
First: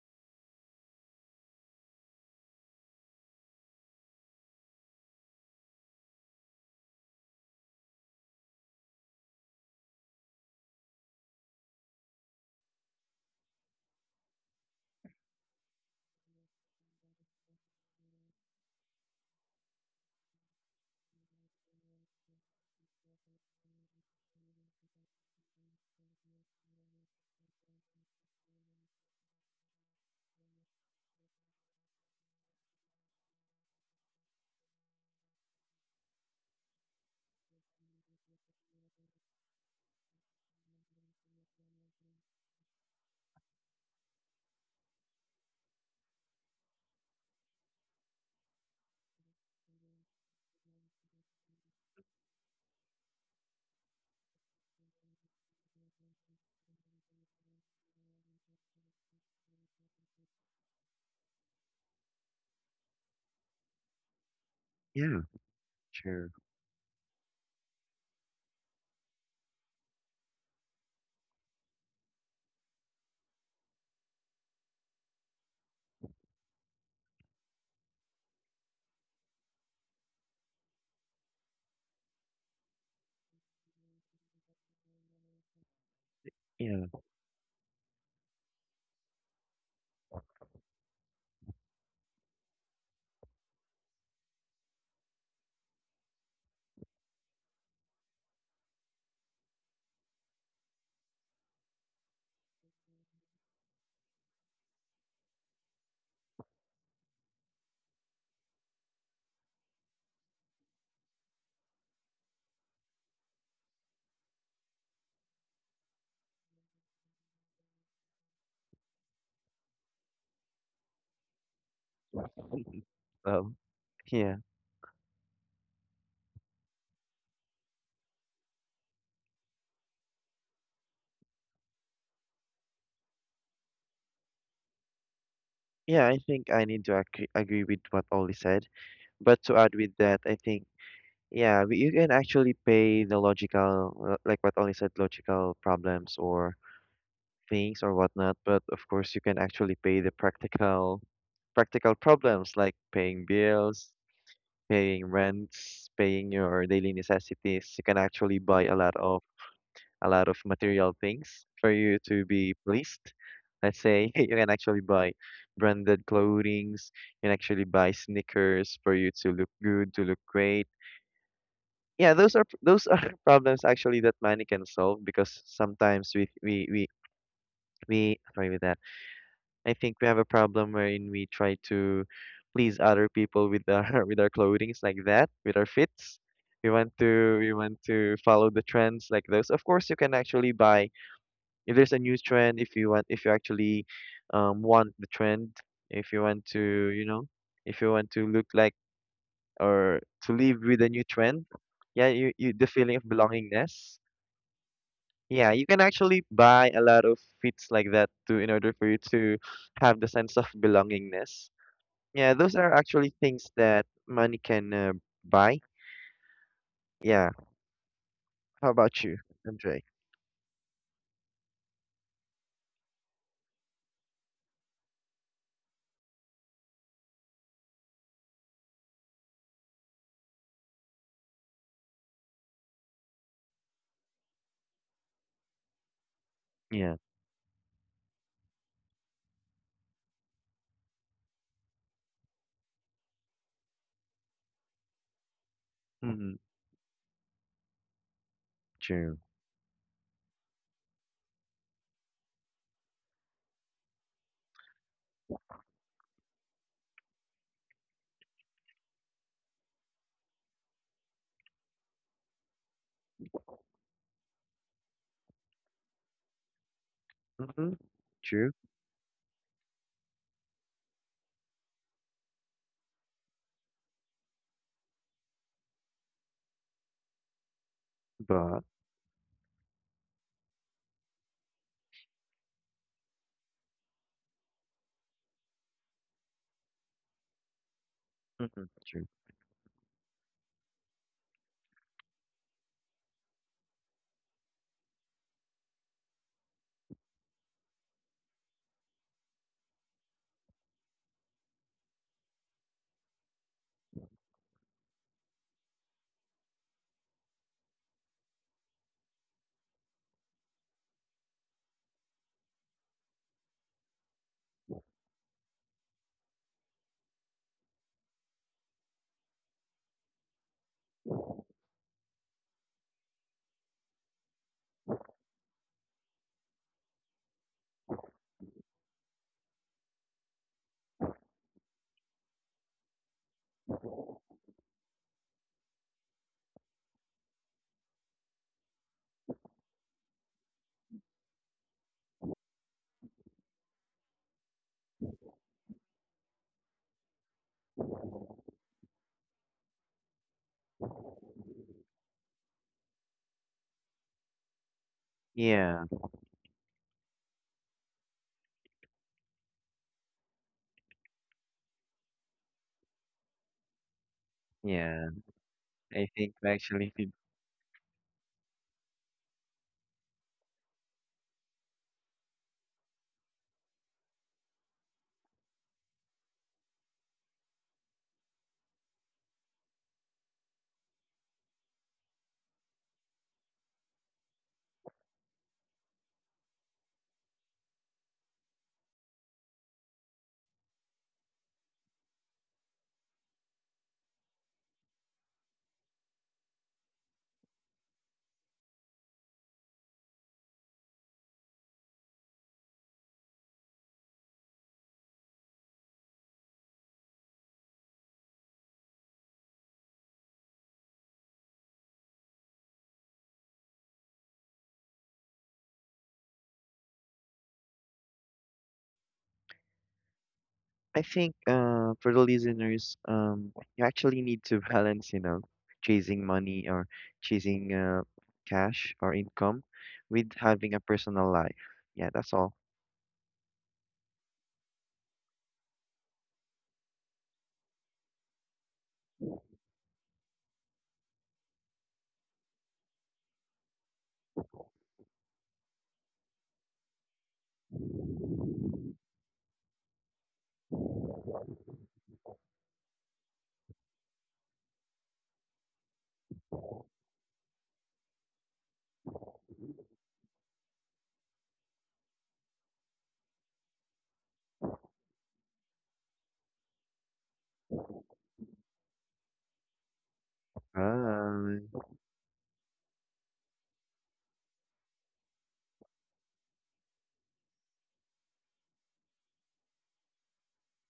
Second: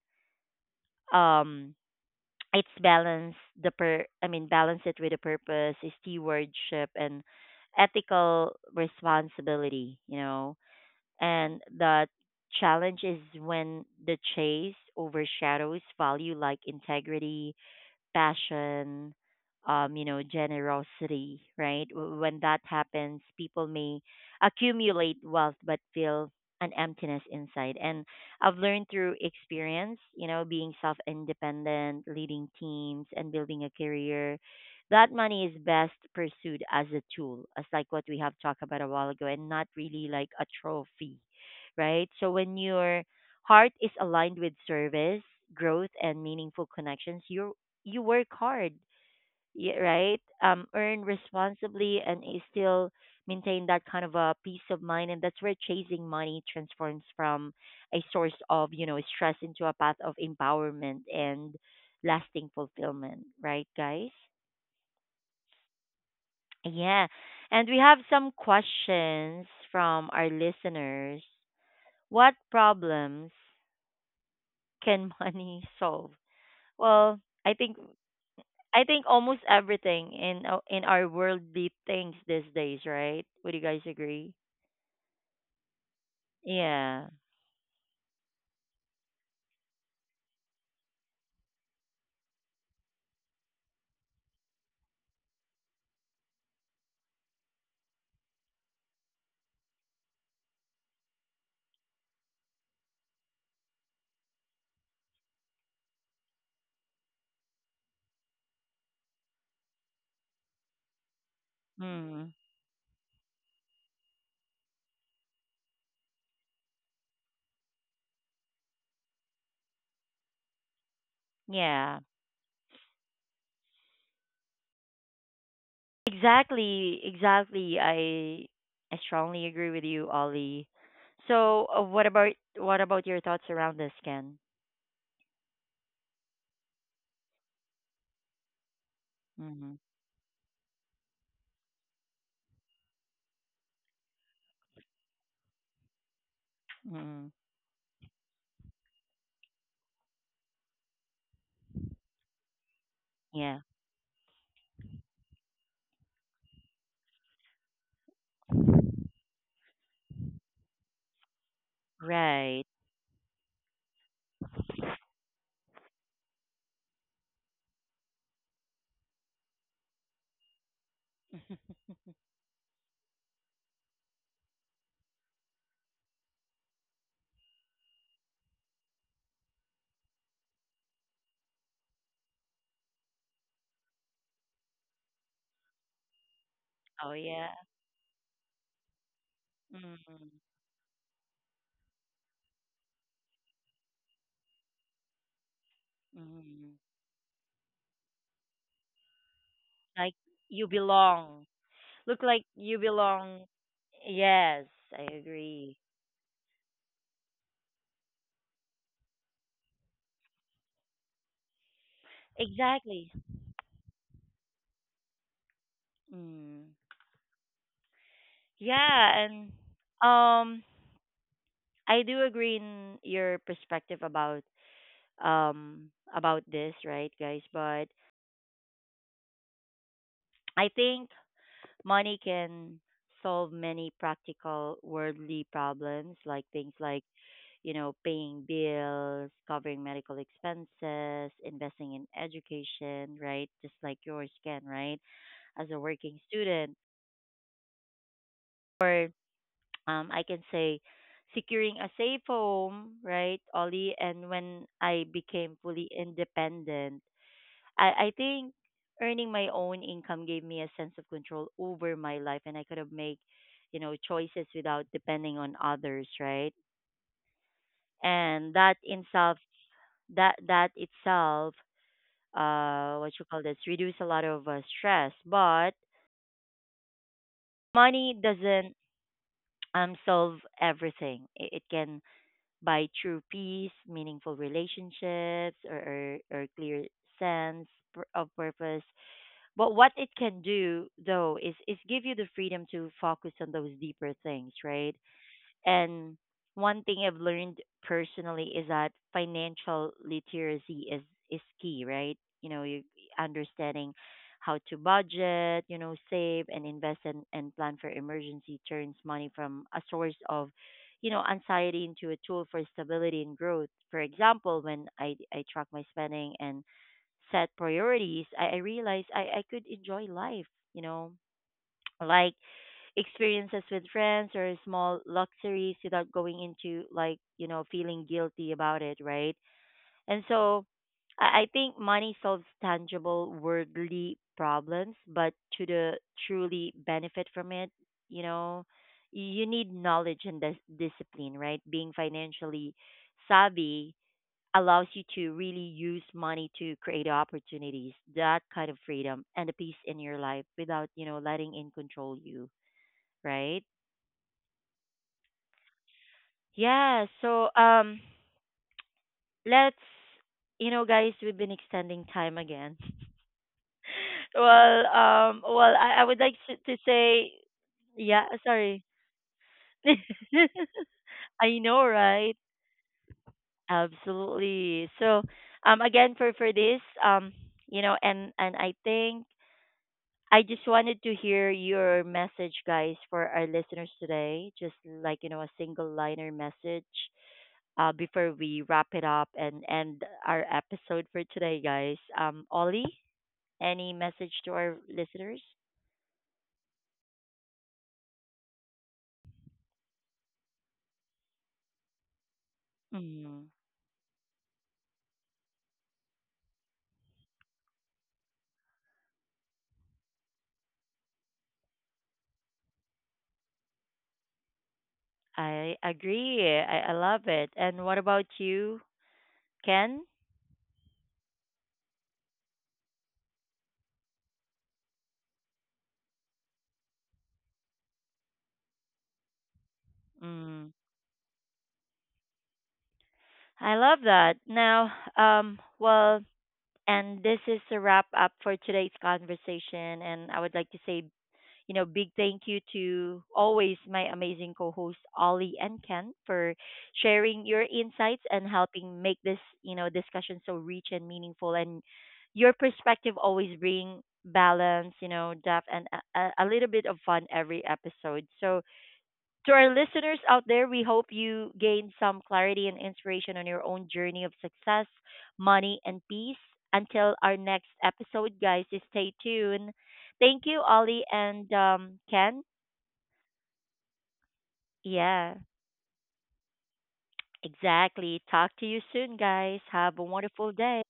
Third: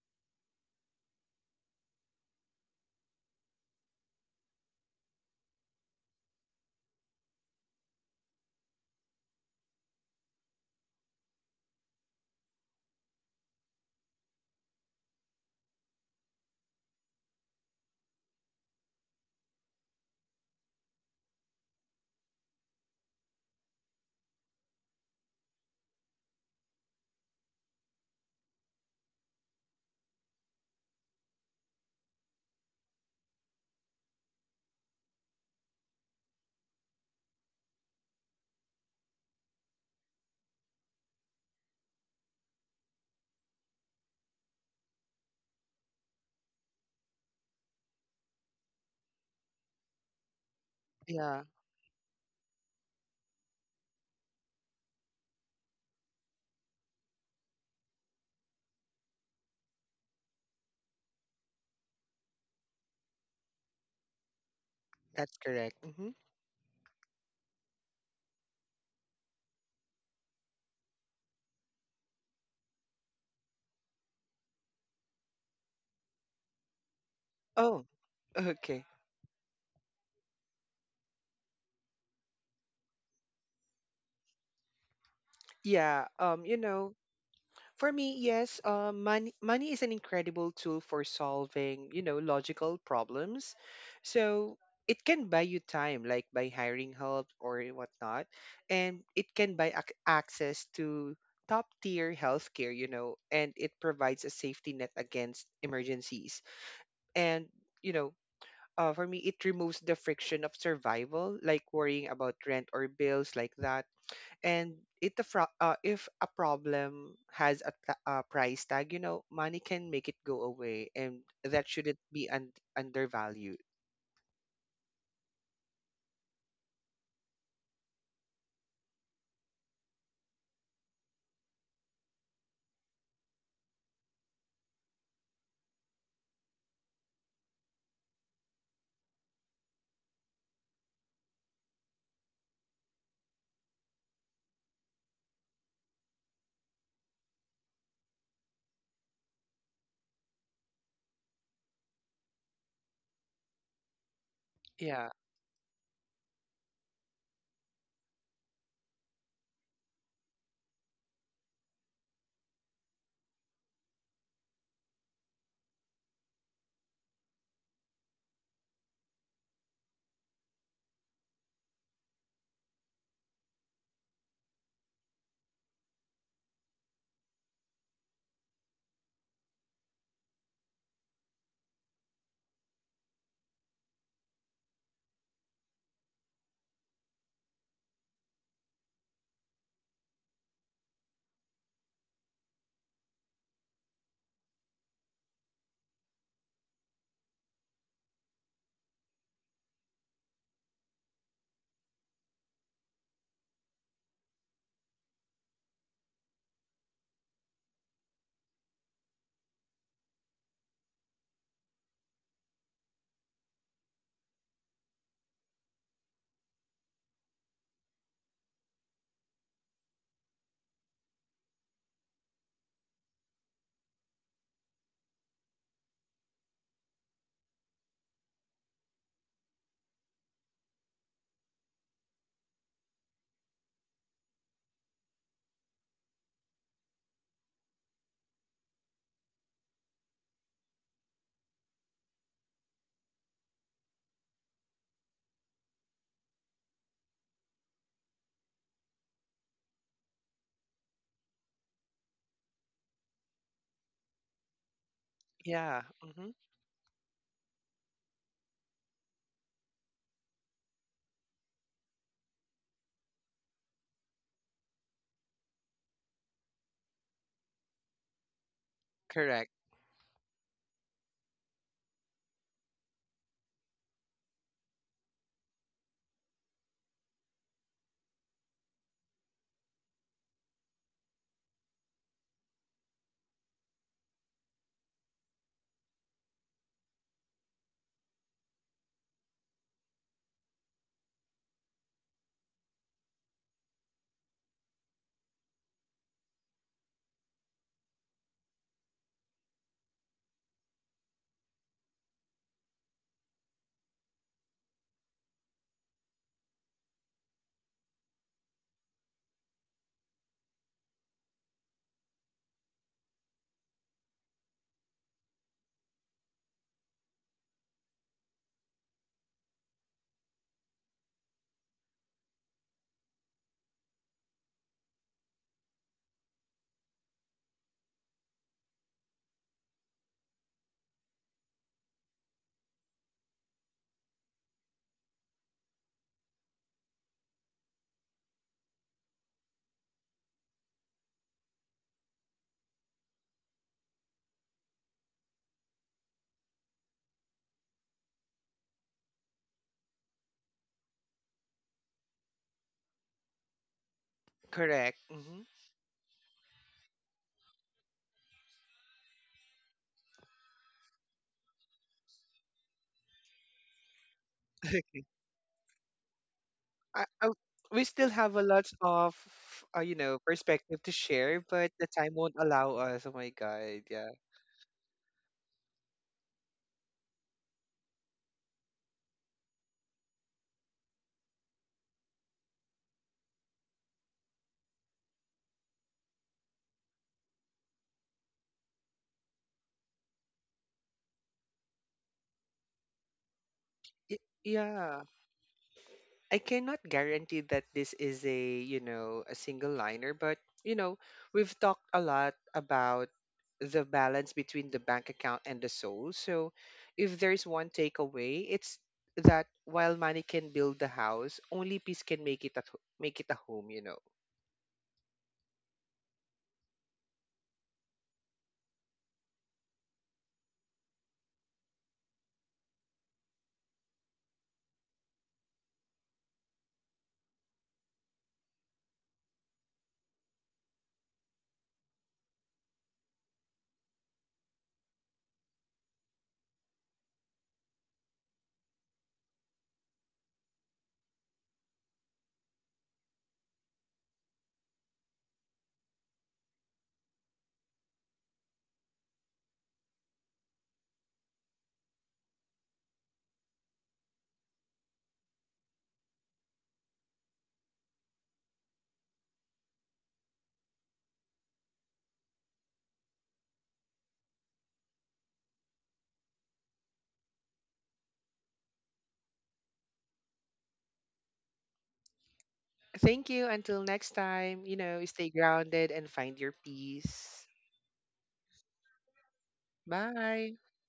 Speaker 1: um it's balanced the per I mean balance it with a purpose, stewardship and ethical responsibility, you know and the challenge is when the chase overshadows value like integrity, passion, you know, generosity, right? When that happens, people may accumulate wealth but feel an emptiness inside. And I've learned through experience, you know, being self independent, leading teams, and building a career. That money is best pursued as a tool, as like what we have talked about a while ago, and not really like a trophy, right? So when your heart is aligned with service, growth, and meaningful connections, your you work hard, right? Earn
Speaker 3: Yeah,
Speaker 1: responsibly and still maintain that kind of a peace of mind. And that's where chasing money transforms from a source of, you know, stress into a path of empowerment and lasting fulfillment, right, guys?
Speaker 2: Yeah,
Speaker 3: that's correct. Hmm.
Speaker 2: sure.
Speaker 1: Yeah. And we have some questions from our listeners. What problems can money solve? Well,
Speaker 3: Oh. Okay.
Speaker 1: I think almost everything in in our worldly things these days, right? Would you guys agree?
Speaker 3: Yeah, you
Speaker 2: Yeah,
Speaker 3: know,
Speaker 1: Yeah.
Speaker 3: for me, yes, money is an incredible tool for solving, you know, logical problems. So it can buy you time, like by hiring help or whatnot, and it can buy access to top tier healthcare, you know, and it provides a safety net against emergencies. And you know, for me, it removes the friction of survival, like worrying
Speaker 1: Mm.
Speaker 3: about rent or bills like that. And if a problem has a, a price tag, you know, money can make it go away, and that
Speaker 1: Yeah.
Speaker 3: shouldn't be
Speaker 2: well,
Speaker 3: undervalued.
Speaker 2: yeah.
Speaker 1: Exactly. Exactly. I strongly agree with you, Ollie. So, what about your thoughts around this, Ken?
Speaker 2: Yeah, I think I need to agree with what Oli said. But to
Speaker 1: Mm-hmm.
Speaker 2: add with that, I think, yeah, you can actually pay the logical, like what Oli said, logical problems or
Speaker 1: Mm-hmm.
Speaker 2: things or whatnot. But of course, you can actually pay the practical, practical problems like paying
Speaker 1: Yeah.
Speaker 2: bills, paying
Speaker 3: Yeah.
Speaker 2: rents, paying your daily necessities, you can actually buy a lot of material things for you to be
Speaker 1: Right.
Speaker 2: pleased. Let's say you can actually buy branded clothings, you can actually buy sneakers for you to look good, to look great. Yeah, those are problems actually that money can solve because sometimes we sorry with that, I think we have a problem wherein we try to please other people with our with our clothings like that, with our fits.
Speaker 1: Oh yeah.
Speaker 2: We want to follow the trends like those. Of course, you can
Speaker 1: Mm-hmm.
Speaker 2: actually buy if there's a new trend. If you want, if you actually want the trend, if you want
Speaker 1: Mm-hmm.
Speaker 2: to, you know, if you want to look like or
Speaker 1: Like
Speaker 2: to live
Speaker 1: you
Speaker 2: with a new trend,
Speaker 1: belong.
Speaker 2: yeah,
Speaker 1: Look like
Speaker 2: you the
Speaker 1: you
Speaker 2: feeling of
Speaker 1: belong.
Speaker 2: belongingness.
Speaker 1: Yes, I
Speaker 2: Yeah, you
Speaker 1: agree.
Speaker 2: can actually buy a lot of fits like that too in order for you to have the sense of belongingness. Yeah, those are
Speaker 1: Exactly.
Speaker 2: actually things that money can, buy.
Speaker 1: Mm.
Speaker 2: Yeah. How about
Speaker 1: Yeah,
Speaker 2: you,
Speaker 1: and
Speaker 2: Andre?
Speaker 1: um I do agree in your perspective about this, right, guys? But I think money can solve many practical worldly problems like things
Speaker 2: Yeah.
Speaker 1: like you know, paying bills, covering medical expenses, investing in education, right? Just like yours can, right? As a working
Speaker 2: Mm-hmm.
Speaker 1: student.
Speaker 2: True.
Speaker 1: I can say securing a safe home, right, Ollie? And when I became
Speaker 3: Yeah.
Speaker 1: fully
Speaker 3: Hmm.
Speaker 1: independent, I think earning my own income gave me a sense of control over my life and I could have made, you know, choices without depending on others, right?
Speaker 2: Mm-hmm. True.
Speaker 1: And that in self,
Speaker 3: Correct.
Speaker 1: that that itself what you call this reduce a lot of stress but money
Speaker 2: But
Speaker 1: doesn't solve everything it can by true peace, meaningful relationships, or clear sense of
Speaker 2: mm-hmm.
Speaker 1: purpose.
Speaker 2: True.
Speaker 1: But what it can do, though, is give you the freedom to focus on those deeper things, right? And one thing I've learned personally is that financial literacy is key, right? You know, you understanding how to budget, you know, save and invest and plan for emergency turns money from a source of, you know, anxiety into a tool for stability and growth. For example, when I track my spending and set priorities, I realized I could enjoy life, you know. Like experiences with friends or small luxuries without going into like you know feeling guilty about it right and so I think money solves tangible worldly problems but to the truly benefit from it you know you need knowledge and discipline right being financially savvy allows you to really use money to create opportunities that kind of freedom and the peace in your life without you know letting it control you right.
Speaker 3: Correct, hmm.
Speaker 2: Yeah.
Speaker 1: Yeah, so let's you know guys, we've been extending time again. Well,
Speaker 2: Yeah.
Speaker 1: well I
Speaker 2: I
Speaker 1: would
Speaker 2: think
Speaker 1: like to
Speaker 2: actually, if
Speaker 3: I,
Speaker 2: you-
Speaker 3: I,
Speaker 1: say
Speaker 3: we still
Speaker 1: yeah,
Speaker 3: have a lot
Speaker 1: sorry.
Speaker 3: of you know perspective to share,
Speaker 1: I
Speaker 3: but
Speaker 1: know,
Speaker 3: the time won't
Speaker 1: right?
Speaker 3: allow us. Oh my god. Yeah.
Speaker 1: Absolutely. So, again for this, you know, and I think I just wanted to hear your message guys for our listeners today, just like you know a single liner message before we wrap it up and end our episode for today, guys. Ollie, any
Speaker 3: Y-
Speaker 1: message to our
Speaker 3: yeah,
Speaker 1: listeners?
Speaker 3: I cannot guarantee that this is a, you know, a single liner, but you know, we've talked a lot about
Speaker 1: Mm,
Speaker 3: the balance between the bank account and the soul. So, if there's one takeaway, it's that while money can build the house, only peace can make it a home, you know.
Speaker 1: I agree. I love it. And what about you, Ken?
Speaker 2: I think for the listeners, you actually need to balance, you know, chasing money or chasing cash or income with having
Speaker 1: Mm,
Speaker 2: a personal life. Yeah, that's all.
Speaker 1: I love that. Now, well, and this is a wrap up for today's conversation. And I would like to say you know, big thank you to always my amazing co hosts, Ollie and Ken, for sharing your insights and helping make this, you know, discussion so rich and meaningful. And your perspective always bring balance, you know, depth, and a little bit of fun every episode. So, to our listeners out there, we hope you gained some clarity and inspiration on your own journey of success, money, and peace. Until our next episode, guys, stay tuned. Thank you,
Speaker 2: 拜
Speaker 1: Ollie and
Speaker 2: 拜。
Speaker 1: Ken.
Speaker 3: Thank you. Until next time, you know, stay
Speaker 1: Yeah,
Speaker 3: grounded and find your peace.
Speaker 1: exactly. Talk to you soon, guys. Have a wonderful
Speaker 3: Bye.
Speaker 1: day.